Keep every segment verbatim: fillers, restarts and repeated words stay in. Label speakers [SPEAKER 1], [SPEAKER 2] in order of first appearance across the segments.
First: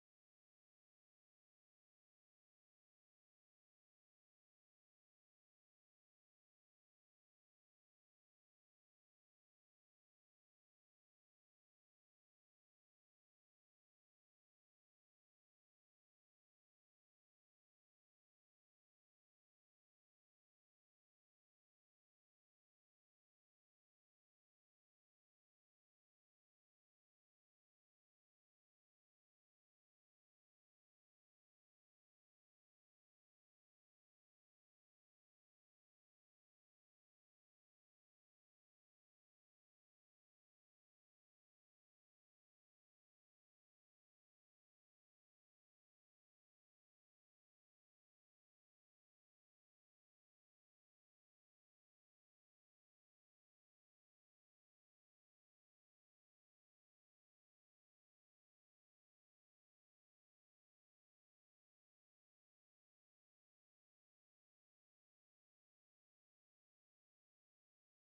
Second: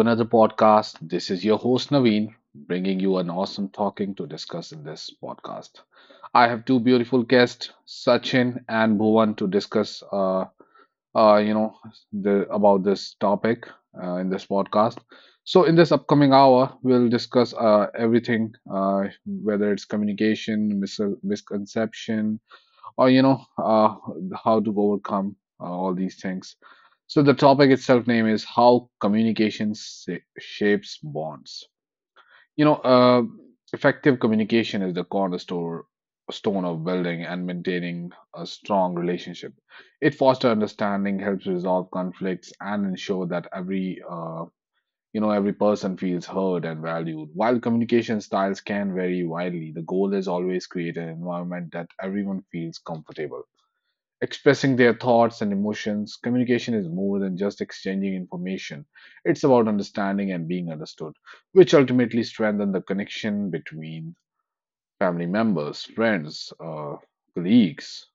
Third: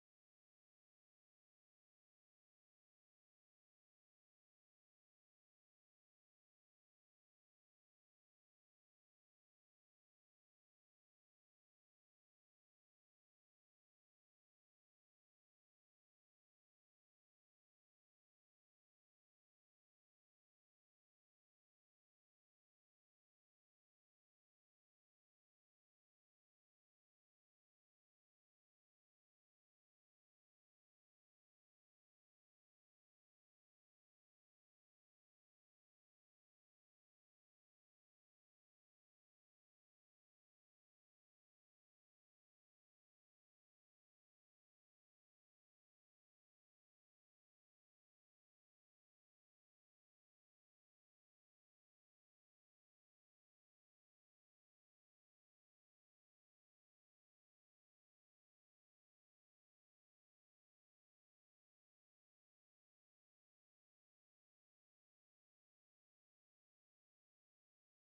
[SPEAKER 1] another podcast. This is your host, Naveen, bringing you an awesome talking to discuss in this podcast. I have two beautiful guests, Sachin and Bhuvan, to discuss, uh, uh, you know, the, about this topic uh, in this podcast. So, in this upcoming hour, we'll discuss uh, everything, uh, whether it's communication, mis- misconception, or you know, uh, how to overcome uh, all these things. So the topic itself name is how communication sa- shapes bonds. You know, uh, effective communication is the cornerstone stone of building and maintaining a strong relationship. It fosters understanding, helps resolve conflicts, and ensure that every uh, you know every person feels heard and valued. While communication styles can vary widely, the goal is always create an environment that everyone feels comfortable expressing their thoughts and emotions. Communication is more than just exchanging information, it's about understanding and being understood, which ultimately strengthen the connection between family members, friends, uh, colleagues,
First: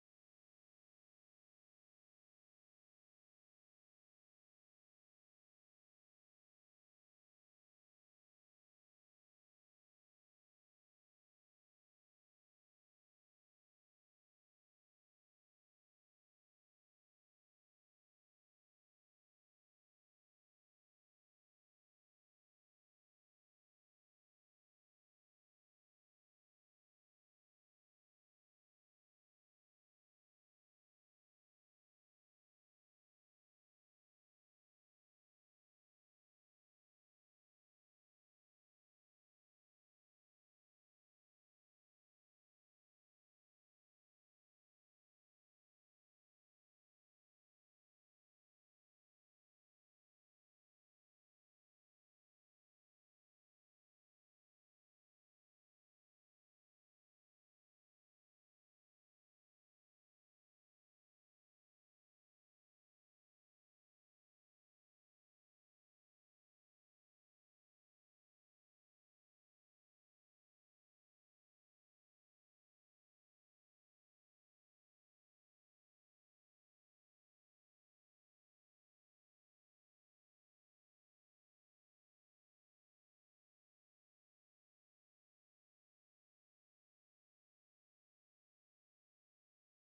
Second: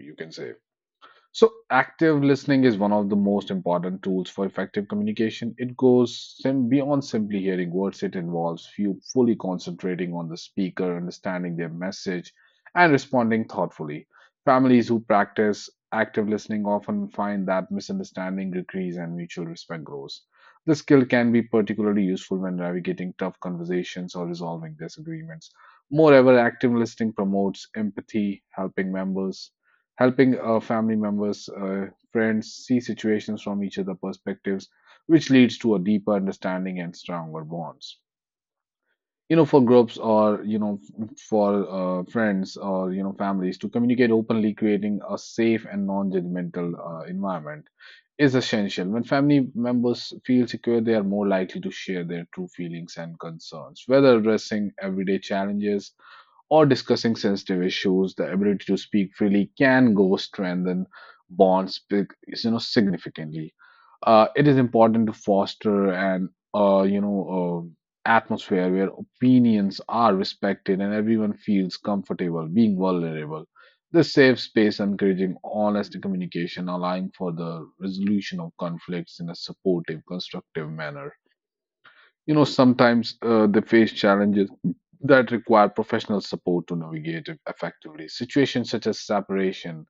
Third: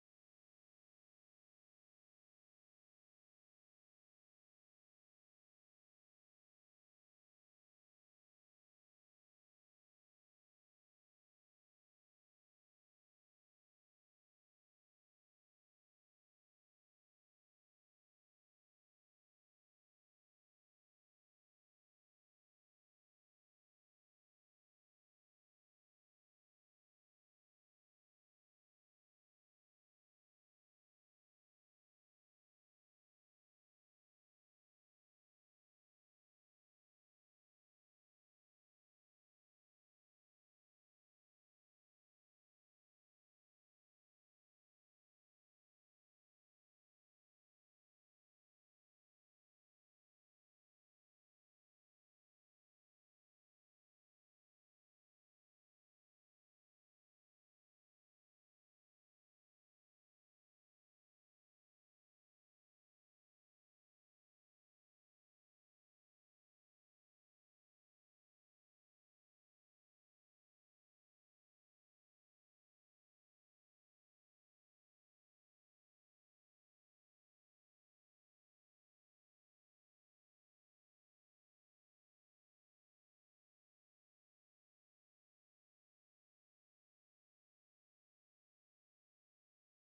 [SPEAKER 1] you can say. So, active listening is one of the most important tools for effective communication. It goes sim- beyond simply hearing words, it involves you fully concentrating on the speaker, understanding their message, and responding thoughtfully. Families who practice active listening often find that misunderstanding decreases and mutual respect grows. This skill can be particularly useful when navigating tough conversations or resolving disagreements. Moreover, active listening promotes empathy, helping members helping uh, family members, uh, friends see situations from each other's perspectives, which leads to a deeper understanding and stronger bonds. You know, for groups or you know, f- for uh, friends or you know, families to communicate openly, creating a safe and non-judgmental uh, environment is essential. When family members feel secure, they are more likely to share their true feelings and concerns, whether addressing everyday challenges or discussing sensitive issues, the ability to speak freely can go strengthen bonds big- you know significantly. Uh, it is important to foster an uh, you know uh, atmosphere where opinions are respected and everyone feels comfortable being vulnerable. This safe space encouraging honest communication, allowing for the resolution of conflicts in a supportive, constructive manner. You know, sometimes uh, they face challenges that require professional support to navigate it effectively. Situations such as separation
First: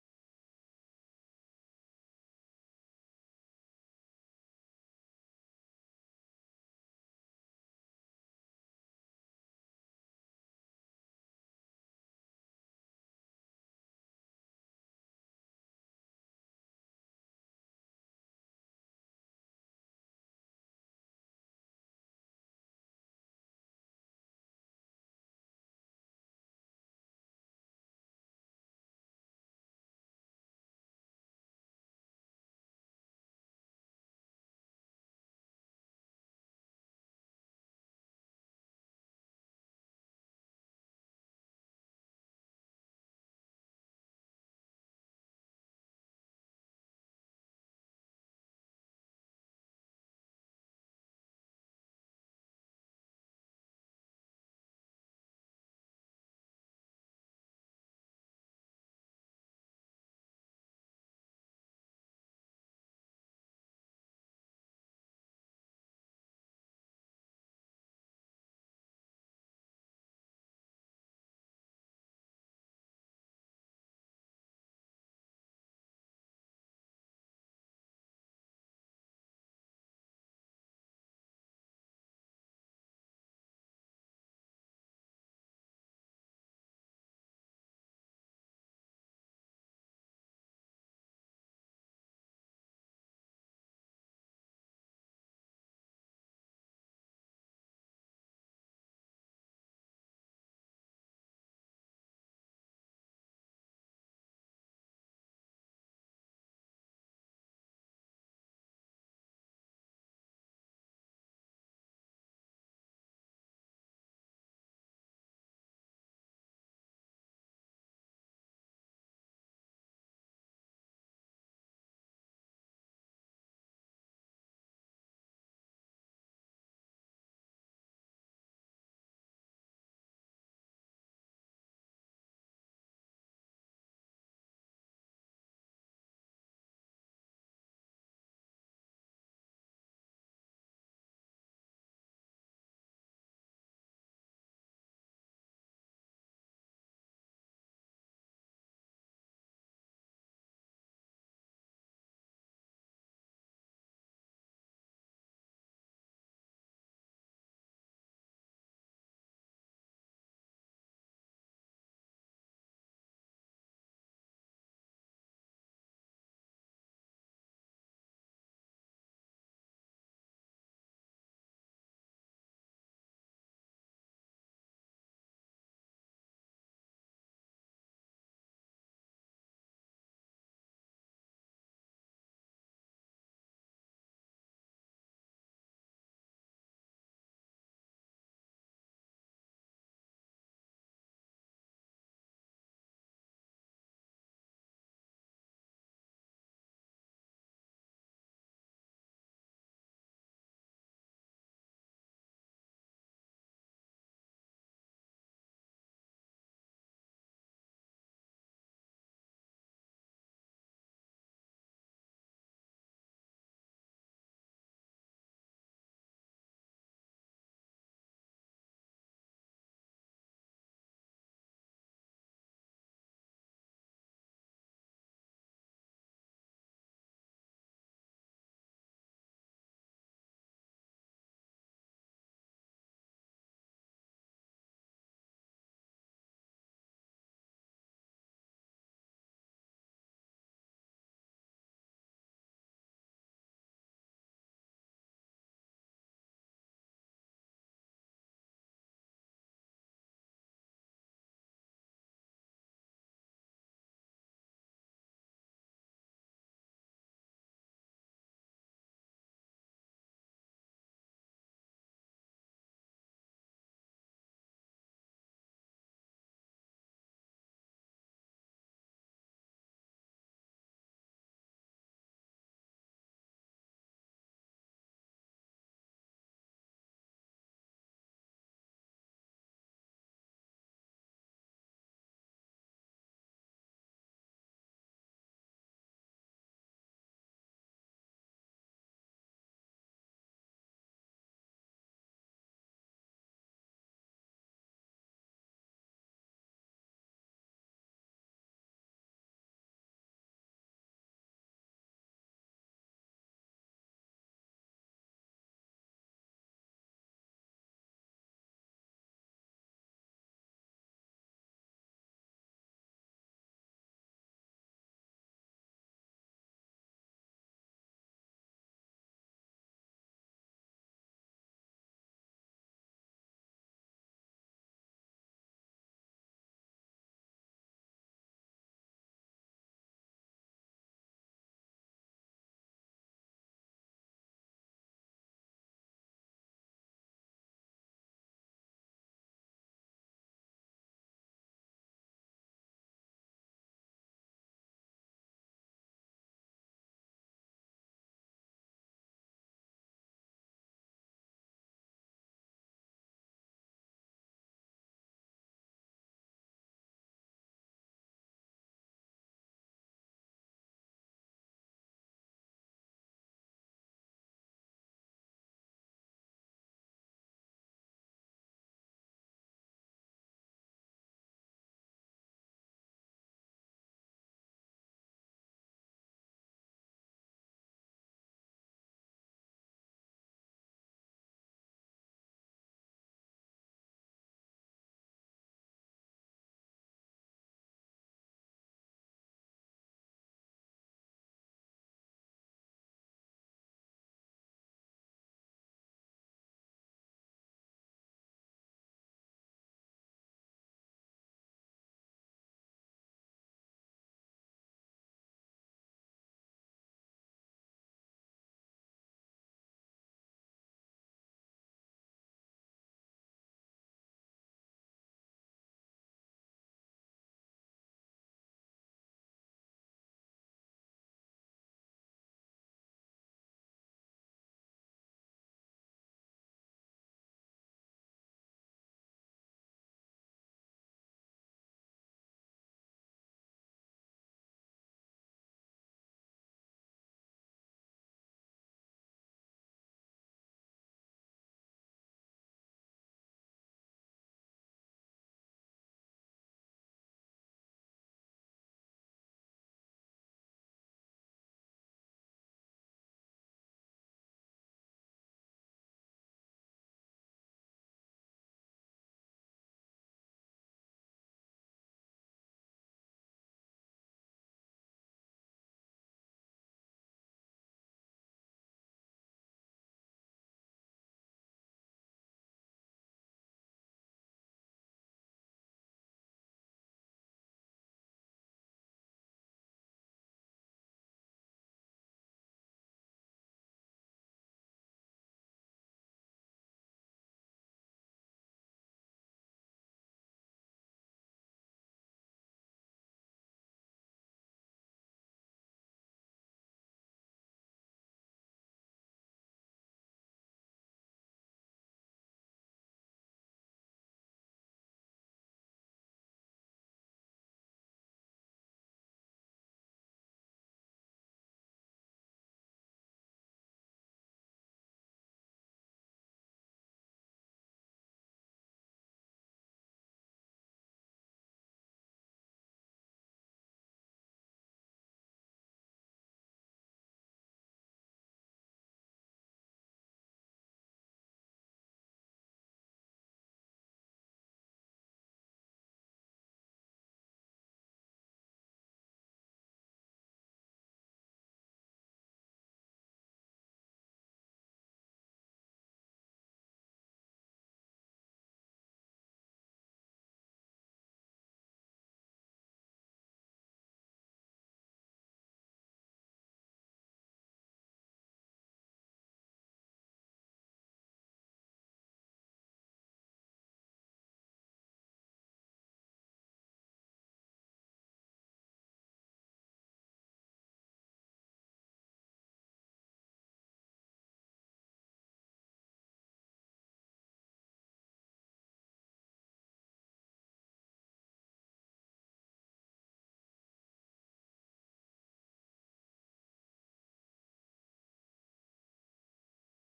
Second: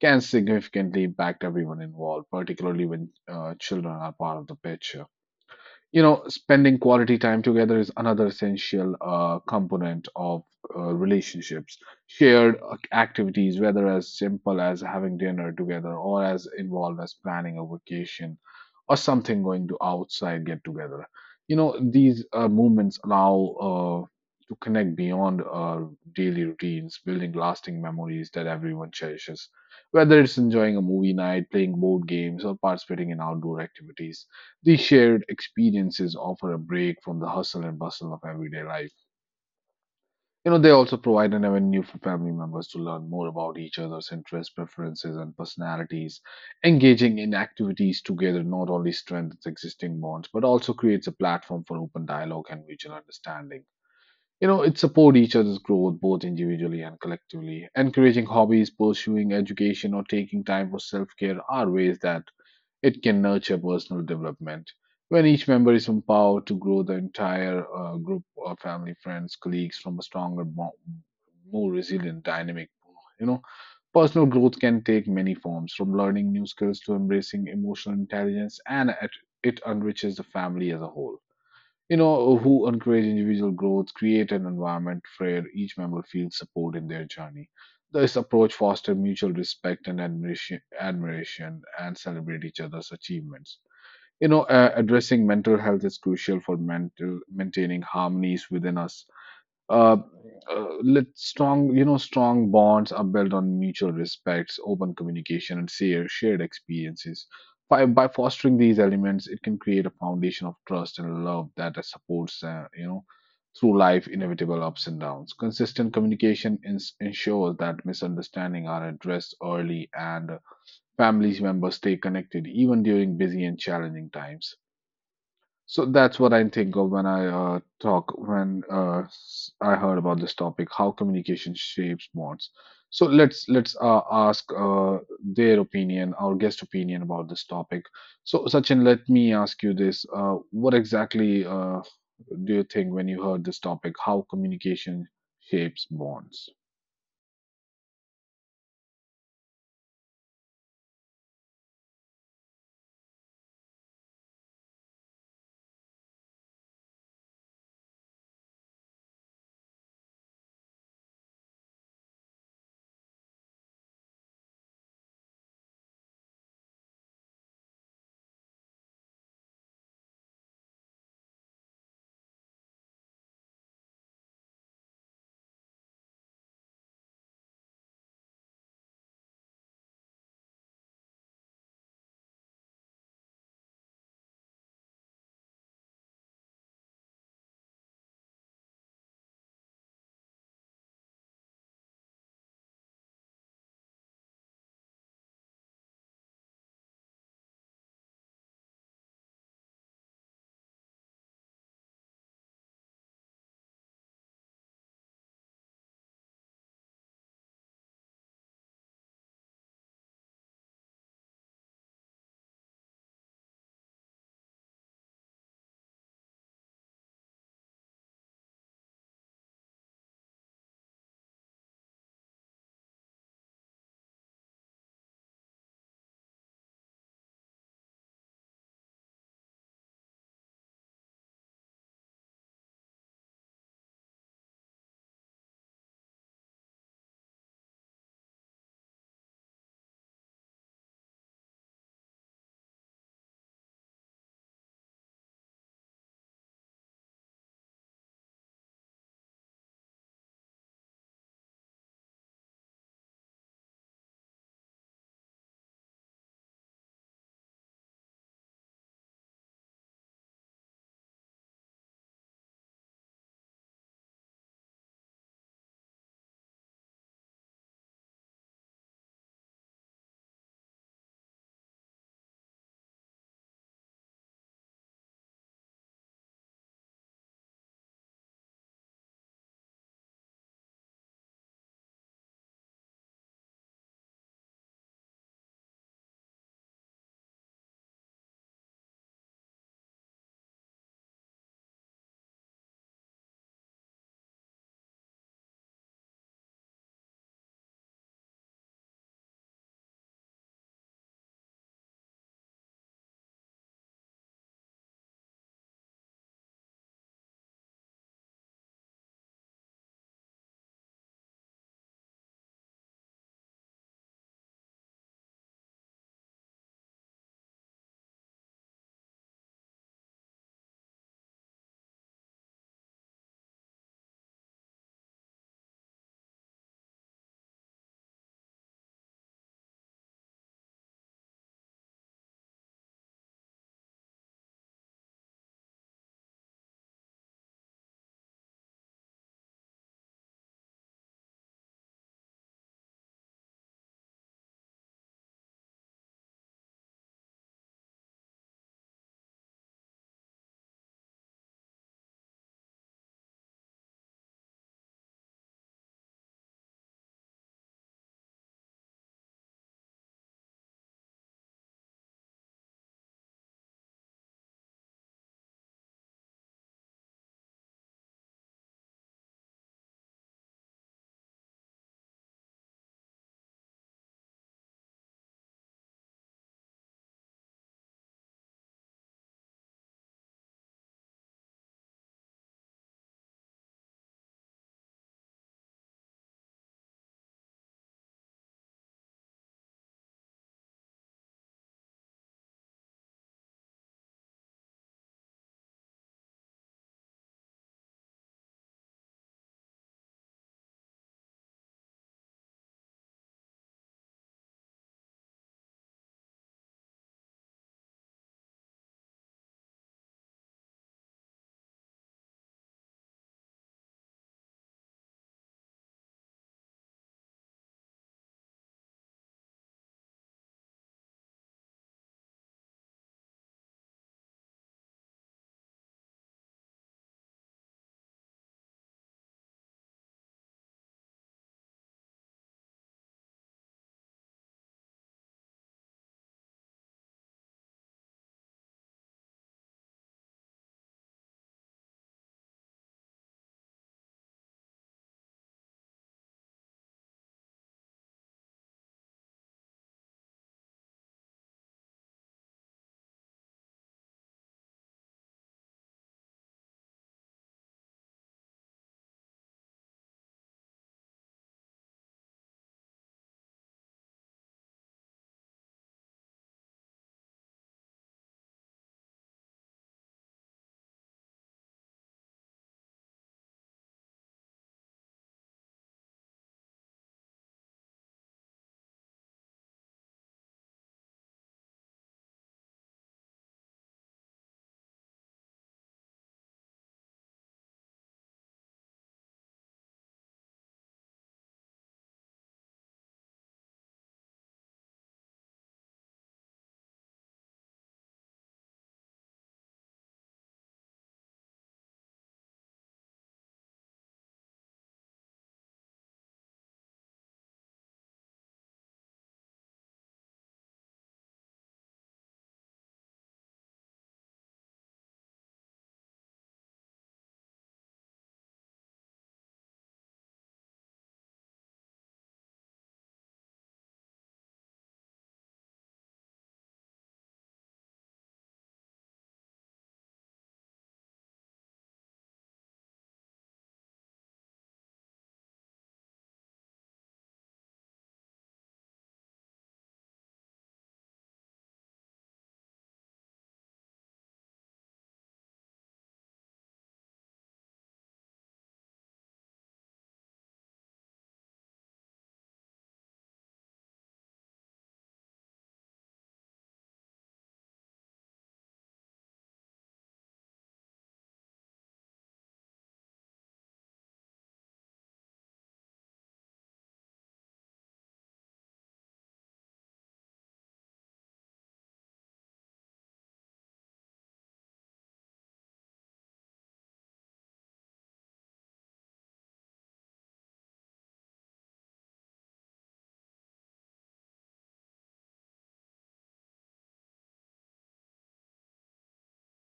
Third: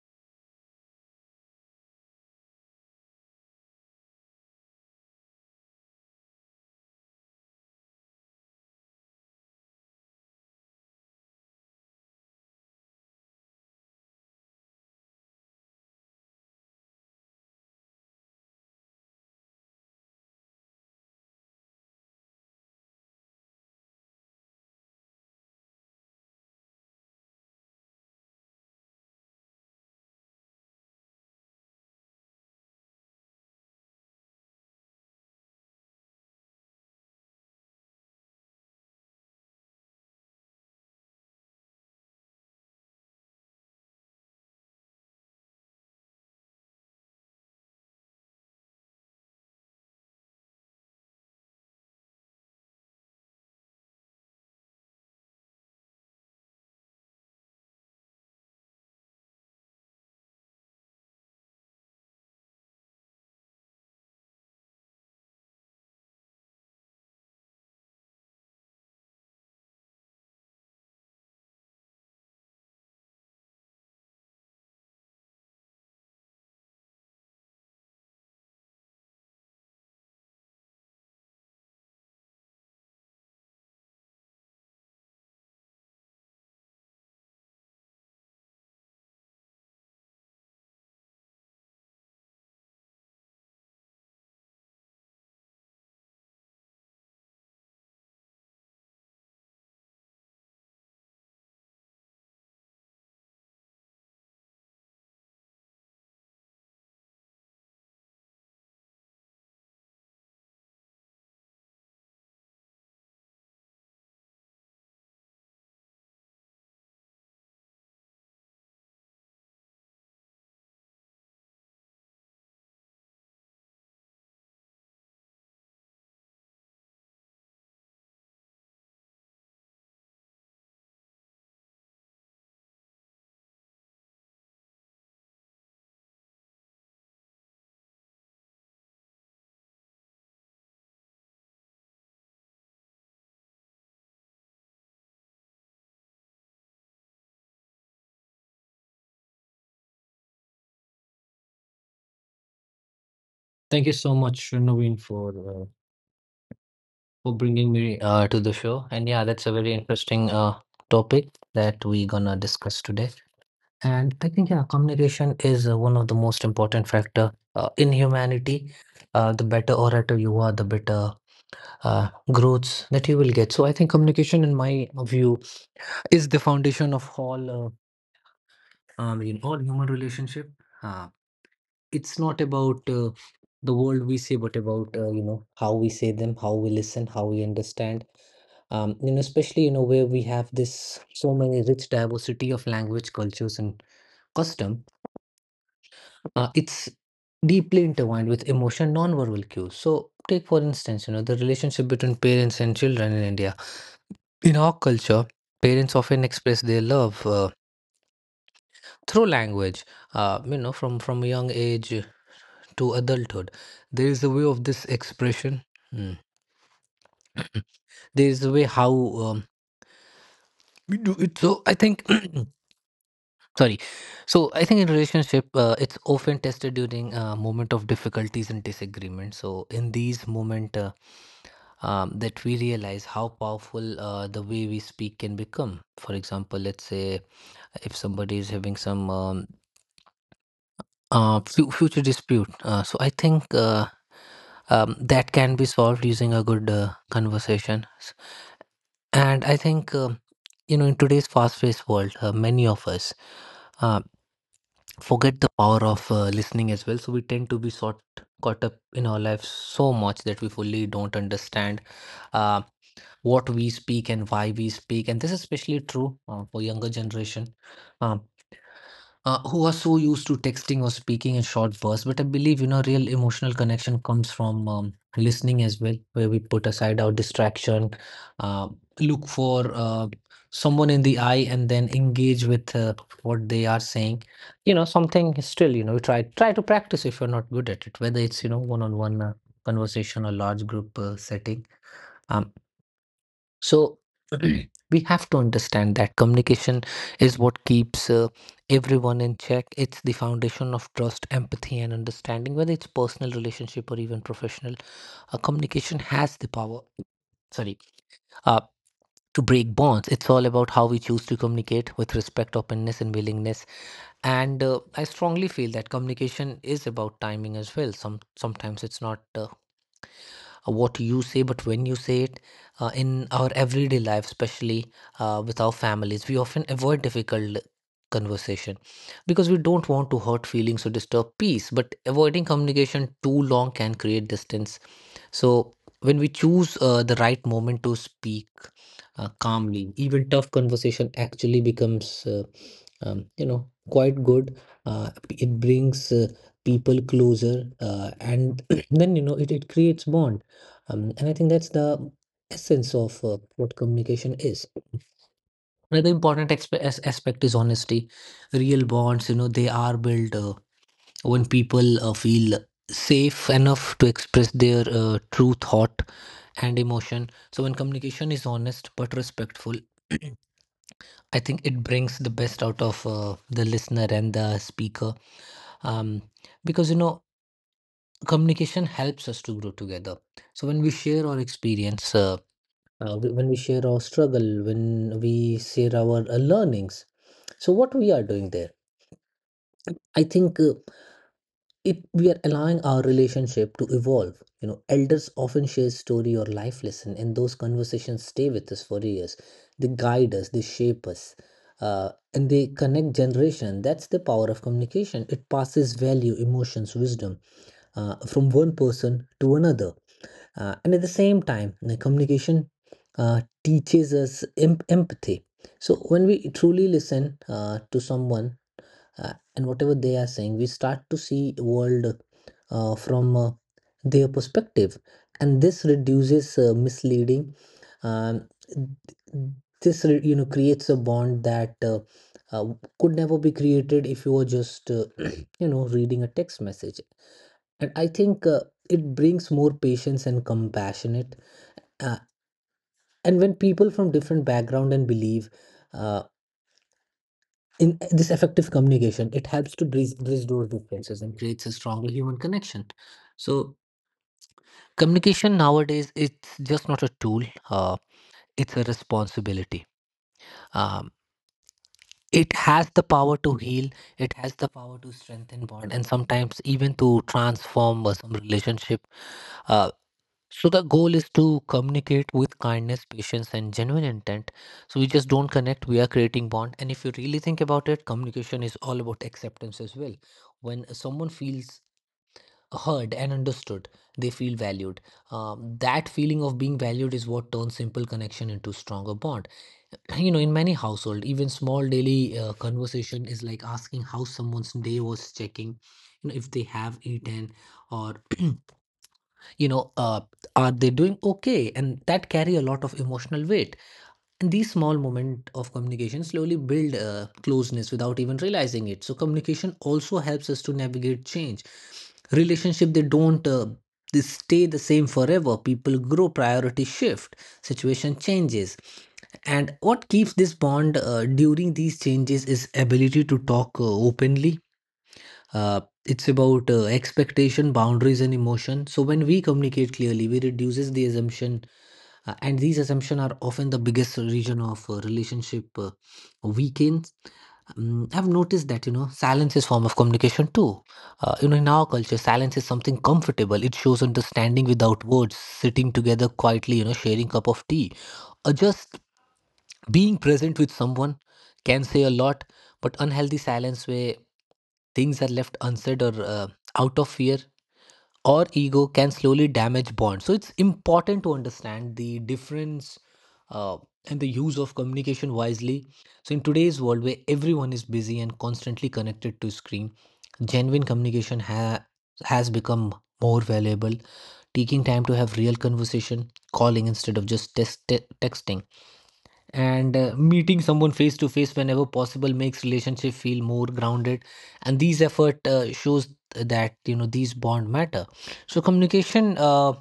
[SPEAKER 1] can significantly impact everyone involved, particularly when uh, children are part of the picture. You know, spending quality time together is another essential uh, component of uh, relationships. Shared ac- activities, whether as simple as having dinner together or as involved as planning a vacation, or something going to outside get together. You know, these uh, movements allow uh, to connect beyond uh, daily routines, building lasting memories that everyone cherishes. Whether it's enjoying a movie night, playing board games, or participating in outdoor activities, these shared experiences offer a break from the hustle and bustle of everyday life. You know, they also provide an avenue for family members to learn more about each other's interests, preferences, and personalities. Engaging in activities together not only strengthens existing bonds, but also creates a platform for open dialogue and mutual understanding. You know, it supports each other's growth both individually and collectively. Encouraging hobbies, pursuing education, or taking time for self care are ways that it can nurture personal development when each member is empowered to grow the entire uh, group of family, friends, colleagues from a stronger, more, more resilient, dynamic. You know, personal growth can take many forms, from learning new skills to embracing emotional intelligence, and it, it enriches the family as a whole you know, who encourage individual growth, create an environment where each member feels support in their journey. This approach fosters mutual respect and admiration, admiration and celebrate each other's achievements. You know, uh, addressing mental health is crucial for mental maintaining harmonies within us. Uh, uh, let strong you know strong bonds are built on mutual respects open communication and share, shared experiences by, by fostering these elements it can create a foundation of trust and love that uh, supports uh, you know through life inevitable ups and downs. Consistent communication ins- ensures that misunderstandings are addressed early and families members stay connected even during busy and challenging times. So that's what I think of when I uh, talk, when uh, s- I heard about this topic, how communication shapes bonds. So let's let's uh, ask uh, their opinion, our guest opinion about this topic. So Sachin, let me ask you this: uh, What exactly uh, do you think when you heard this topic? How communication shapes bonds?
[SPEAKER 2] Thank you so much, Naveen, for uh, for bringing me uh, to the show. And yeah, that's a very interesting uh, topic that we're gonna discuss today. And I think yeah, communication is uh, one of the most important factor uh, in humanity. Uh, the better orator you are, the better uh, growths that you will get. So I think communication, in my view, is the foundation of all uh, um, you know, all human relationship. Uh, it's not about uh, the world we say, but about uh, you know how we say them, how we listen, how we understand. Um, you know, especially you know where we have this so many rich diversity of language, cultures, and custom. Uh, it's deeply intertwined with emotion, nonverbal cues. So, take for instance, you know the relationship between parents and children in India. In our culture, parents often express their love uh, through language. Uh, you know, from from a young age to adulthood. There is a way of this expression. Hmm. There is a way how um, we do it. So I think, sorry. So I think in relationship, uh, it's often tested during a moment of difficulties and disagreement. So in these moment, uh, um, that we realize how powerful uh, the way we speak can become. For example, let's say if somebody is having some um, uh, fu- future dispute. Uh, so I think uh, um, that can be solved using a good uh, conversation. And I think um, you know, in today's fast-paced world, uh, many of us uh, forget the power of uh, listening as well. So we tend to be sort caught up in our lives so much that we fully don't understand uh, what we speak and why we speak. And this is especially true uh, for younger generation. Um, uh, who are so used to texting or speaking in short bursts. But I believe, you know, real emotional connection comes from um, listening as well, where we put aside our distraction, uh, look for uh, someone in the eye, and then engage with uh, what they are saying. You know, something is still, you know, try try to practice if you're not good at it, whether it's you know one-on-one uh, conversation or large group uh, setting. Um, so we have to understand that communication is what keeps uh, everyone in check. It's the foundation of trust, empathy, and understanding, whether it's personal relationship or even professional. Uh, communication has the power sorry, uh, to break bonds. It's all about how we choose to communicate with respect, openness, and willingness. And uh, I strongly feel that communication is about timing as well. Some sometimes it's not uh, uh, what you say, but when you say it uh, in our everyday life, especially uh, with our families, we often avoid difficult conversation because we don't want to hurt feelings or disturb peace. But avoiding communication too long can create distance. So when we choose uh, the right moment to speak uh, calmly, even tough conversation actually becomes uh, um, you know quite good uh, it brings uh, people closer uh, and then you know it, it creates bond um, and I think that's the essence of uh, what communication is. Another important expe- as- aspect is honesty. Real bonds, you know, they are built uh, when people uh, feel safe enough to express their uh, true thought and emotion. So when communication is honest but respectful, I think it brings the best out of uh, the listener and the speaker, um, because you know communication helps us to grow together. So when we share our experience, uh, uh, wh- when we share our struggle, when we share our uh, learnings, so what we are doing there, I think. Uh, it we are allowing our relationship to evolve. You know, elders often share story or life lesson, and those conversations stay with us for years. They guide us, they shape us, uh, and they connect generation. That's the power of communication. It passes value, emotions, wisdom, uh, from one person to another. Uh, and at the same time the communication uh, teaches us em- empathy. So when we truly listen uh, to someone, uh, and whatever they are saying, we start to see world uh, from uh, their perspective, and this reduces uh, misleading. um, th- this re- you know, creates a bond that uh, uh, could never be created if you were just uh, you know reading a text message. And I think uh, it brings more patience and compassionate, uh, and when people from different background and belief. In uh, this effective communication, it helps to bridge, bridge those differences and creates a stronger human connection. So, communication nowadays it's just not a tool; uh, it's a responsibility. Um, it has the power to heal. It has the power to strengthen bond, and sometimes even to transform uh, some relationship. Uh, So the goal is to communicate with kindness, patience, and genuine intent. So we just don't connect, we are creating bond. And if you really think about it, communication is all about acceptance as well. When someone feels heard and understood, they feel valued. Um, that feeling of being valued is what turns simple connection into stronger bond. You know, in many household, even small daily uh, conversation is like asking how someone's day was, checking, you know, if they have eaten or you know uh, are they doing okay, and that carry a lot of emotional weight. And these small moment of communication slowly build uh, closeness without even realizing it. So communication also helps us to navigate change. Relationship, they don't uh, they stay the same forever. People grow, priority shift, situation changes, and what keeps this bond uh, during these changes is ability to talk uh, openly. Uh, it's about uh, expectation, boundaries, and emotion. So when we communicate clearly, we reduces the assumption, uh, and these assumptions are often the biggest region of uh, relationship uh, weakens. Um, i've noticed that you know silence is form of communication too. Uh, you know, in our culture silence is something comfortable. It shows understanding without words, sitting together quietly, you know, sharing cup of tea, or just being present with someone, can say a lot. But unhealthy silence way things are left unsaid, or uh, out of fear or ego, can slowly damage bonds. So it's important to understand the difference, uh, and the use of communication wisely. So in today's world where everyone is busy and constantly connected to screen, genuine communication ha- has become more valuable. Taking time to have real conversation, calling instead of just text- te- texting, and uh, meeting someone face to face whenever possible makes relationship feel more grounded. And these effort uh, shows that you know these bond matter. So communication uh,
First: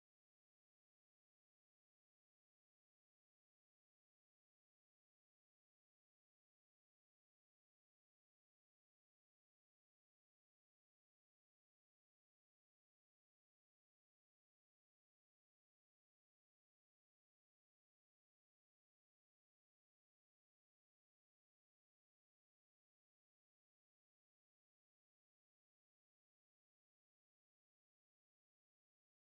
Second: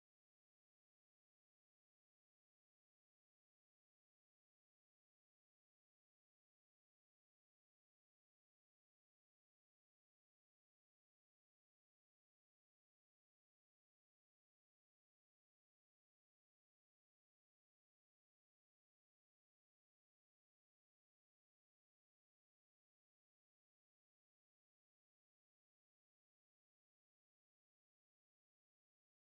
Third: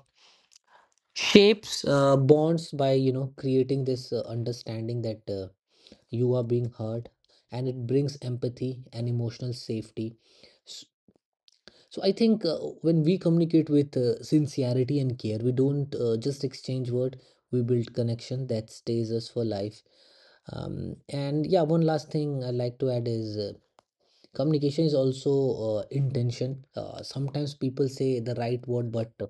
[SPEAKER 2] shapes uh, bonds by you know creating this uh, understanding that uh, you are being heard, and it brings empathy and emotional safety. So I think uh, when we communicate with uh, sincerity and care, we don't uh, just exchange word. We build connection that stays us for life. Um, and yeah, one last thing I like to add is uh, communication is also uh, intention. Uh, sometimes people say the right word, but uh,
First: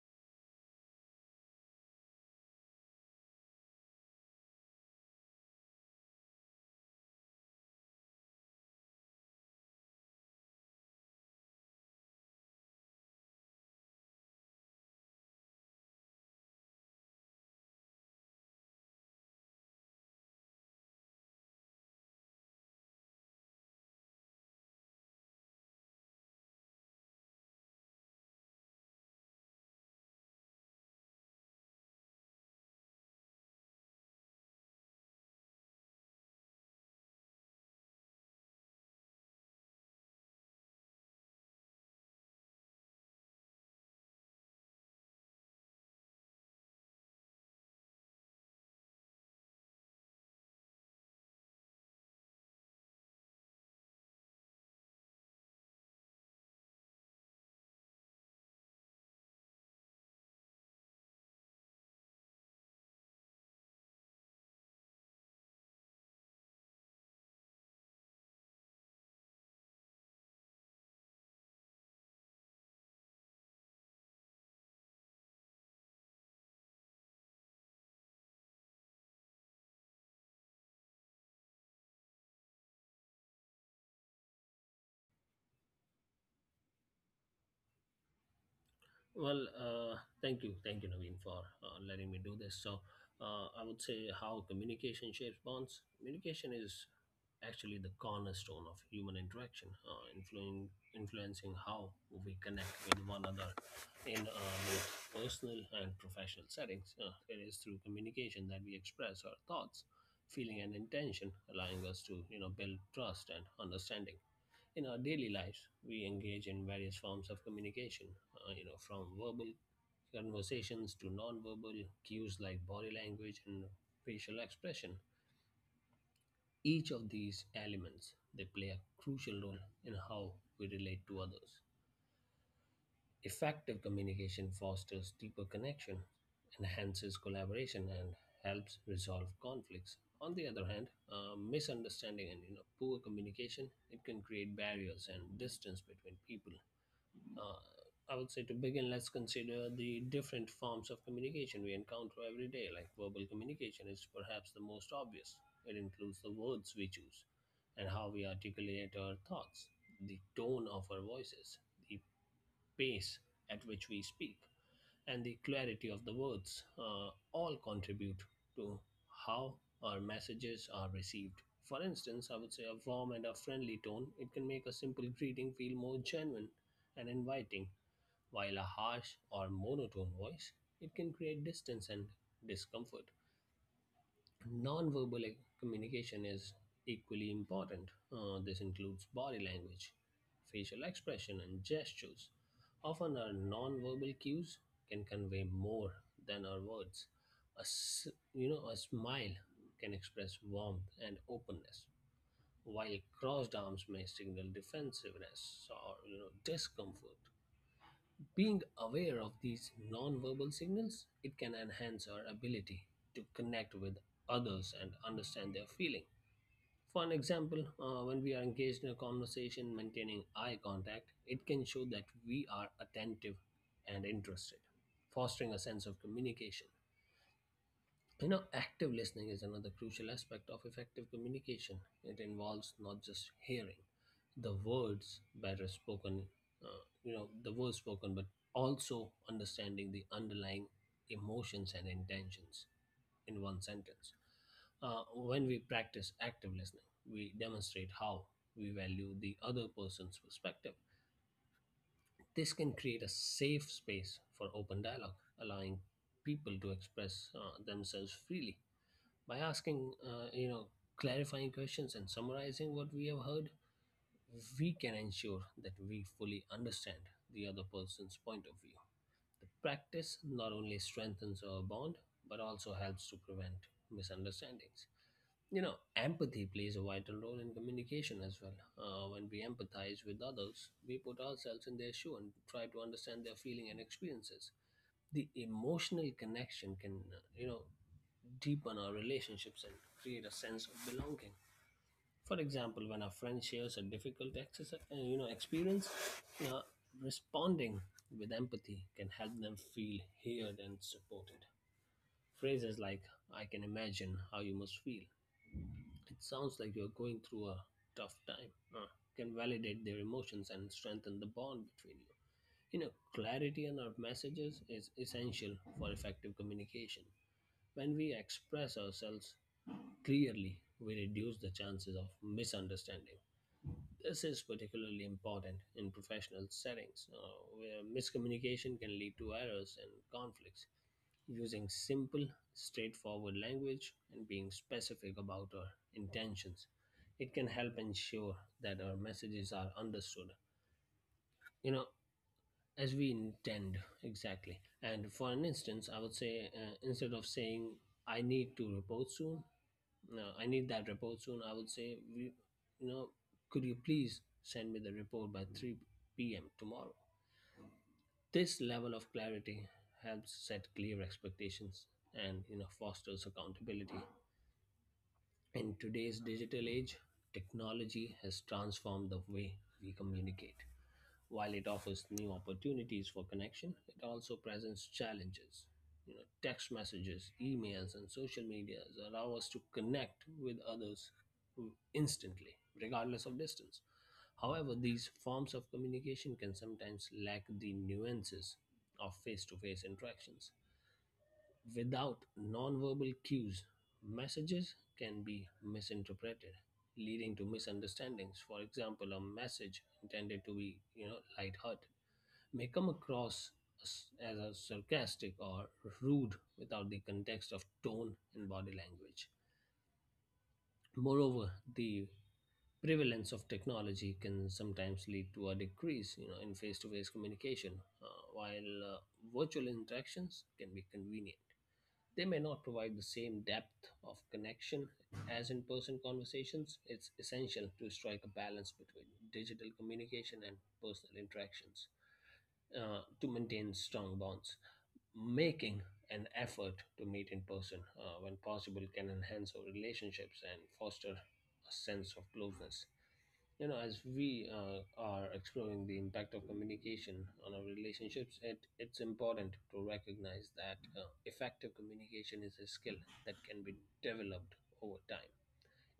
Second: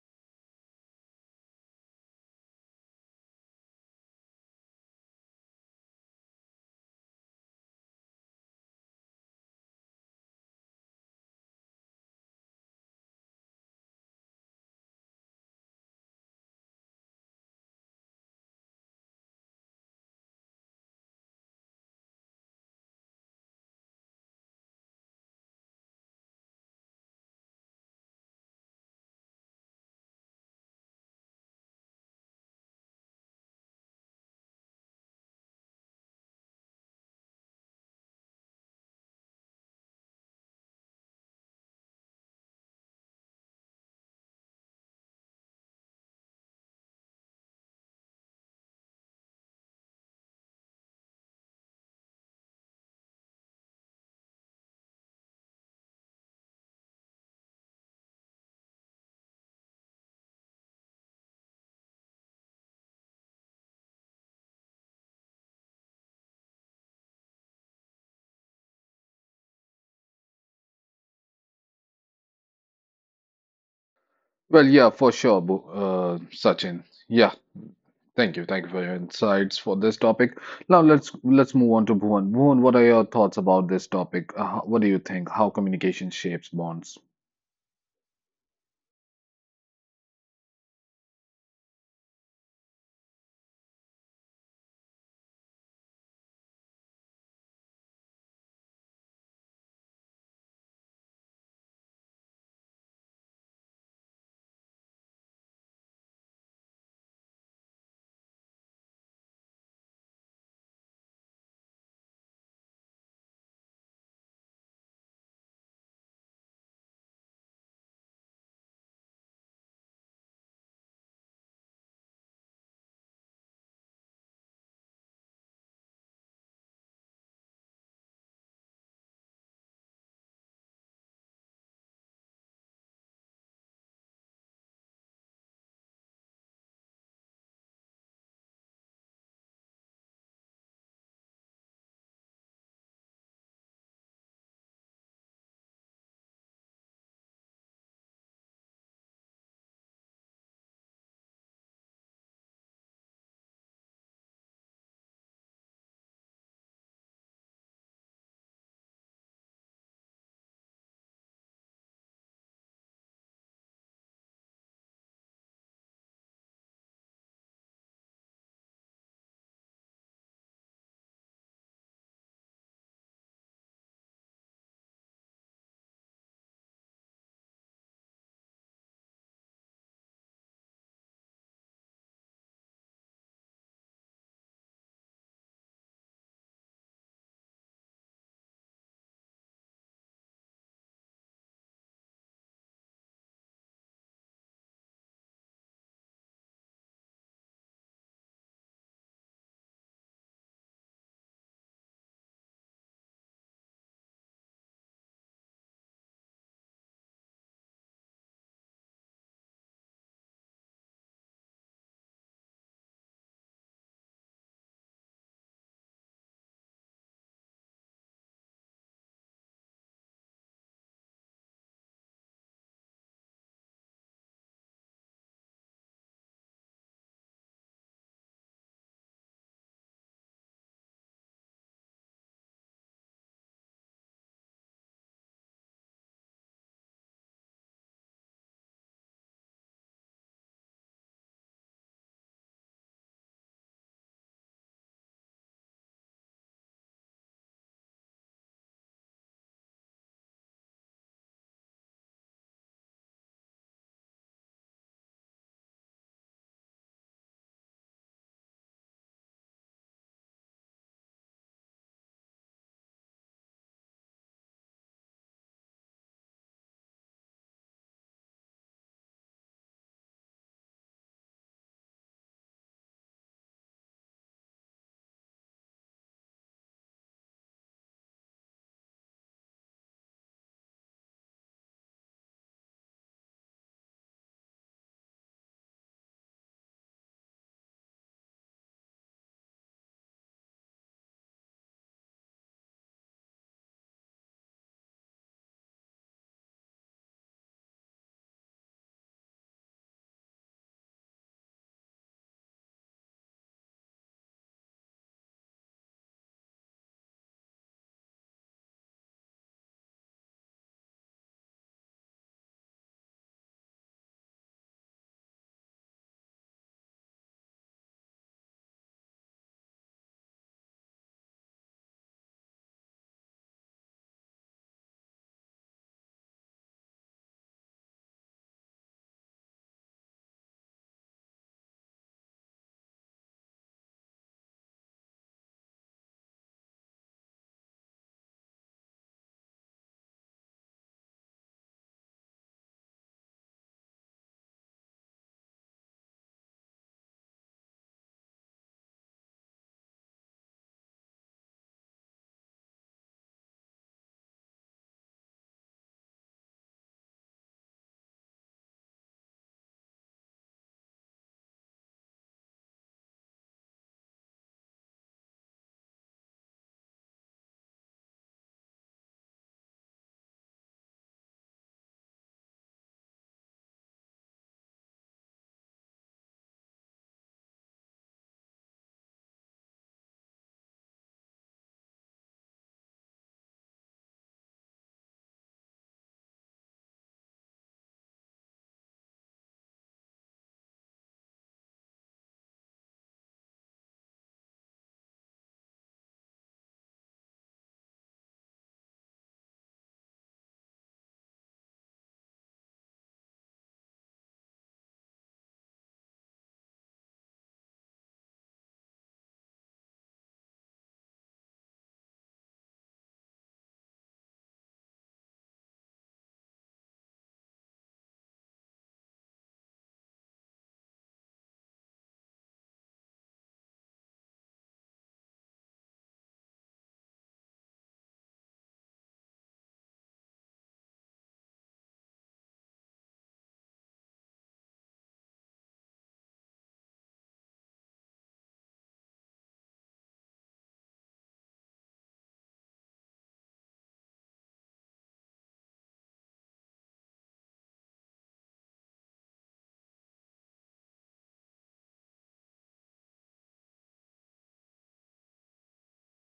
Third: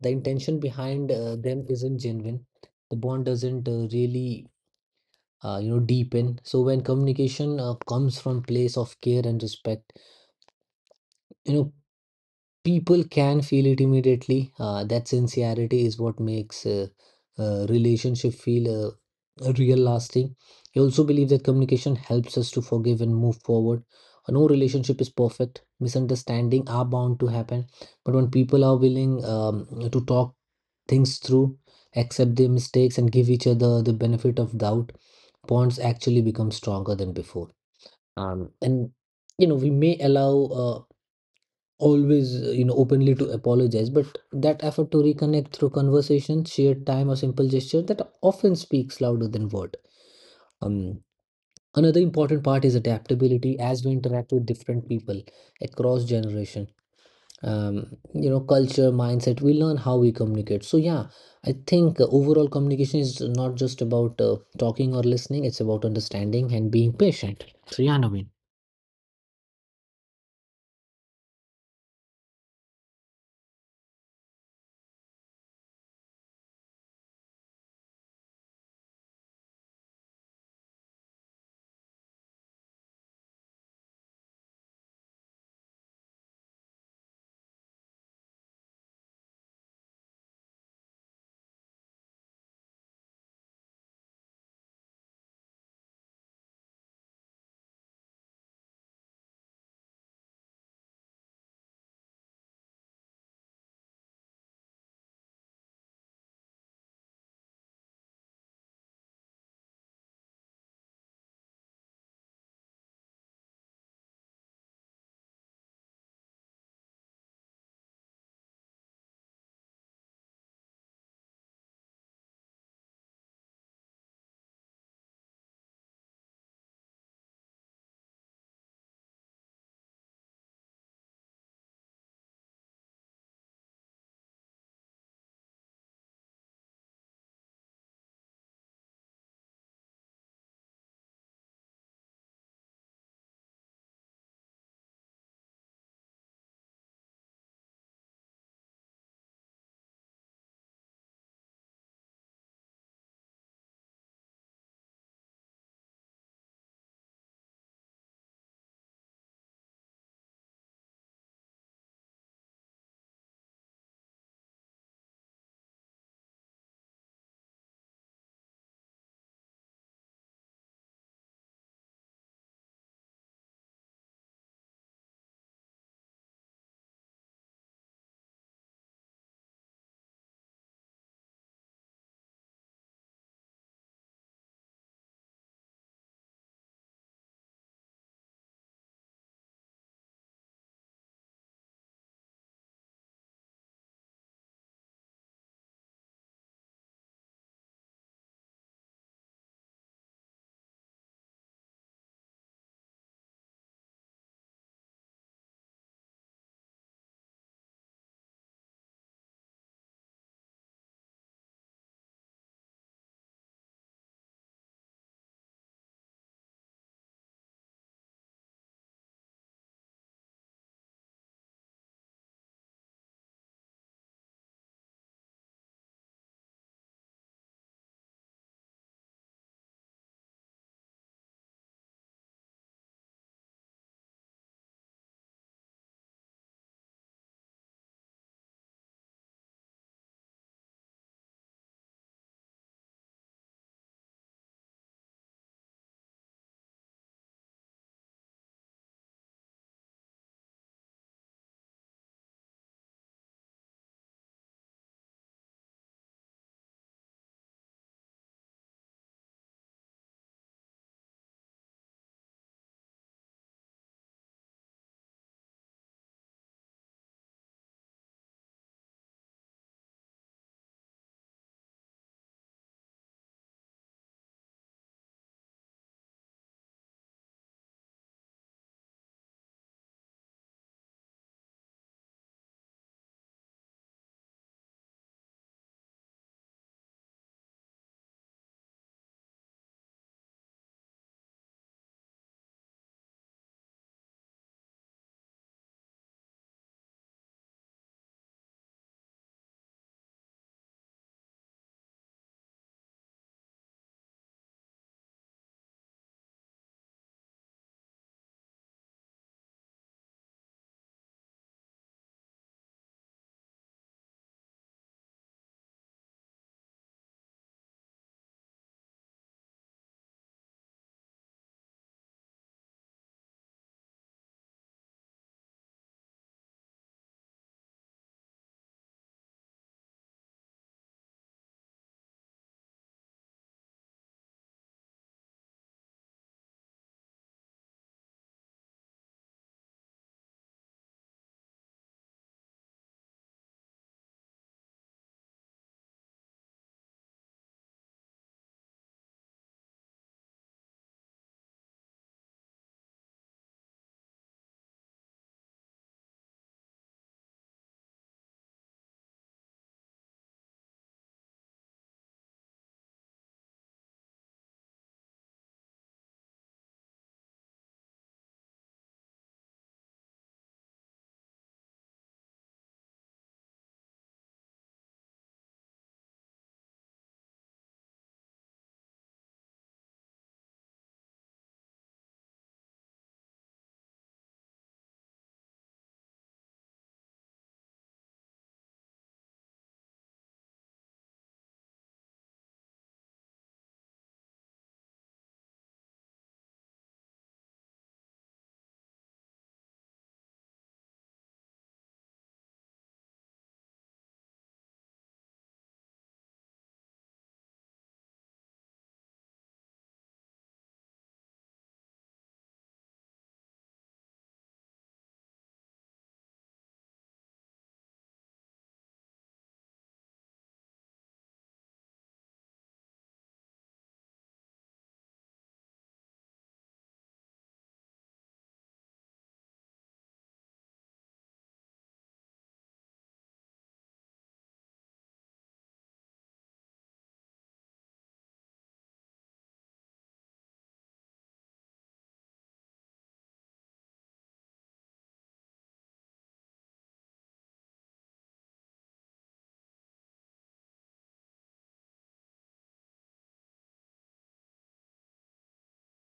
[SPEAKER 2] the intention behind uh, them isn't genuine. The bond doesn't uh, really uh, you know deepen. So when communication uh, comes from place of care and respect, you know people can feel it immediately. Uh, that sincerity is what makes a, a relationship feel uh, a real lasting. I also believe that communication helps us to forgive and move forward. Uh, No relationship is perfect. Misunderstanding are bound to happen, but when people are willing um, to talk things through, accept their mistakes, and give each other the benefit of doubt, bonds actually become stronger than before. Um, and you know, we may allow uh, always uh, you know openly to apologize, but that effort to reconnect through conversation, shared time, or simple gesture, that often speaks louder than word. um Another important part is adaptability. As we interact with different people across generation, um you know, culture, mindset, we learn how we communicate. So yeah, I think uh, overall communication is not just about uh, talking or listening. It's about understanding and being patient. So yeah, Naveen.
[SPEAKER 1] Well, yeah, for sure, Bo- uh, Sachin. Yeah, thank you. Thank you for your insights for this topic. Now let's let's move on to Bhuvan. Bhuvan, what are your thoughts about this topic? Uh, how- what do you think? How communication shapes bonds?
[SPEAKER 3] Well, uh, thank you, thank you, Naveen, for uh, letting me do this. So, uh, I would say how communication shapes bonds. Communication is actually the cornerstone of human interaction, uh, influencing influencing how we connect with one another in uh, both personal and professional settings. Uh, it is through communication that we express our thoughts, feeling, and intention, allowing us to you know build trust and understanding in our daily lives. We engage in various forms of communication, uh, you know from verbal conversations to non-verbal cues like body language and facial expression. Each of these elements, they play a crucial role in how we relate to others. Effective communication fosters deeper connection, enhances collaboration, and helps resolve conflicts. On the other hand, uh, misunderstanding and you know poor communication, it can create barriers and distance between people. Uh, I would say, to begin, let's consider the different forms of communication we encounter every day. Like, verbal communication is perhaps the most obvious. It includes the words we choose and how we articulate our thoughts, the tone of our voices, the pace at which we speak, and the clarity of the words, uh, all contribute to how our messages are received. For instance, I would say a warm and a friendly tone, it can make a simple greeting feel more genuine and inviting, while a harsh or monotone voice, it can create distance and discomfort. Nonverbal e- communication is equally important. Uh, this includes body language, facial expression, and gestures. Often, our non-verbal cues can convey more than our words. A, s- you know, a smile can express warmth and openness, while crossed arms may signal defensiveness or you know discomfort. Being aware of these nonverbal signals, it can enhance our ability to connect with others and understand their feeling. For an example, uh, when we are engaged in a conversation, maintaining eye contact, it can show that we are attentive and interested, fostering a sense of communication. You know, active listening is another crucial aspect of effective communication. It involves not just hearing the words better spoken, uh, you know, the words spoken, but also understanding the underlying emotions and intentions in one sentence. Uh, when we practice active listening, we demonstrate how we value the other person's perspective. This can create a safe space for open dialogue, allowing people to express uh, themselves freely. By asking uh, you know, clarifying questions and summarizing what we have heard, we can ensure that we fully understand the other person's point of view. The practice not only strengthens our bond, but also helps to prevent misunderstandings. You know, empathy plays a vital role in communication as well. Uh, when we empathize with others, we put ourselves in their shoe and try to understand their feeling and experiences. The emotional connection can uh, you know deepen our relationships and create a sense of belonging. For example, when a friend shares a difficult exercise uh, you know experience, uh, responding with empathy can help them feel heard and supported. Phrases like "I can imagine how you must feel," "It sounds like you're going through a tough time," uh, can validate their emotions and strengthen the bond between you. You know, clarity in our messages is essential for effective communication. When we express ourselves clearly, we reduce the chances of misunderstanding. This is particularly important in professional settings, uh, where miscommunication can lead to errors and conflicts. Using simple, straightforward language and being specific about our intentions, it can help ensure that our messages are understood. You know, as we intend exactly. And for an instance, I would say, uh, instead of saying, "I need to report soon," no, "I need that report soon," I would say, we, you know could you please send me the report by three p.m. tomorrow. This level of clarity helps set clear expectations and you know fosters accountability. In today's digital age, technology has transformed the way we communicate. While it offers new opportunities for connection, it also presents challenges. You know, text messages, emails, and social media allow us to connect with others instantly, regardless of distance. However, these forms of communication can sometimes lack the nuances of face to face interactions. Without nonverbal cues, messages can be misinterpreted, leading to misunderstandings. For example, a message intended to be, you know, lighthearted, may come across as as a sarcastic or rude without the context of tone and body language. Moreover, the prevalence of technology can sometimes lead to a decrease, you know, in face-to-face communication. uh, while uh, virtual interactions can be convenient, they may not provide the same depth of connection as in-person conversations. It's essential to strike a balance between digital communication and personal interactions, uh, to maintain strong bonds. Making an effort to meet in person, uh, when possible, can enhance our relationships and foster a sense of closeness. You know, as we uh, are exploring the impact of communication on our relationships, it, it's important to recognize that uh, effective communication is a skill that can be developed over time.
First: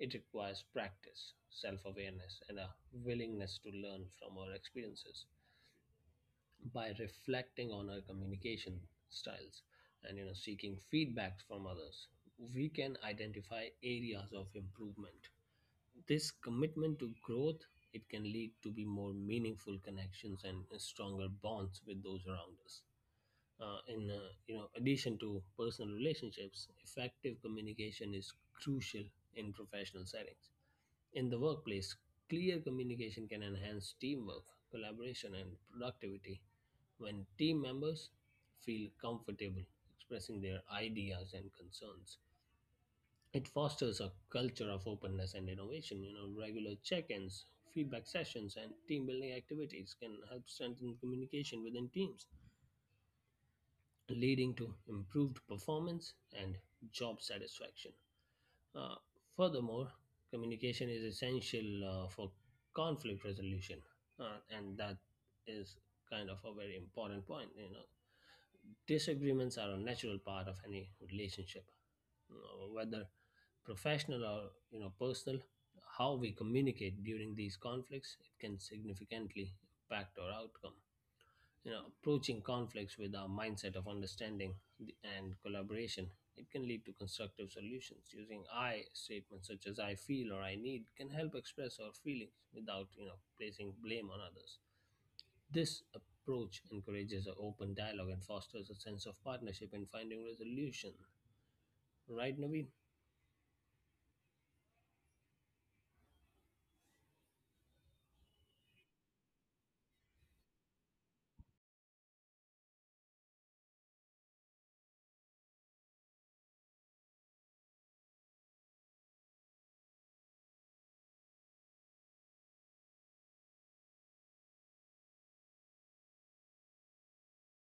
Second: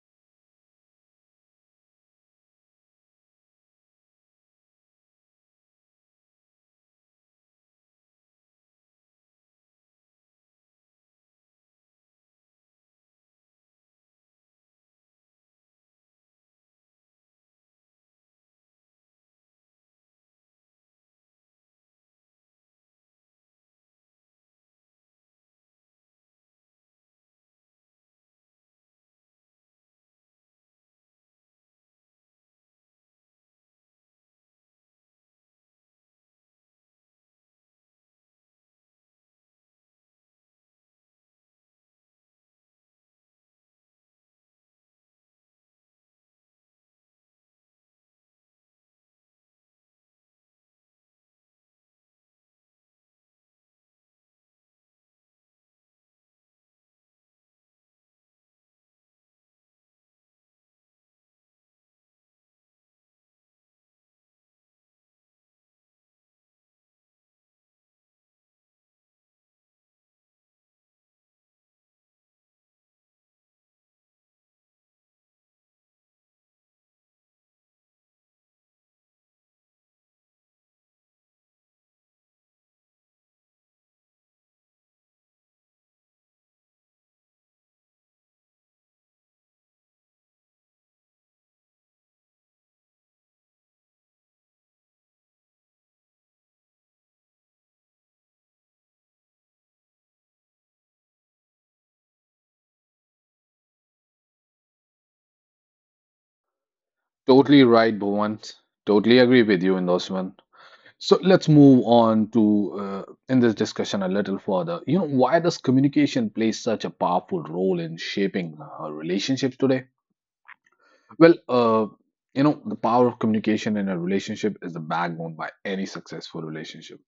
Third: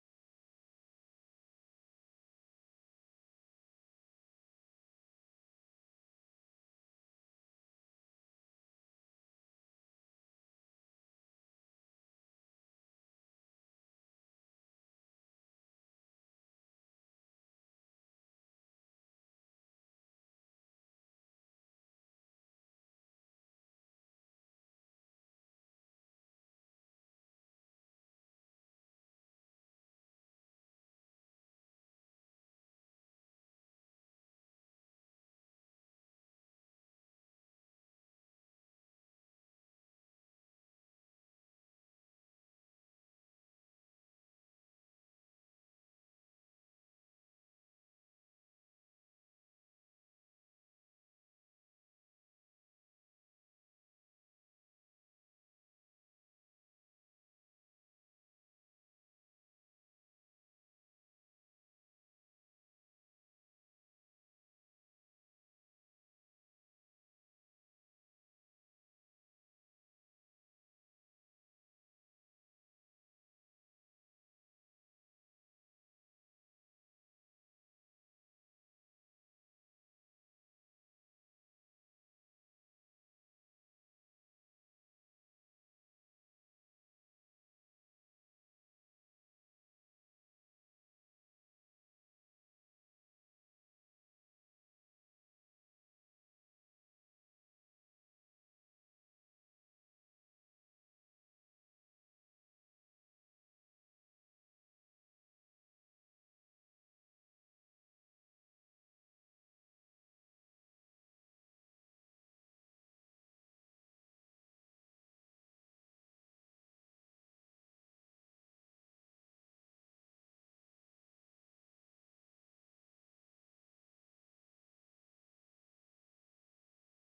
[SPEAKER 3] It requires practice, self awareness, and a willingness to learn from our experiences. By reflecting on our communication styles and you know seeking feedback from others, we can identify areas of improvement. This commitment to growth, it can lead to be more meaningful connections and stronger bonds with those around us. Uh, in uh, you know addition to personal relationships, effective communication is crucial in professional settings. In the workplace, clear communication can enhance teamwork, collaboration, and productivity. When team members feel comfortable expressing their ideas and concerns, it fosters a culture of openness and innovation. You know regular check-ins, feedback sessions, and team building activities can help strengthen communication within teams, leading to improved performance and job satisfaction. Uh, Furthermore, communication is essential uh, for conflict resolution, uh, and that is kind of a very important point. You know, disagreements are a natural part of any relationship, you know, whether professional or you know personal. How we communicate during these conflicts, it can significantly impact our outcome. You know approaching conflicts with a mindset of understanding th- and collaboration, it can lead to constructive solutions. Using I statements, such as "I feel" or "I need," can help express our feelings without you know placing blame on others. This approach encourages an open dialogue and fosters a sense of partnership in finding resolution. Right, Naveen?
[SPEAKER 1] Totally right, Bhuvan. Totally agree with you in those one. So let's move on to uh, in this discussion a little further. You know, why does communication play such a powerful role in shaping uh, relationships today? Well, uh, you know, the power of communication in a relationship is the backbone by any successful relationship.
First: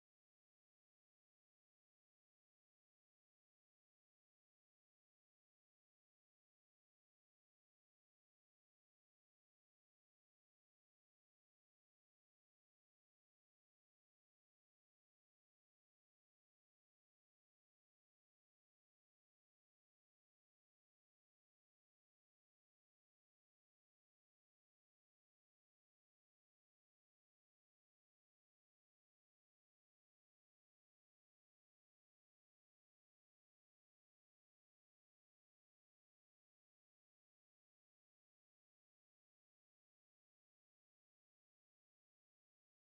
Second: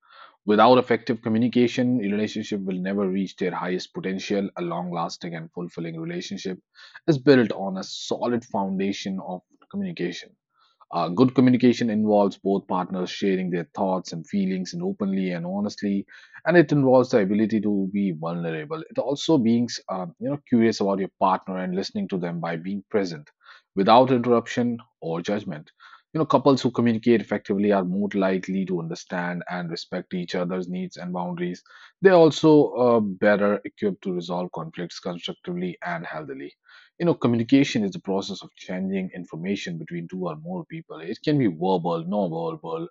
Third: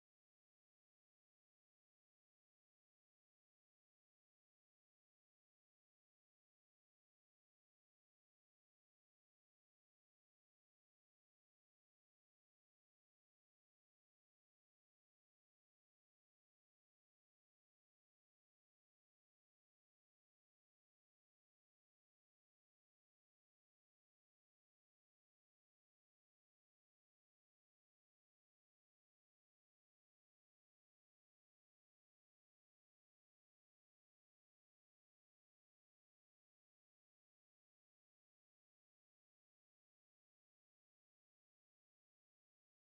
[SPEAKER 1] Without effective communication, a relationship will never reach their highest potential. A long lasting and fulfilling relationship is built on a solid foundation of communication. Uh, good communication involves both partners sharing their thoughts and feelings and openly and honestly, and it involves the ability to be vulnerable. It also being um, you know curious about your partner and listening to them by being present, without interruption or judgment. You know, couples who communicate effectively are more likely to understand and respect each other's needs and boundaries. They're also uh, better equipped to resolve conflicts constructively and healthily. You know, communication is the process of changing information between two or more people. It can be verbal, non-verbal,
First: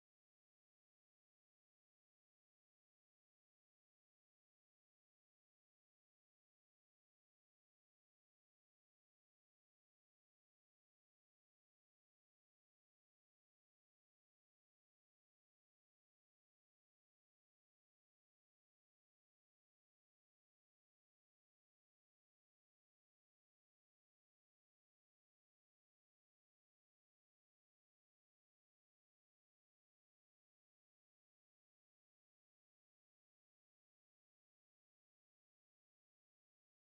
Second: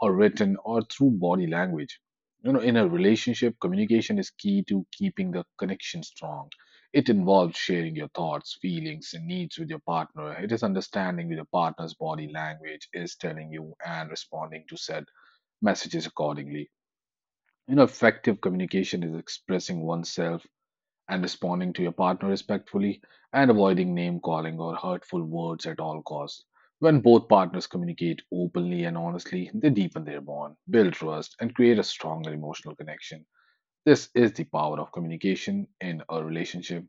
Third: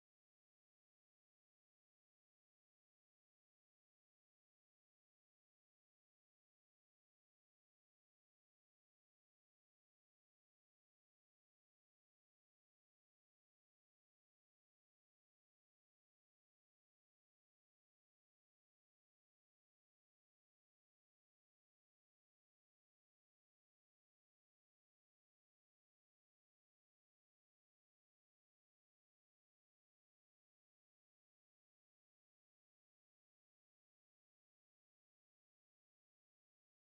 [SPEAKER 1] or written, or through body language. You know, in a relationship, communication is key to keeping the connection strong. It involves sharing your thoughts, feelings, and needs with your partner. It is understanding with your partner's body language is telling you and responding to said messages accordingly. You know, effective communication is expressing oneself and responding to your partner respectfully and avoiding name calling or hurtful words at all costs. When both partners communicate openly and honestly, they deepen their bond, build trust, and create a stronger emotional connection. This is the power of communication in a relationship.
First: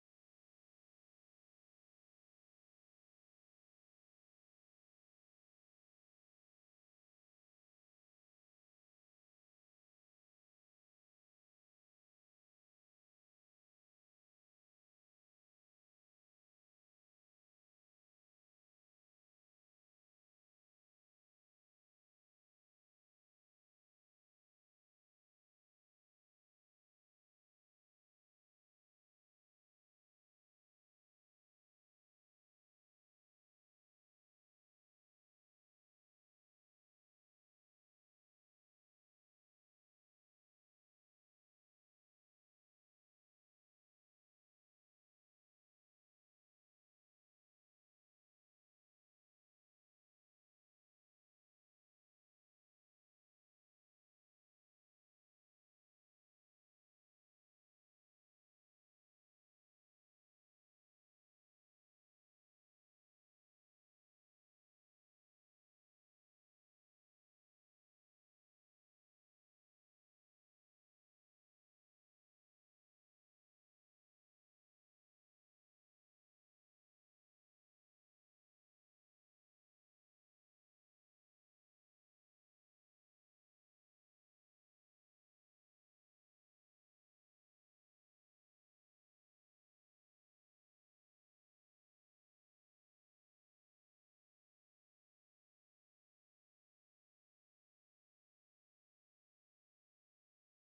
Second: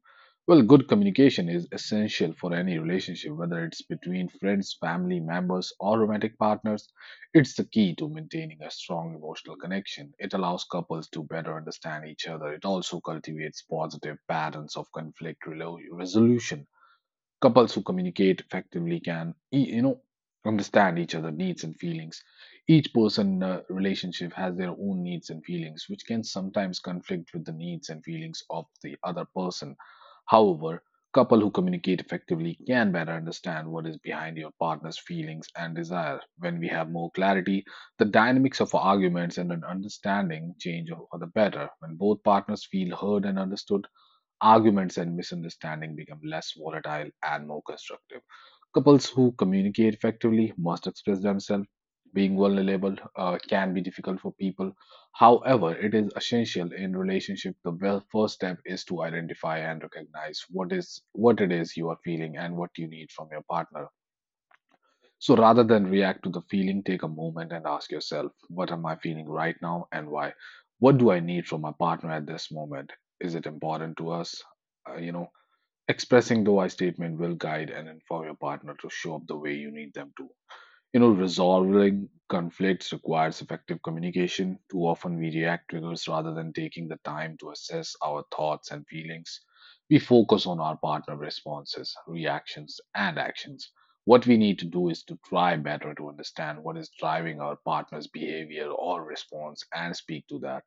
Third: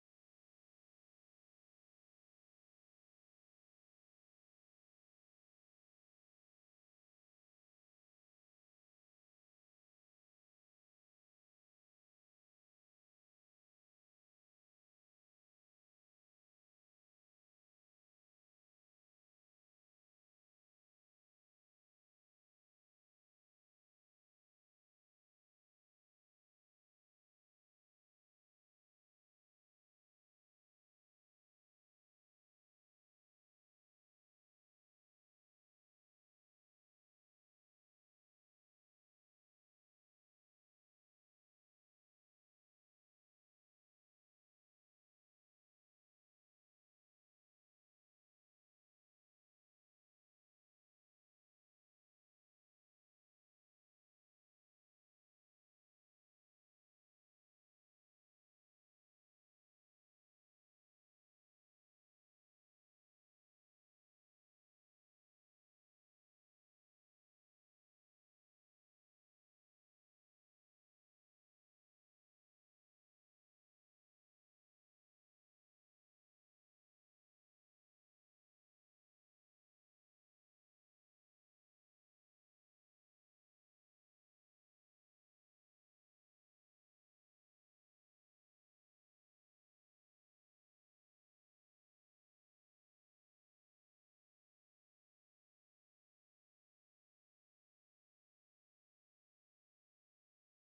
[SPEAKER 1] Well, good communication is essential for any relationship, whether it's between friends, family members, or romantic partners. It's the key to maintaining a strong emotional connection. It allows couples to better understand each other. It also cultivates positive patterns of conflict relo- resolution Couples who communicate effectively can, e- you know, understand each other' needs and feelings. Each person in a relationship has their own needs and feelings, which can sometimes conflict with the needs and feelings of the other person. However, couple who communicate effectively can better understand what is behind your partner's feelings and desire. When we have more clarity, the dynamics of arguments and an understanding change for the better. When both partners feel heard and understood, arguments and misunderstanding become less volatile and more constructive. Couples who communicate effectively must express themselves. Being vulnerable uh, can be difficult for people. However, it is essential in relationship. The wel- first step is to identify and recognize what is what it is you are feeling and what you need from your partner. So rather than react to the feeling, take a moment and ask yourself, what am I feeling right now and why? What do I need from my partner at this moment? Is it important to us? Uh, you know, Expressing the why statement will guide and inform your partner to show up the way you need them to. You know, resolving conflicts requires effective communication. Too often we react to triggers rather than taking the time to assess our thoughts and feelings. We focus on our partner responses, reactions, and actions. What we need to do is to try better to understand what is driving our partner's behavior or response and speak to that.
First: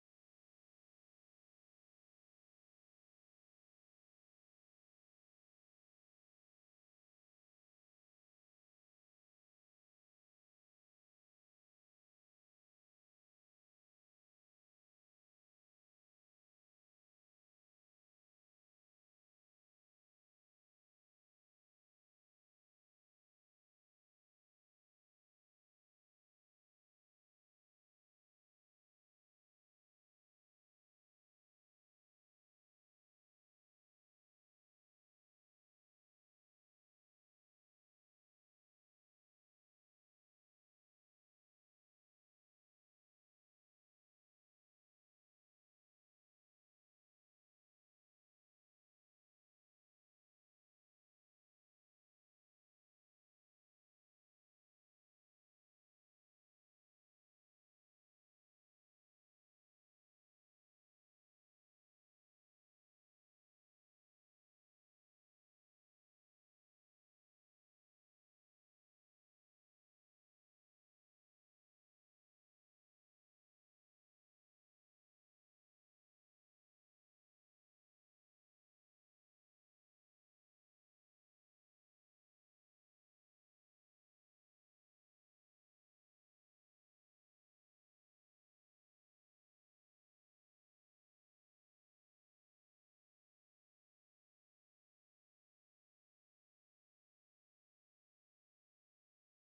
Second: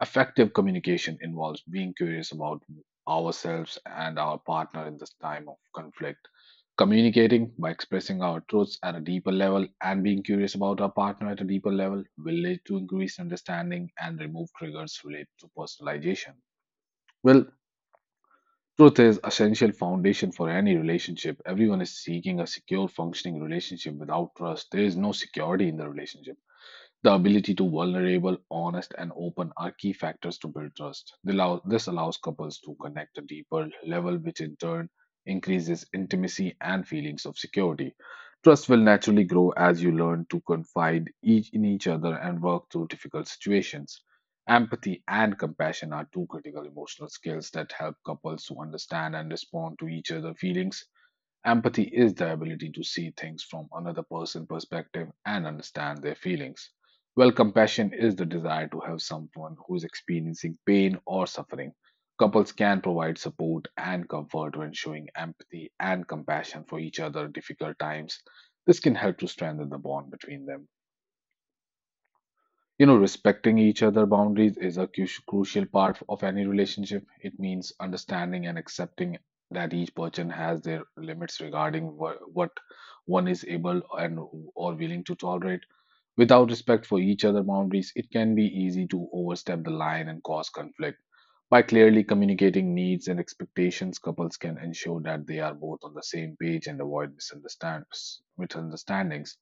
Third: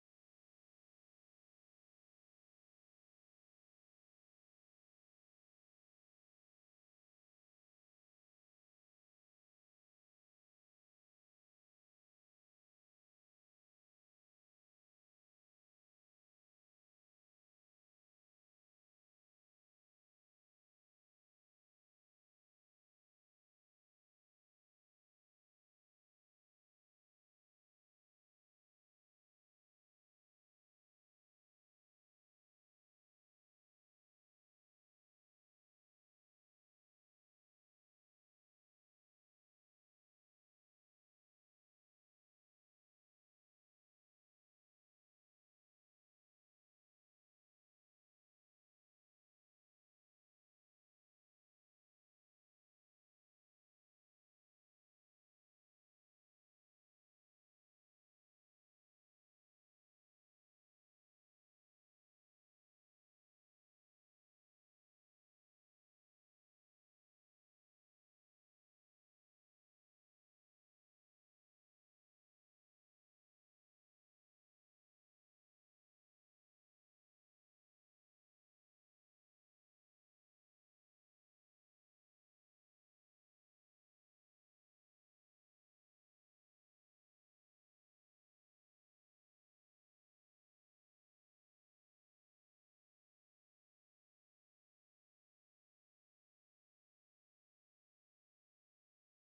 [SPEAKER 1] Effective communication involves being curious about ourselves and our partner in this time of conflict. Communicating by expressing our truths at a deeper level and being curious about our partner at a deeper level will lead to increased understanding and remove triggers related to personalization. Well, truth is essential foundation for any relationship. Everyone is seeking a secure functioning relationship. Without trust, there is no security in the relationship. The ability to vulnerable, honest, and open are key factors to build trust. They allow- This allows couples to connect a deeper level, which in turn increases intimacy and feelings of security. Trust will naturally grow as you learn to confide each in each other and work through difficult situations. Empathy and compassion are two critical emotional skills that help couples to understand and respond to each other's feelings. Empathy is the ability to see things from another person's perspective and understand their feelings, while compassion is the desire to help someone who is experiencing pain or suffering. Couples can provide support and comfort when showing empathy and compassion for each other in difficult times. This can help to strengthen the bond between them. You know, respecting each other' boundaries is a cru- crucial part of any relationship. It means understanding and accepting that each person has their limits regarding wh- what one is able and or willing to tolerate. Without respect for each other' boundaries, it can be easy to overstep the line and cause conflict. By clearly communicating needs and expectations, couples can ensure that they are both on the same page and avoid misunderstand- misunderstandings.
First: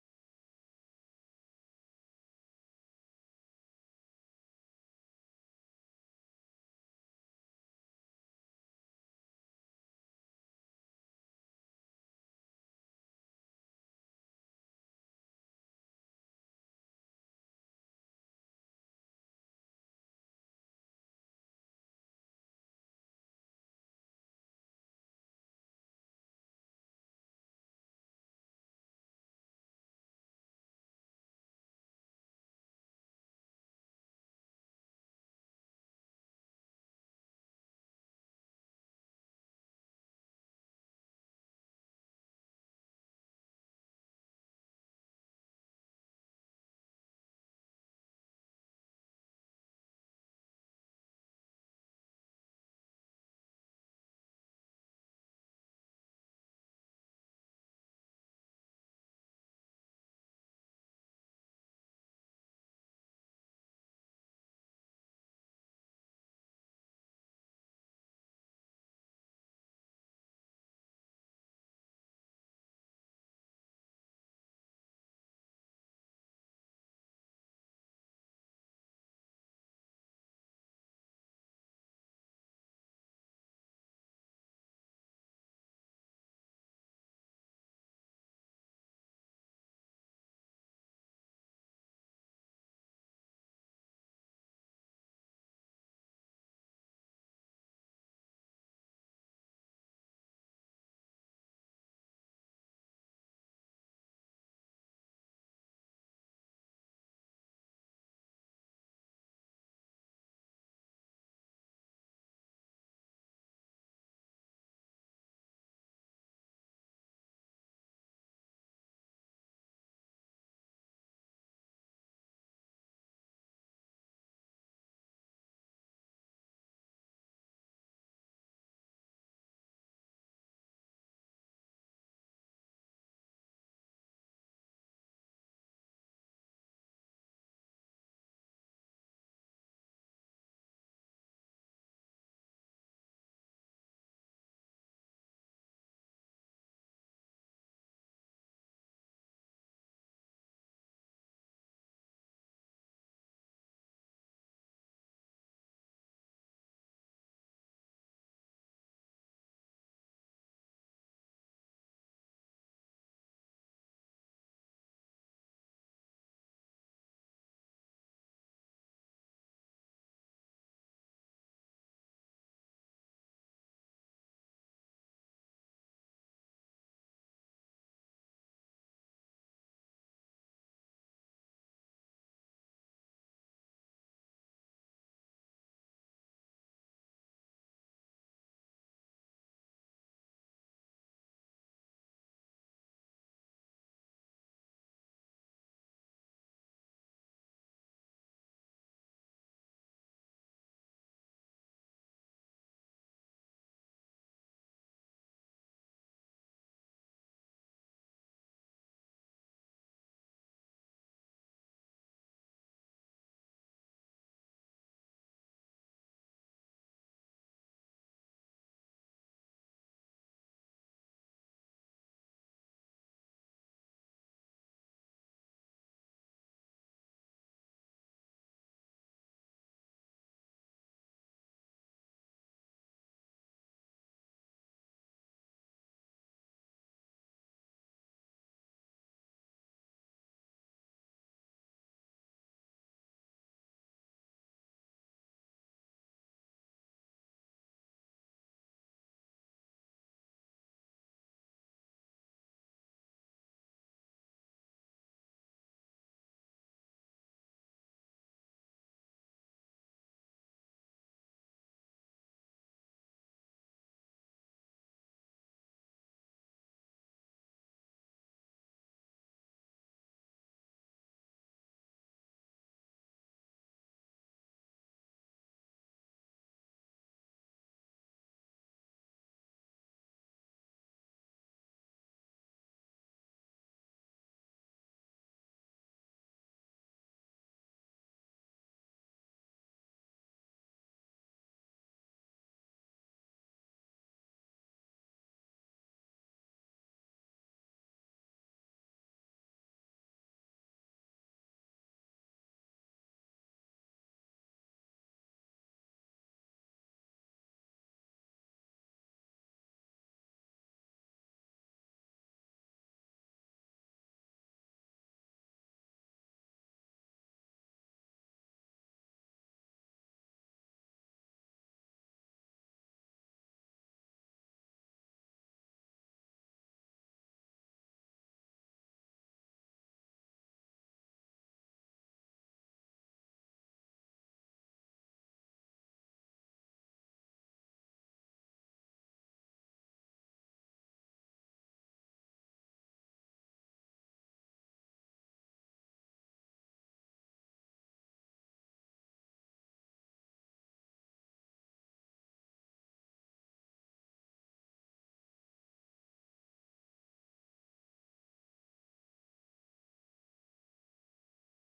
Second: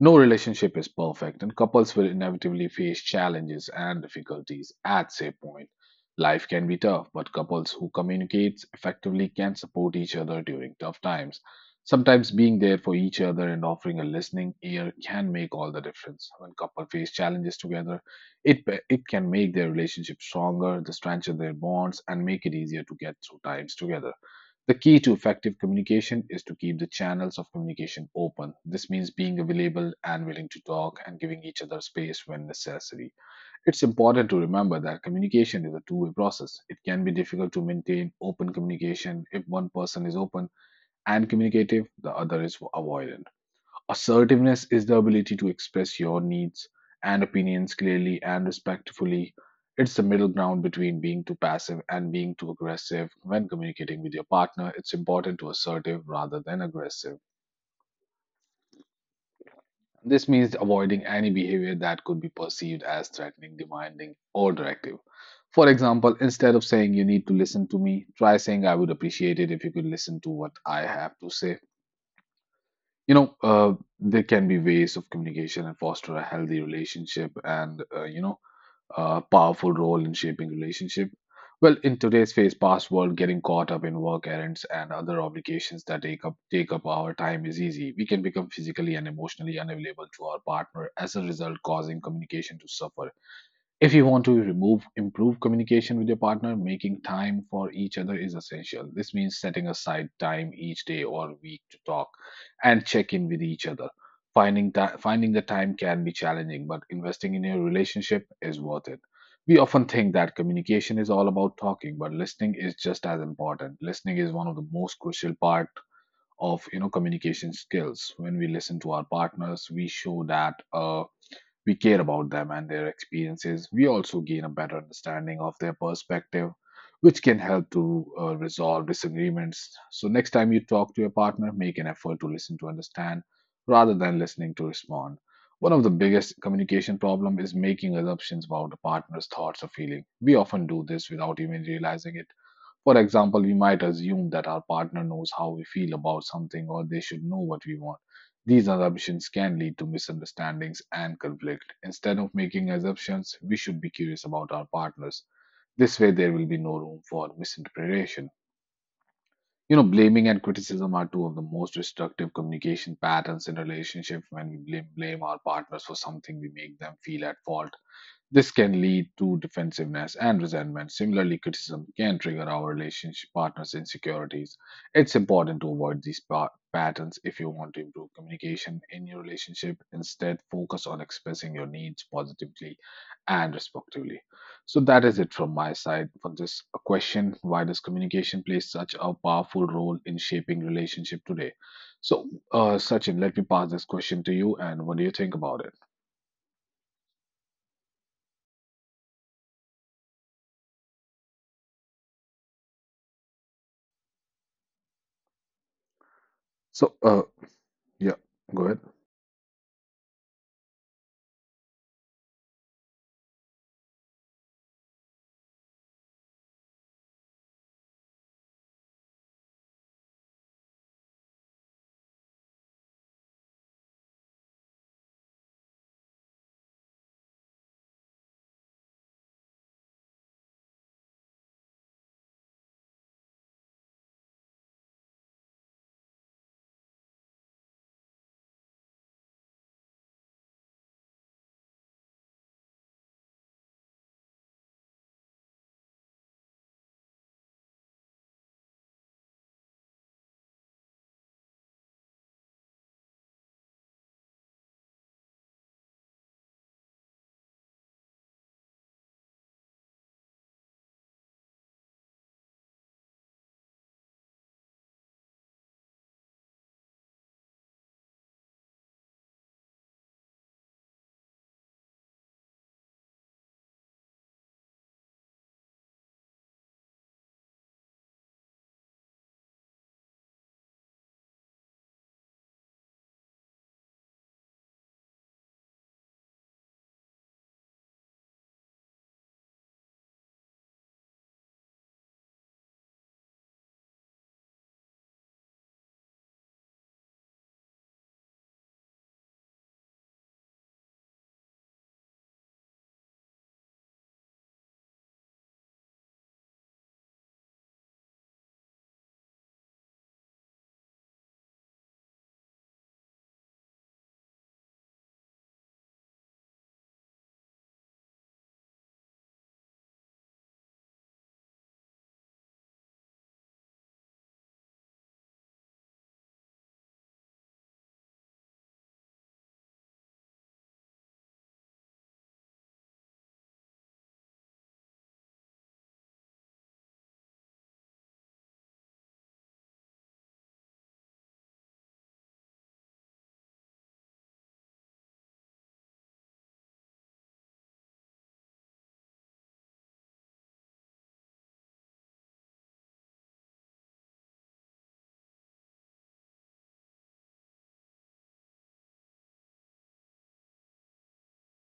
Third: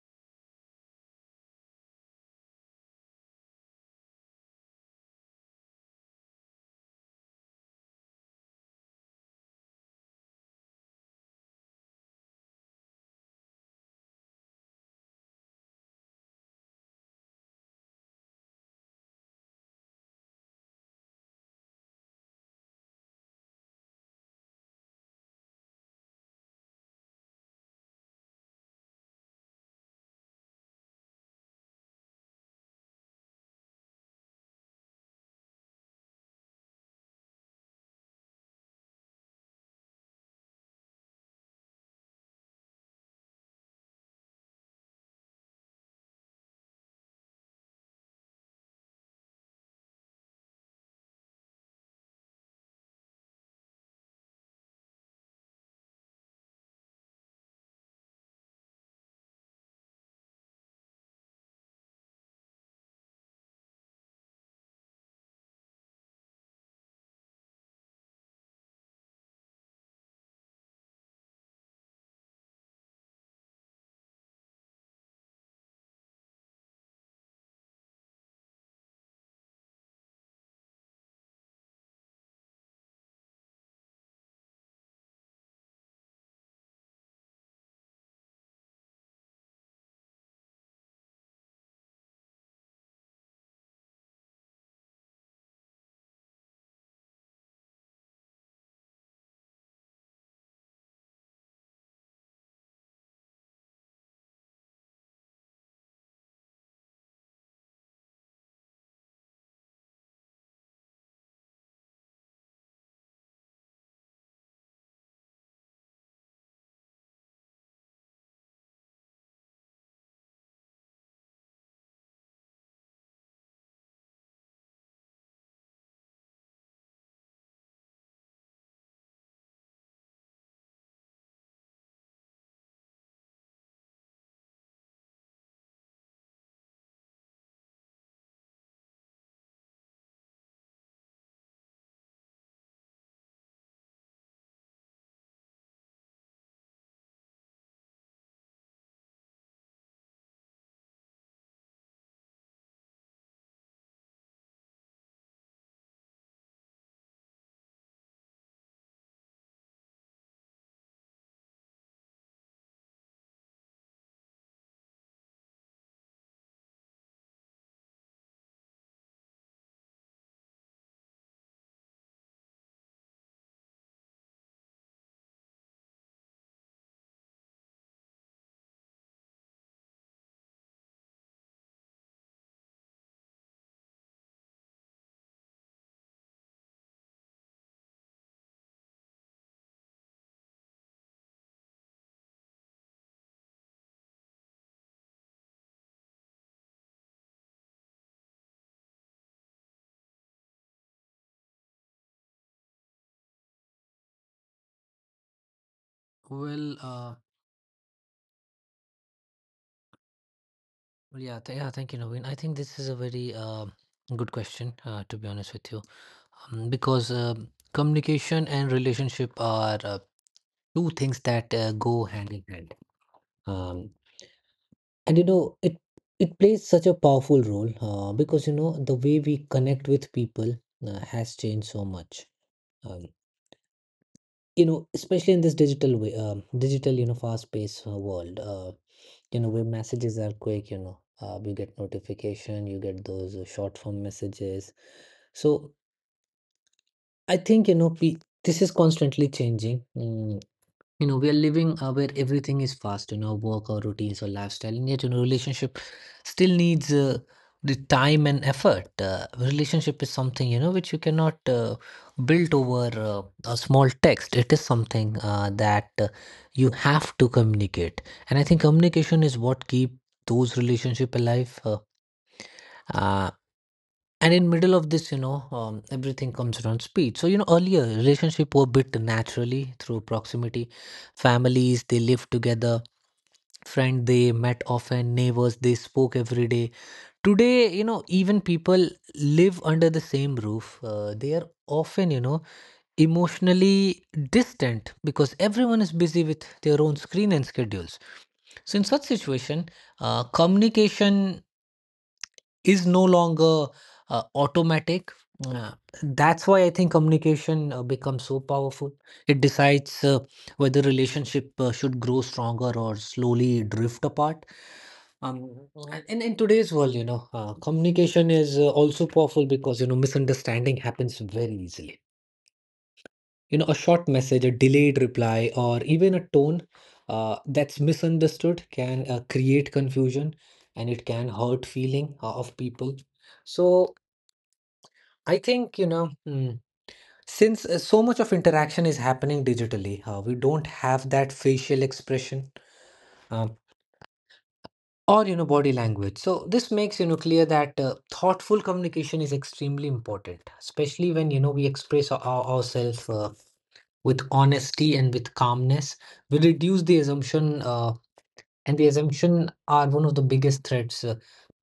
[SPEAKER 1] No relationship is perfect, and couples will inevitably face challenges and difficulties at say point. Life can be tough, but couples who communicate effectively can support each other during tough times. Sometimes being there for each other and offering a listening ear can make all the difference. When couples face challenges together, it it can make their relationship stronger, strengthen their bonds, and make it easier to get through times together. The key to effective communication is to keep the channels of communication open. This means being available and willing to talk and giving each other space when necessary. It's important to remember that communication is a two way process. It can be difficult to maintain open communication if one person is open and communicative, the other is avoidant. Assertiveness is the ability to express your needs and opinions clearly and respectfully. It's the middle ground between being too passive and being too aggressive when communicating with your partner. It's important to assertive rather than aggressive. This means avoiding any behavior that could be perceived as threatening, demanding, or directive. For example, instead of saying you need to listen to me, try saying I would appreciate it if you could listen to what I have to say. you know uh, there can be ways of communication and foster a healthy relationship and uh, you know a powerful role in shaping relationship. Well, in today's phase past world, getting caught up in work errands and other obligations that take up take up our time is easy. We can become physically and emotionally unavailable to our partner as a result, causing communication to suffer. If you want to remove improve communication with your partner, making time for each other is essential. This means setting aside time each day or week to talk and check in with each other. Finding ti- finding the time can be challenging, but investing in your relationship is worth it. We often think that communication is all about talking, but listening is just as important. Listening is one of the most crucial part of you know communication skills. When we listen to our partners, we show that. Uh, we care about them and their experiences. We also gain a better understanding of their perspective, which can help to uh, resolve disagreements. So, next time you talk to your partner, make an effort to listen to understand rather than listening to respond. One of the biggest communication problem is making assumptions about a partner's thoughts or feeling. We often do this without even realizing it. For example, we might assume that our partner knows how we feel about something or they should know what we want. These assumptions can lead to misunderstandings and conflict. Instead of making assumptions, we should be curious about our partners. This way, there will be no room for misinterpretation. You know, blaming and criticism are two of the most destructive communication patterns in relationships. When we blame, blame our partners for something, we make them feel at fault. This can lead to defensiveness and resentment. Similarly, criticism can trigger our relationship partner's insecurities. It's important to avoid these pa- patterns if you want to improve communication in your relationship. Instead, focus on expressing your needs positively and respectfully. So, that is it from my side for this question. Why does communication play such a powerful role in shaping relationship today? So, uh, Sachin, let me pass this question to you, and what do you think about it?
[SPEAKER 2] Well,
[SPEAKER 1] So, uh,
[SPEAKER 2] uh,
[SPEAKER 1] yeah, go ahead.
[SPEAKER 2] well, yeah, th- yeah, thank you, Naveen. I think this is a very uh, good question, uh, to be honest with you, um, because um communication and relationship are uh, two things that uh, go hand in hand. Um, and you know, it it plays such a powerful role uh, because you know the way we connect with people uh, has changed so much. Um, you know, especially in this digital way, um, digital, you know fast paced uh, world, uh, you know, where messages are quick, you know, uh, you get notification, you get those uh, short form messages. So I think, you know pe- this is constantly changing. Mm, you know, we are living, uh, where everything is fast, you know, work or routines or lifestyle, and yet, you know, relationship still needs uh, the time and effort. Uh, relationship is something, you know, which you cannot uh, build over uh, a small text. It is something uh, that uh, you have to communicate. And I think communication is what keep those relationship alive. uh, uh, and in middle of this, you know, um, everything comes around speed. So you know, earlier relationship were built naturally through proximity. Families they lived together, friend they met often, neighbors they spoke every day. Today, you know, even people live under the same roof, uh, they are often, you know, emotionally distant because everyone is busy with their own screen and schedules. So in such situation, uh, communication is no longer uh, automatic. Uh, that's why I think communication uh, becomes so powerful. It decides uh, whether relationship uh, should grow stronger or slowly drift apart. Um, and and in today's world, you know, uh, communication is uh, also powerful because, you know, misunderstanding happens very easily. You know, a short message, a delayed reply, or even a tone uh, that's misunderstood can uh, create confusion, and it can hurt feeling uh, of people. So I think, you know, mm, since uh, so much of interaction is happening digitally, uh, we don't have that facial expression, um, or, you know, body language. So this makes, you know, clear that uh, thoughtful communication is extremely important, especially when, you know, we express our, our- ourselves uh, with honesty and with calmness. We reduce the assumption, uh, and the assumption are one of the biggest threats uh,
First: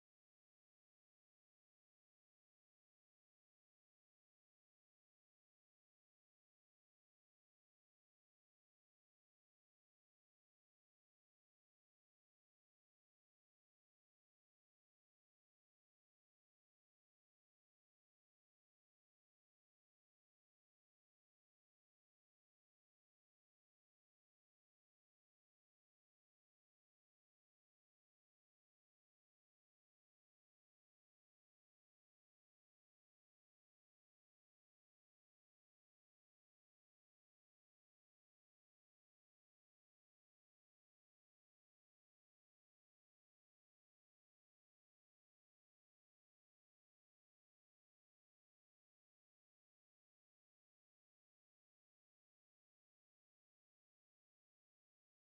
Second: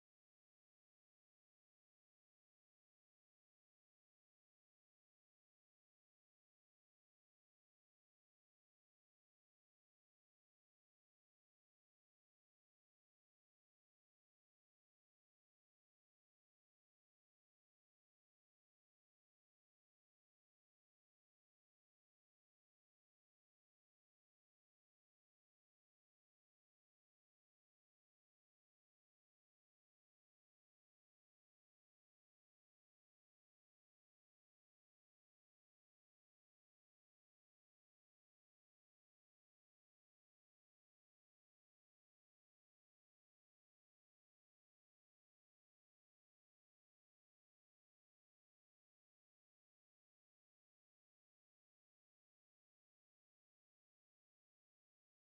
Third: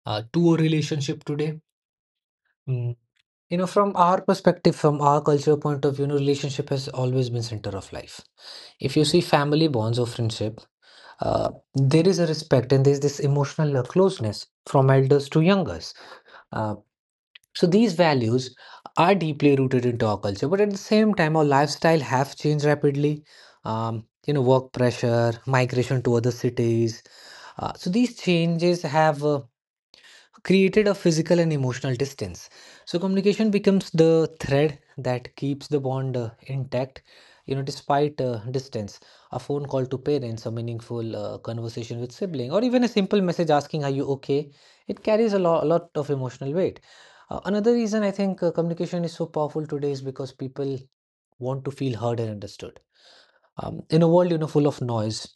[SPEAKER 2] uh, to a relationship today. Hmm, You know, from our perspective, from our culture point of view, you know, relationship has always been center of life. If you see family bonds or friendship, uh, there is a respect and there's this emotional uh, closeness from elders to youngers. Uh, so these values are deeply rooted into our culture, but at the same time, our lifestyle have changed rapidly. Um, you know, work pressure, migration to other cities. Uh, so these changes have uh, created a physical and emotional distance. So communication becomes the thread that keeps the bond uh, intact, you know, despite uh, distance. A phone call to parents, a meaningful uh, conversation with sibling, or even a simple message asking, "Are you okay?" It carries a, lo- a lot of emotional weight. Uh, another reason I think uh, communication is so powerful today is because people want to feel heard and understood. Um, in a world, you know, full of noise,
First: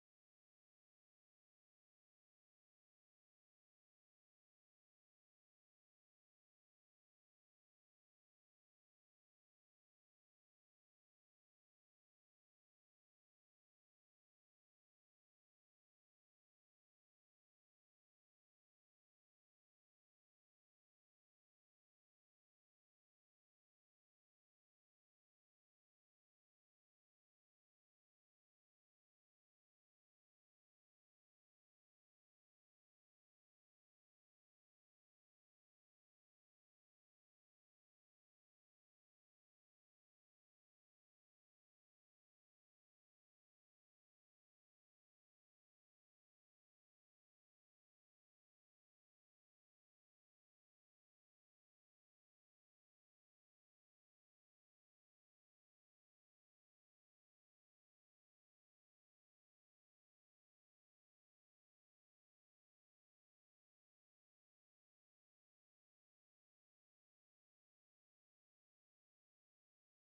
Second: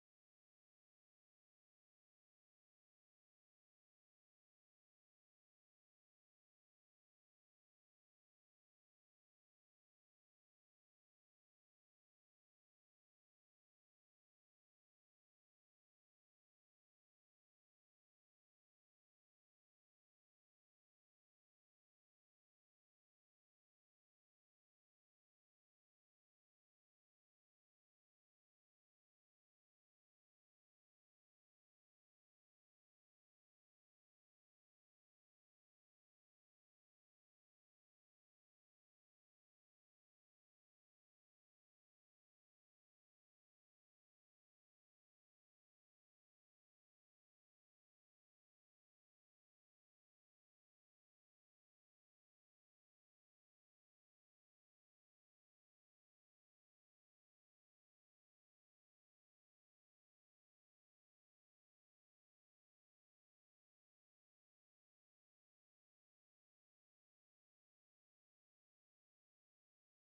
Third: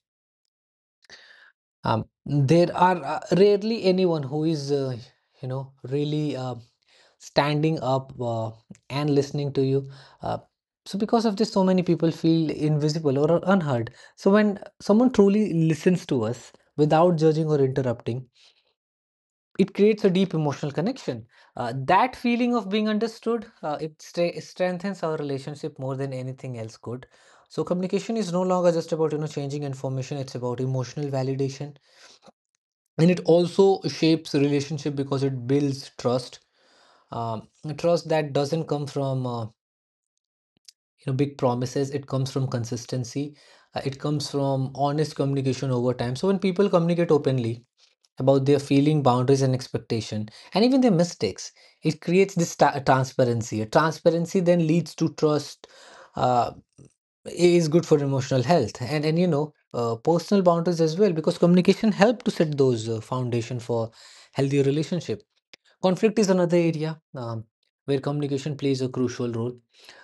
[SPEAKER 2] um, there are uh, rarely anyone who is, uh, you know, really. Uh, standing up uh, and listening to you. Uh, so, because of this, so many people feel invisible or unheard. So, when someone truly listens to us without judging or interrupting, it creates a deep emotional connection. Uh, that feeling of being understood, uh, it stra- strengthens our relationship more than anything else could. So, communication is no longer just about, you know, changing information; it's about emotional validation, and it also shapes relationship because it builds trust. Um, Trust that doesn't come from uh, you know, big promises. It comes from consistency. Uh, it comes from honest communication over time. So when people communicate openly about their feeling, boundaries and expectation, and even their mistakes, it creates this ta- transparency. A transparency then leads to trust, uh, is good for emotional health, and and you know, uh, personal boundaries as well, because communication help to set those uh, foundation for healthy relationship. Conflict is another area um, where communication plays a crucial role.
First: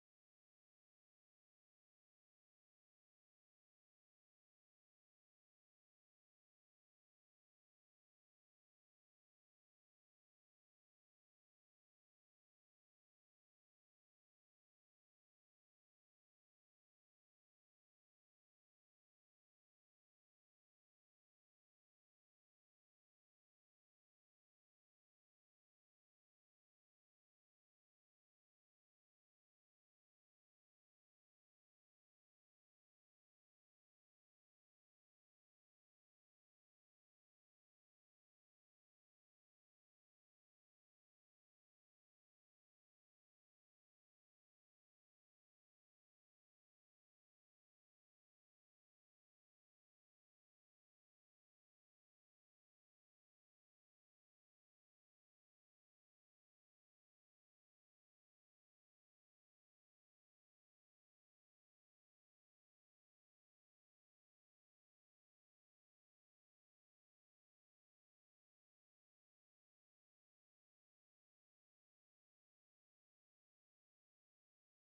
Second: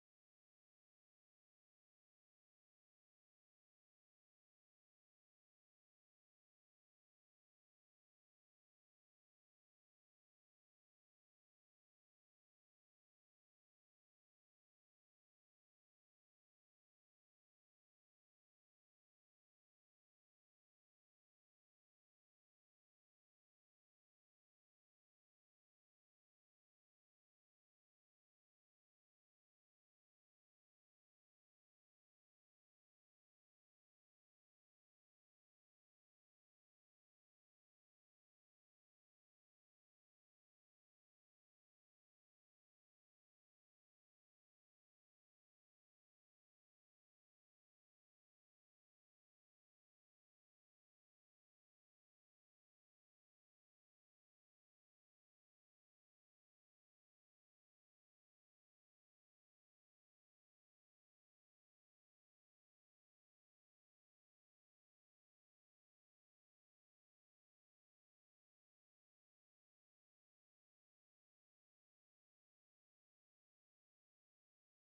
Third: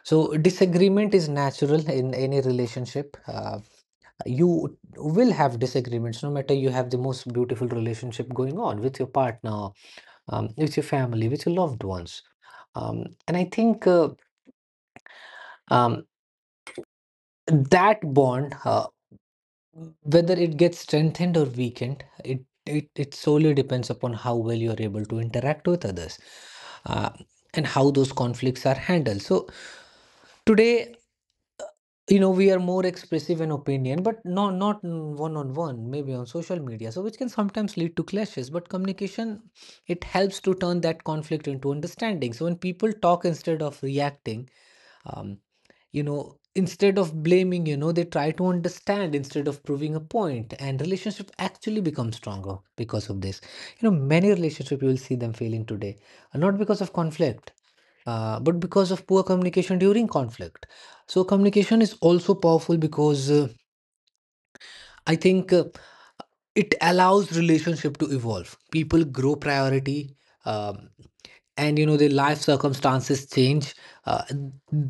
[SPEAKER 2] So, disagreement is natural in any relationship. Uh, you will have disagreements no matter you have the most beautiful relationship going on with your partner, um, with your family, with your loved ones. Um, and I think uh, um, that bond. Uh, Whether it gets strengthened or weakened, it it, it solely depends upon how well you're able to interact with others, uh, and how those conflicts are handled. So today, you know, we are more expressive in opinion, but no, not one on one, maybe on social media. So which can sometimes lead to clashes. But communication, it helps to turn that conflict into understanding. So when people talk instead of reacting, um, you know, instead of blaming, you know, they try to understand instead of proving a point. And relationship actually becomes stronger because of this. You know, many relationship you will see them failing today, uh, not because of conflict, uh, but because of poor communication during conflict. So communication is also powerful because, uh, I think uh, it allows relationship to evolve. People grow priority, um, and you know, their life circumstances change. uh,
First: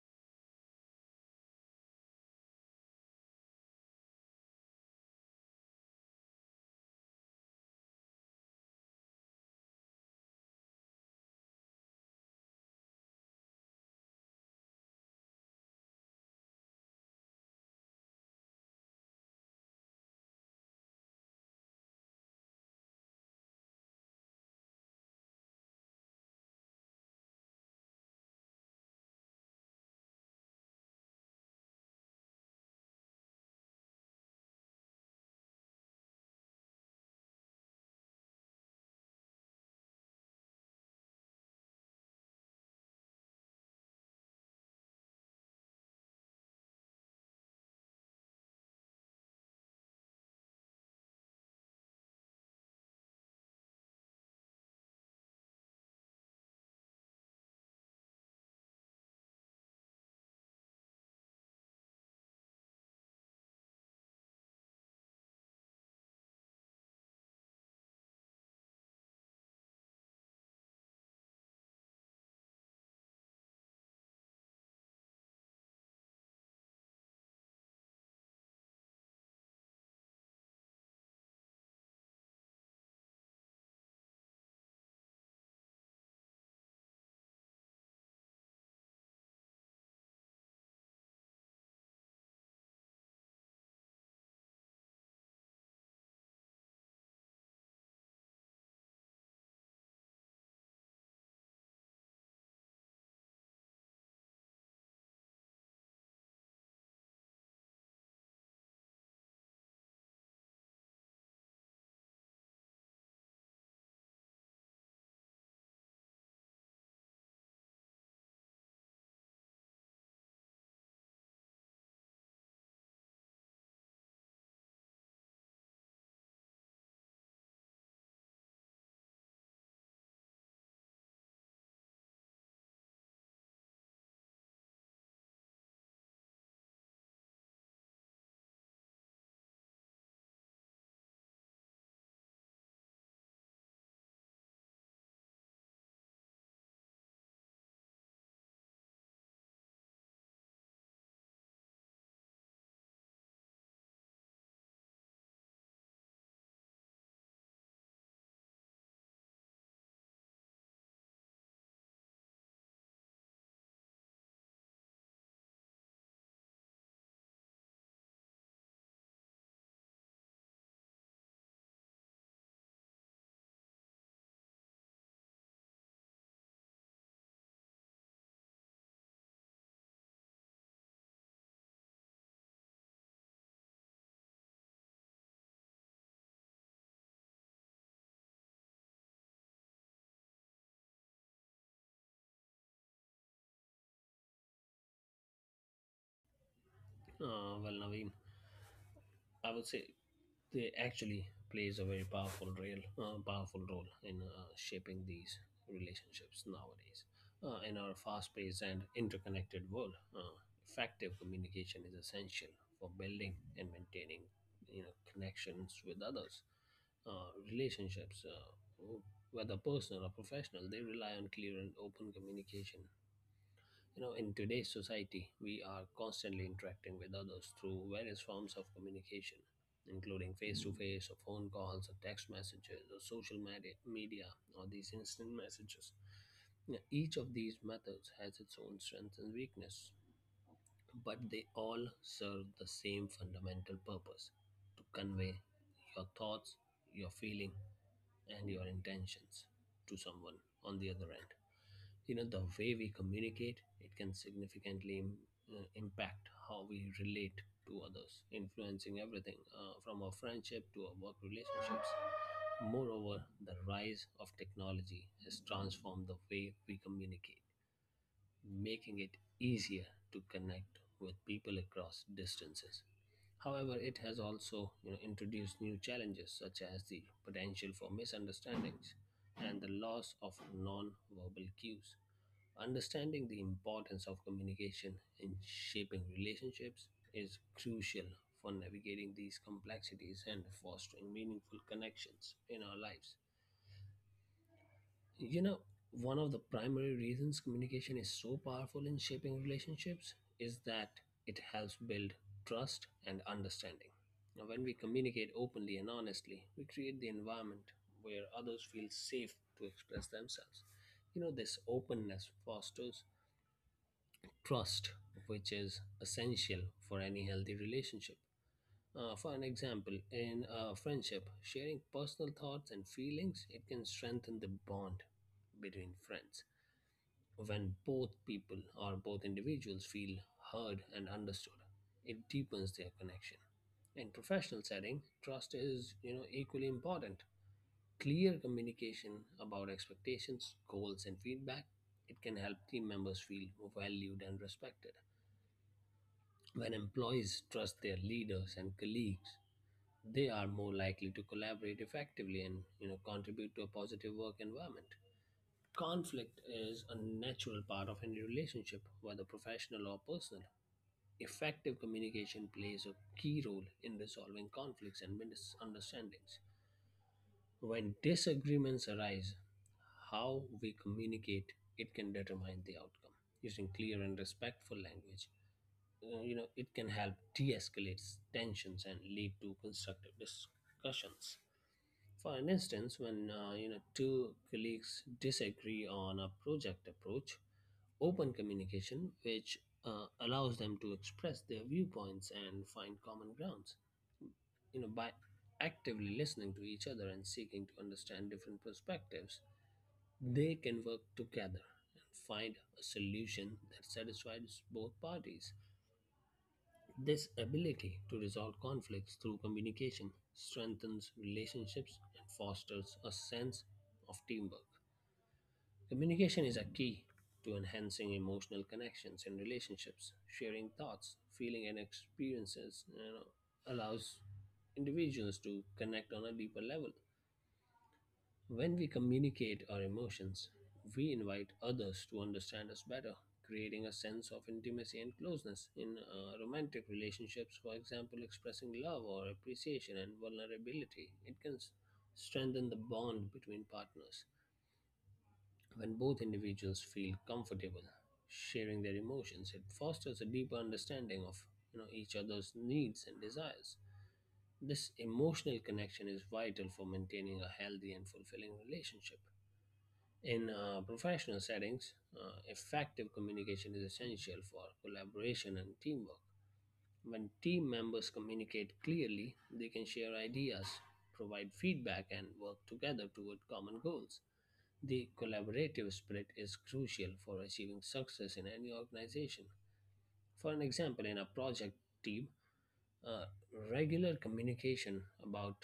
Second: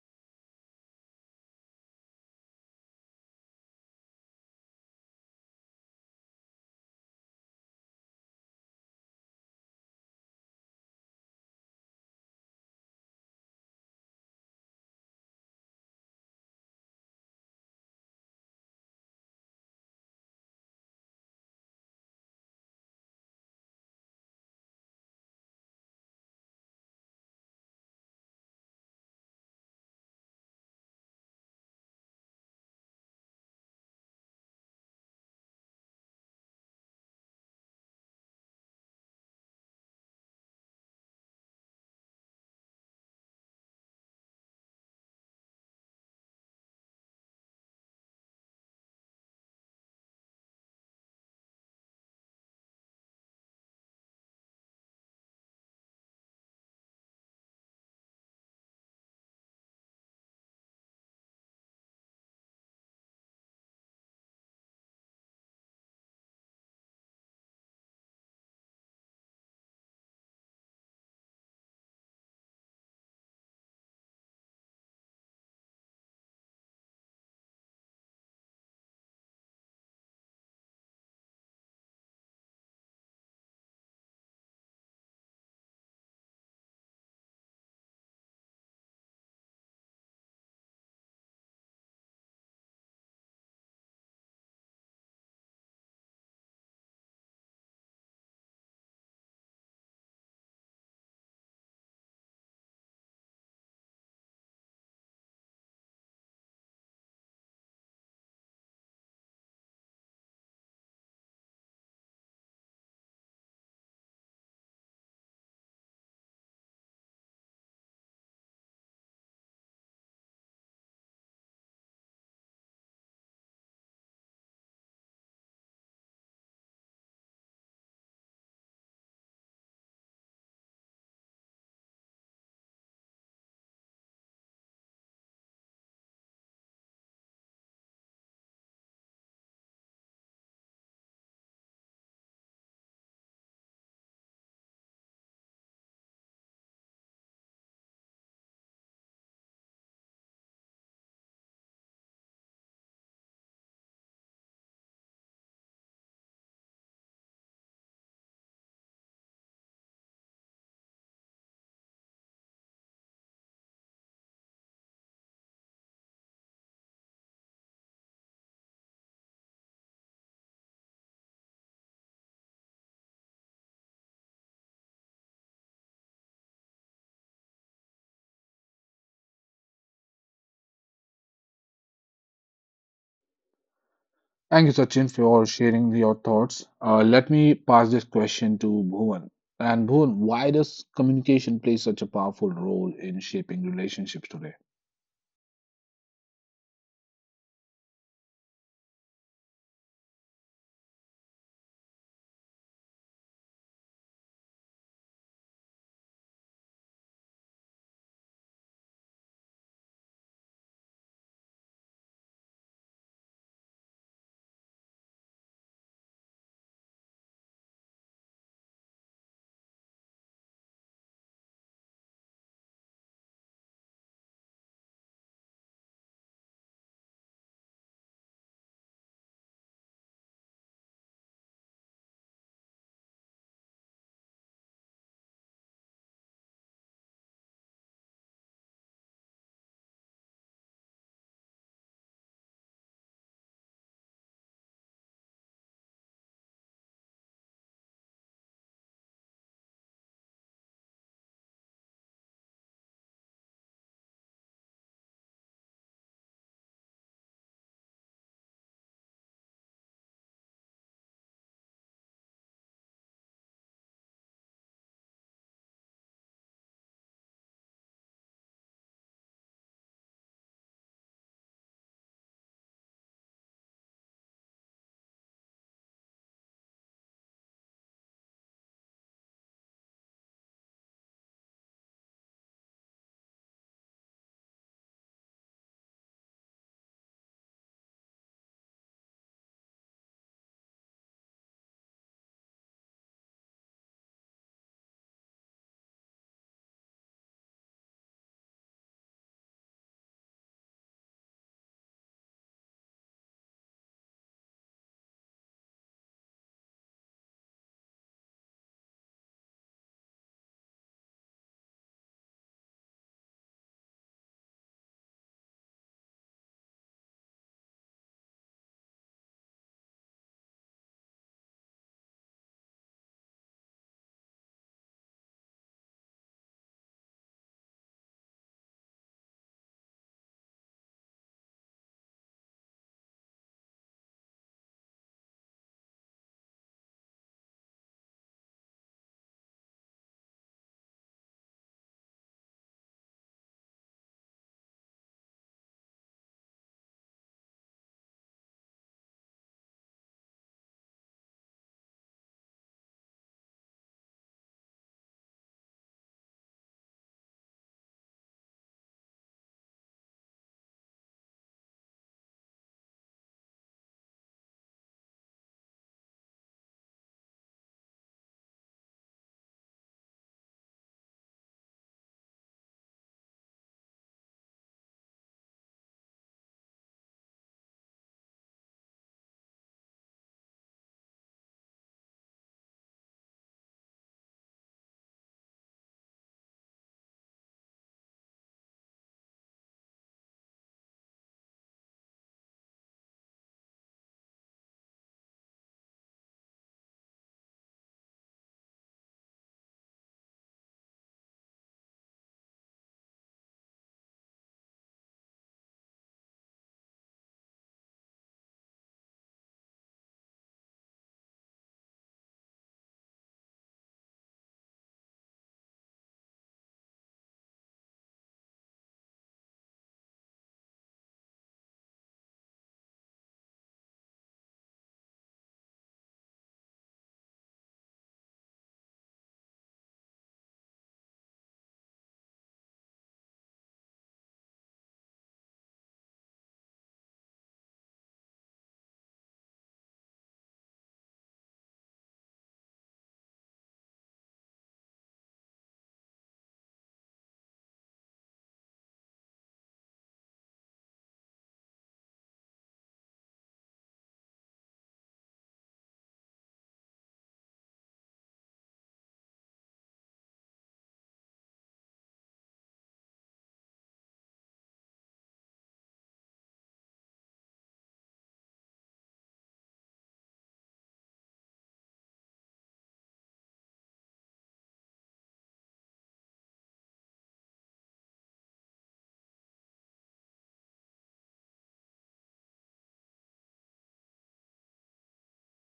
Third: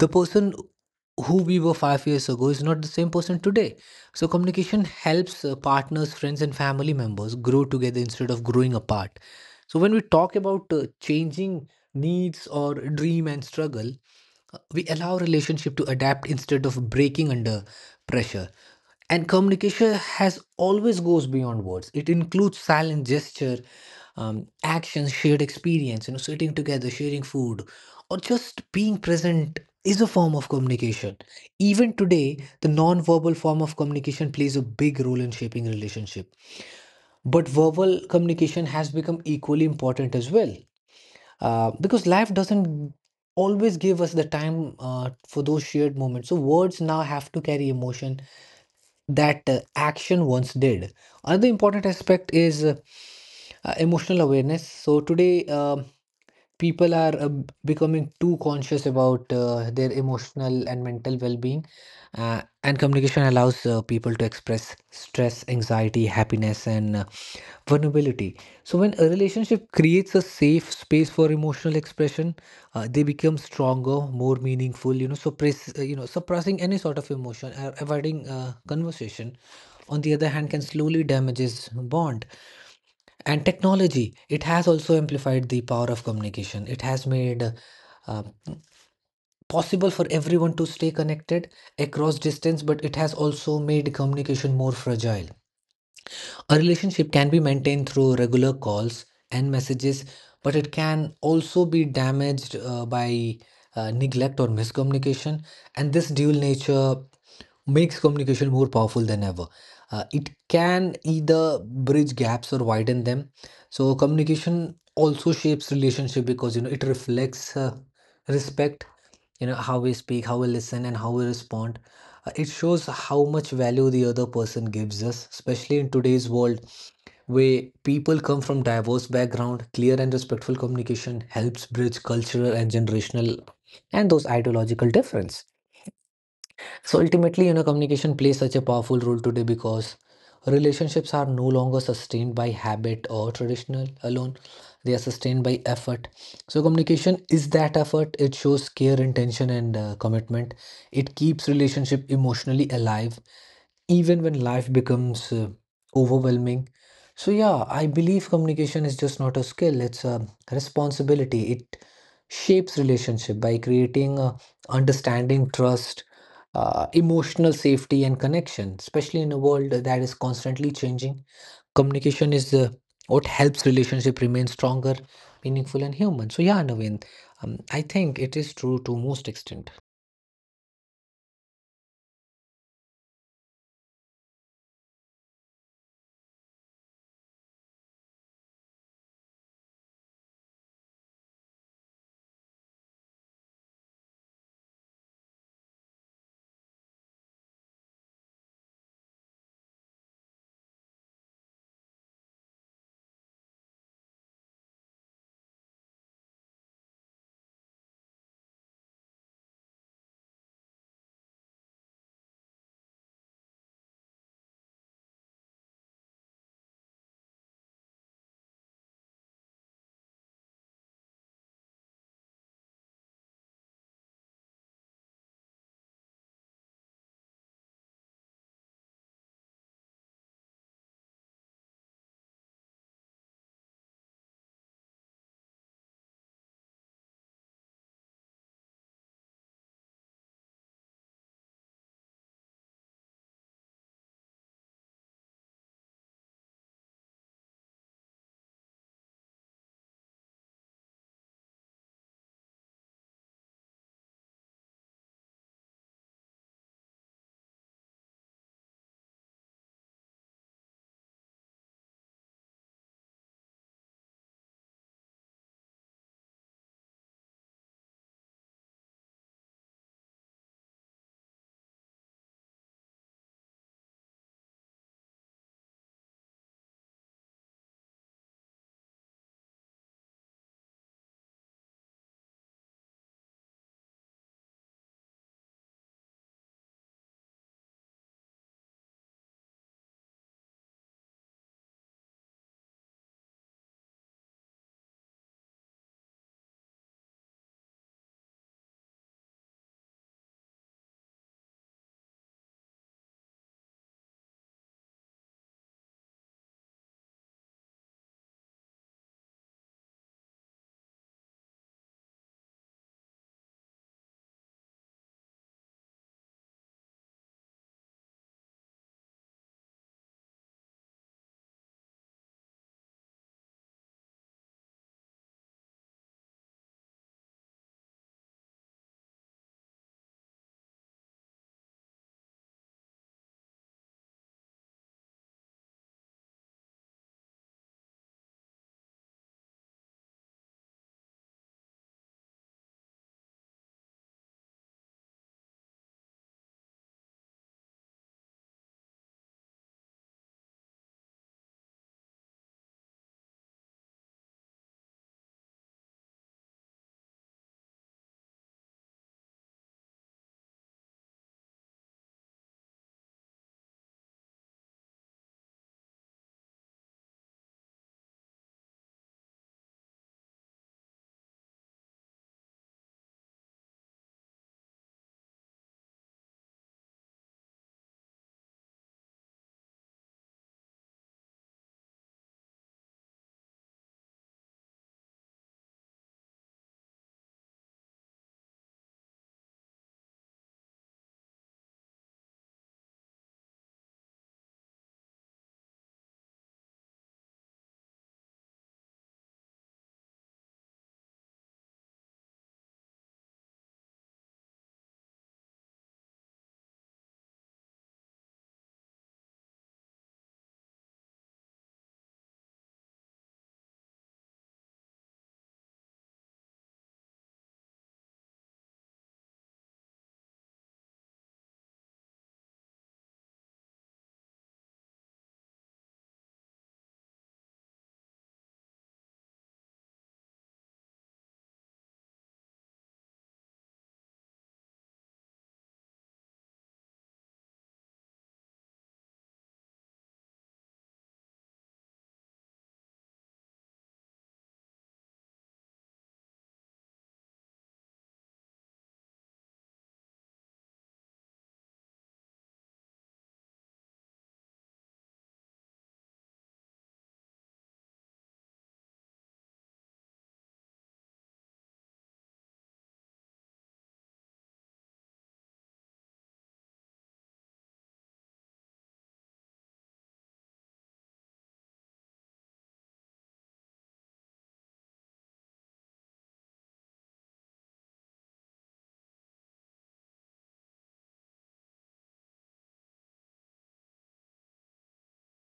[SPEAKER 2] the person who we were five years ago is not the same person today. So communication helps uh, partners, friends and family members grow together instead of growing apart. So when we talk about uh, changing needs or dream and struggle, we allow relationship to adapt instead of breaking under pressure. And communication has always goes beyond words. It includes silent gesture, um, actions, shared experience. You know, sitting together, sharing food, or just being present is a form of communication. Even today the non-verbal form of communication plays a big role in shaping relationship, but verbal communication has become equally important as well, uh, because life doesn't always give us the time uh, for those shared moments. So words now have to carry emotion that uh, action once did. Another important aspect is uh, uh, emotional awareness. So today, um people are uh, b- becoming too conscious about uh, their emotional and mental well-being, uh, and communication allows uh, people to express stress, anxiety, happiness, and uh, vulnerability. So when a relationship creates a safe space for emotional expression, uh, they become stronger, more meaningful. You know, suppress, uh, you know, suppressing any sort of emotion or avoiding uh, conversation, on the other hand, can slowly damages bond. And technology, it has also amplified the power of communication. It has made uh, uh, possible for everyone to stay connected across distance, but it has also made communication more fragile. A relationship can be maintained through regular calls and messages, but it can also be damaged uh, by uh, neglect or miscommunication. And this dual nature makes communication more powerful than ever. Uh, it can either bridge gaps or widen them. So communication also shapes relationship because, you know, it reflects uh, respect. You know, how we speak, how we listen, and how we respond. Uh, it shows how much value the other person gives us, especially in today's world where people come from diverse background. Clear and respectful communication helps bridge cultural and generational and those ideological difference. So ultimately, you know, communication plays such a powerful role today because relationships are no longer sustained by habit or traditional alone. They are sustained by effort. So communication is that effort. It shows care, intention, and uh, commitment. It keeps relationship emotionally alive even when life becomes uh, overwhelming. So, yeah, I believe communication is just not a skill, it's a responsibility. It shapes relationship by creating uh, understanding, trust, uh, emotional safety, and connection, especially in a world that is constantly changing. Communication is uh, what helps relationship remain stronger, meaningful, and human. So, yeah, Naveen, um, I think it is true to most extent.
[SPEAKER 1] Thank you, Sachin, for sharing your thoughts. Uh, let me pass this question to Bhuvan. And Bhuvan, why does communication play such a powerful role in shaping relationships today?
[SPEAKER 3] uh, Well, Naveen, I would say they actually plays a very powerful role, uh, powerful role in uh, shaping these relationships nowadays. Uh, in our fast-paced and interconnected world, uh, effective communication is essential for building and maintaining, you know, connections with others. Uh, relationships, uh, whether personal or professional, they rely on clear and open communication. You know, in today's society, we are constantly interacting with others through various forms of communication, including face to face, or phone calls, or text messages, or social medi- media, or these instant messages. Yeah, each of these methods has its own strengths and weakness, but they all serve the same fundamental purpose: to convey your thoughts, your feeling, and your intentions to someone on the other end. You know the way we communicate, it can significantly im- uh, impact how we relate to others, influencing everything, uh, from our friendship to our work relationships. Moreover, the rise of technology has transformed the way we communicate, making it easier to connect with people across distances. However, it has also, you know, introduced new challenges, such as the potential for misunderstandings and the loss of non-verbal cues. Understanding the importance of communication in shaping relationships is crucial for navigating these complexities and fostering meaningful connections in our lives. You know, one of the primary reasons communication is so powerful in shaping relationships is that it helps build trust and understanding. Now, when we communicate openly and honestly, we create the environment where others feel safe to express themselves. You know, this openness fosters trust, which is essential for any healthy relationship. Uh, for an example, in a friendship, sharing personal thoughts and feelings, it can strengthen the bond between friends. When both people or both individuals feel heard and understood, it deepens their connection. In professional setting, trust is, you know, equally important. Clear communication about expectations, goals, and feedback, it can help team members feel valued and respected. When employees trust their leaders and colleagues, they are more likely to collaborate effectively and you know contribute to a positive work environment. Conflict is a natural part of any relationship, whether professional or personal. Effective communication plays a key role in resolving conflicts and misunderstandings. When disagreements arise, how we communicate, it can determine the outcome. Using clear and respectful language, uh, you know, it can help de-escalate tensions and lead to constructive discussions. For an instance, when uh, you know two colleagues disagree on a project approach, open communication, which uh, allows them to express their viewpoints and find common grounds, you know by actively listening to each other and seeking to understand different perspectives, they can work together and find a solution that satisfies both parties. This ability to resolve conflicts through communication strengthens relationships and fosters a sense of teamwork. Communication is a key to enhancing emotional connections and relationships. Sharing thoughts, feeling, and experiences you know, allows individuals to connect on a deeper level. When we communicate our emotions, we invite others to understand us better, creating a sense of intimacy and closeness. In uh, romantic relationships, for example, expressing love or appreciation and vulnerability, it can s- strengthen the bond between partners. When both individuals feel comfortable sharing their emotions, it fosters a deeper understanding of you know, each other's needs and desires. This emotional connection is vital for maintaining a healthy and fulfilling relationship. In uh, professional settings, uh, effective communication is essential for collaboration and teamwork. When team members communicate clearly, they can share ideas, provide feedback, and work together toward common goals. The collaborative spirit is crucial for achieving success in any organization. For an example, in a project team, uh, regular communication about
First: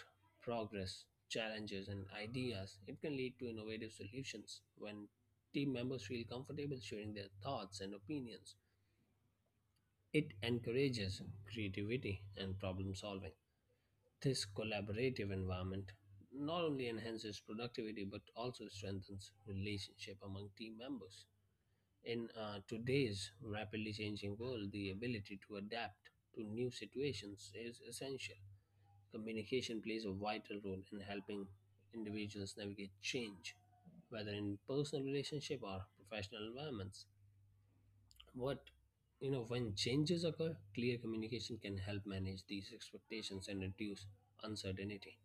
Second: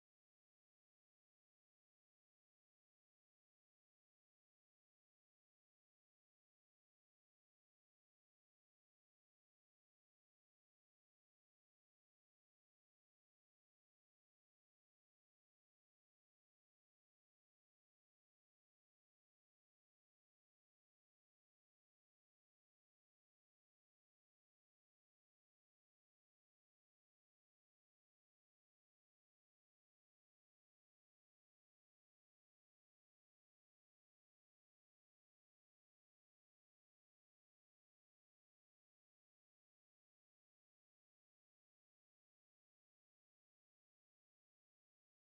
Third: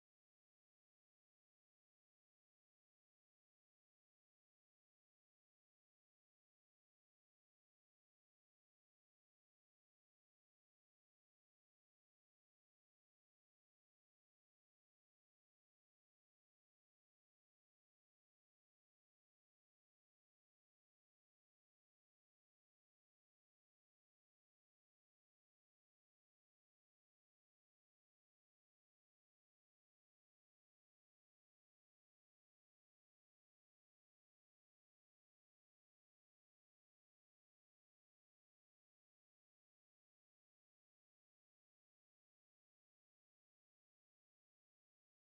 [SPEAKER 3] progress, challenges, and ideas. It can lead to innovative solutions when team members feel comfortable sharing their thoughts and opinions. It encourages creativity and problem solving. This collaborative environment not only enhances productivity but also strengthens relationship among team members. In uh, today's rapidly changing world, the ability to adapt to new situations is essential. Communication plays a vital role in helping individuals navigate change, whether in personal relationship or professional environments. What you know When changes occur, clear communication can help manage these expectations and reduce uncertainty.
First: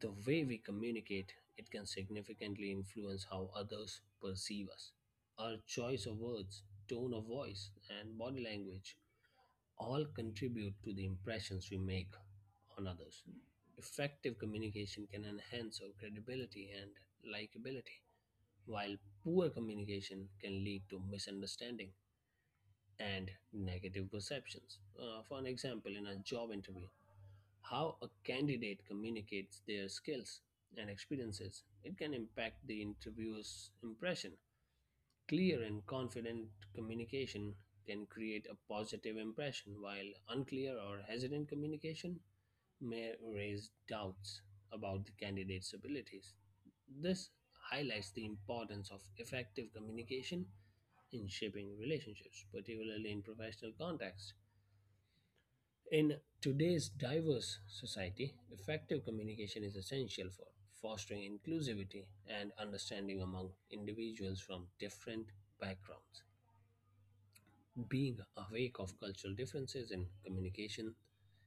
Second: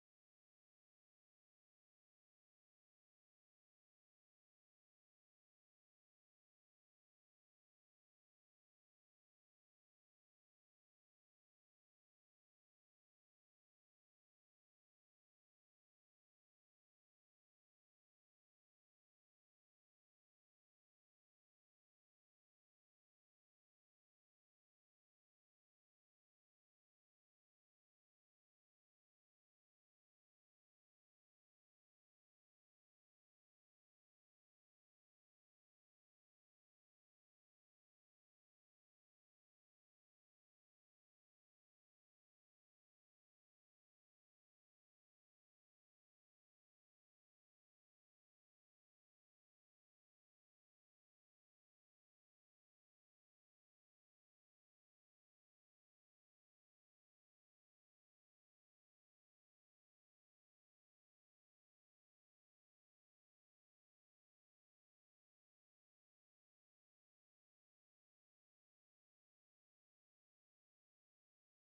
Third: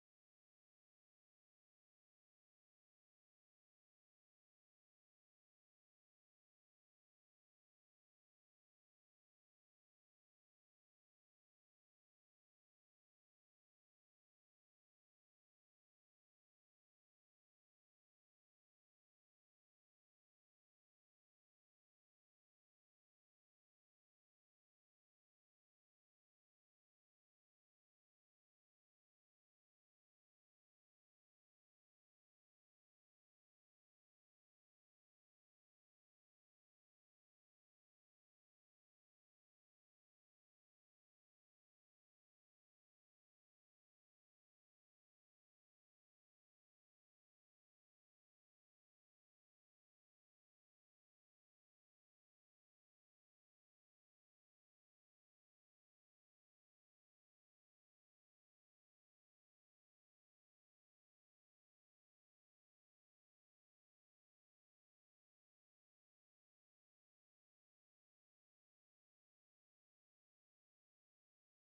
[SPEAKER 3] The way we communicate, it can significantly influence how others perceive us. Our choice of words, tone of voice, and body language all contribute to the impressions we make on others. Effective communication can enhance our credibility and likability, while poor communication can lead to misunderstanding and negative perceptions. Uh, for an example, in a job interview, how a candidate communicates their skills and experiences, it can impact the interviewer's impression. Clear and confident communication can create a positive impression, while unclear or hesitant communication may raise doubts about the candidate's abilities. This highlights the importance of effective communication in shaping relationships, particularly in professional contexts. In today's diverse society, effective communication is essential for fostering inclusivity and understanding among individuals from different backgrounds. Being awake of cultural differences in communication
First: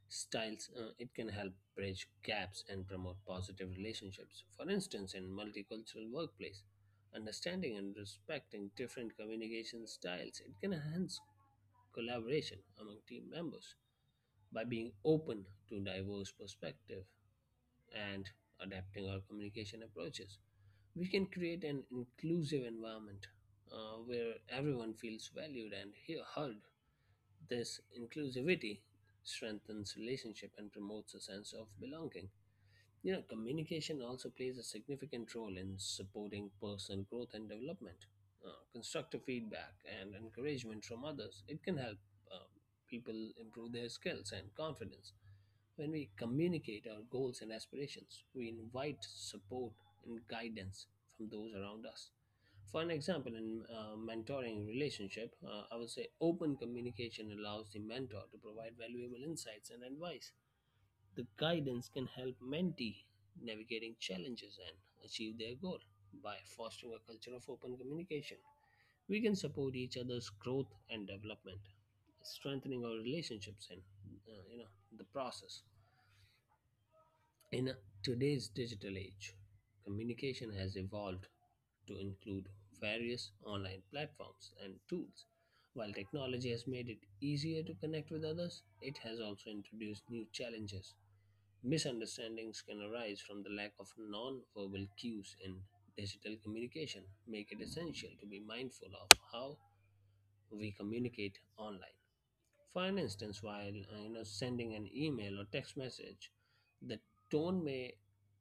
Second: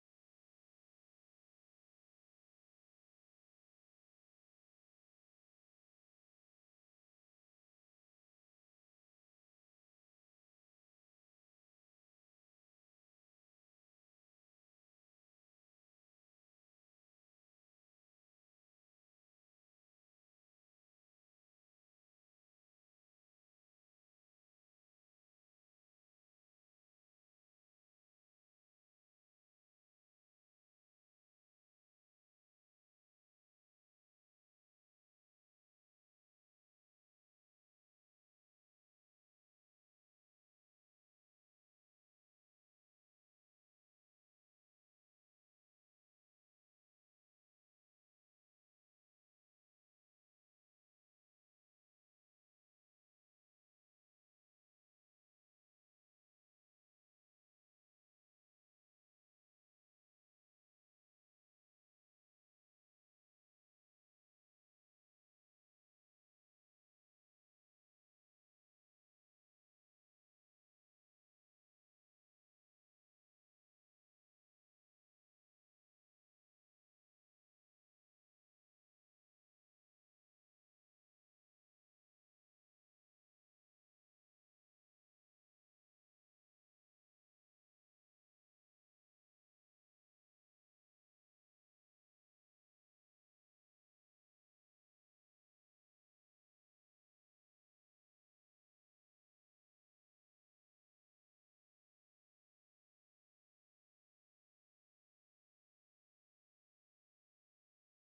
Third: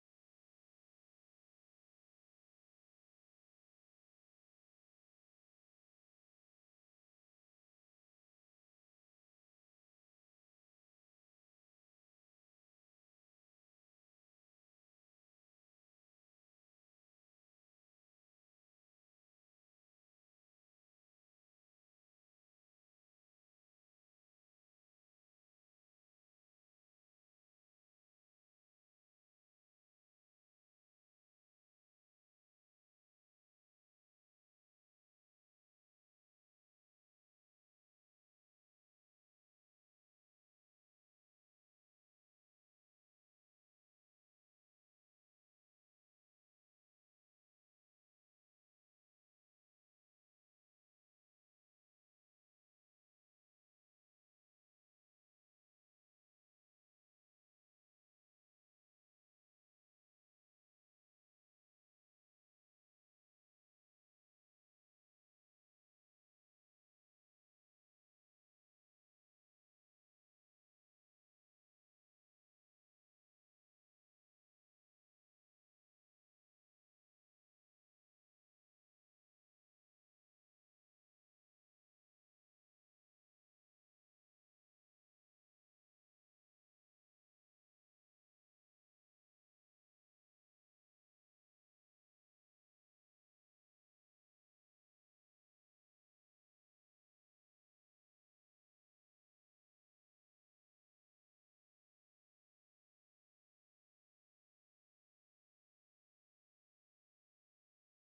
[SPEAKER 3] styles, uh, it can help bridge gaps and promote positive relationships. For instance, in multicultural workplace, understanding and respecting different communication styles, it can enhance collaboration among team members by being open to diverse perspective and adapting our communication approaches, we can create an inclusive environment, uh, where everyone feels valued and he- heard. This inclusivity strengthens relationship and promotes a sense of belonging. You know, communication also plays a significant role in supporting personal growth and development. Uh, constructive feedback and encouragement from others, it can help um, people improve their skills and confidence. When we communicate our goals and aspirations, we invite support and guidance from those around us. For an example, in uh, mentoring relationship, uh, I would say open communication allows the mentor to provide valuable insights and advice. The guidance can help mentee navigating challenges and achieve their goal by fostering a culture of open communication. We can support each other's growth and development, strengthening our relationships and uh, you know the process. In today's digital age, communication has evolved to include various online platforms and tools. While technology has made it easier to connect with others, it has also introduced new challenges. Misunderstandings can arise from the lack of non verbal cues in digital communication, make it essential to be mindful of how we communicate online. For an instance, while uh, you know sending an email or text message, the tone may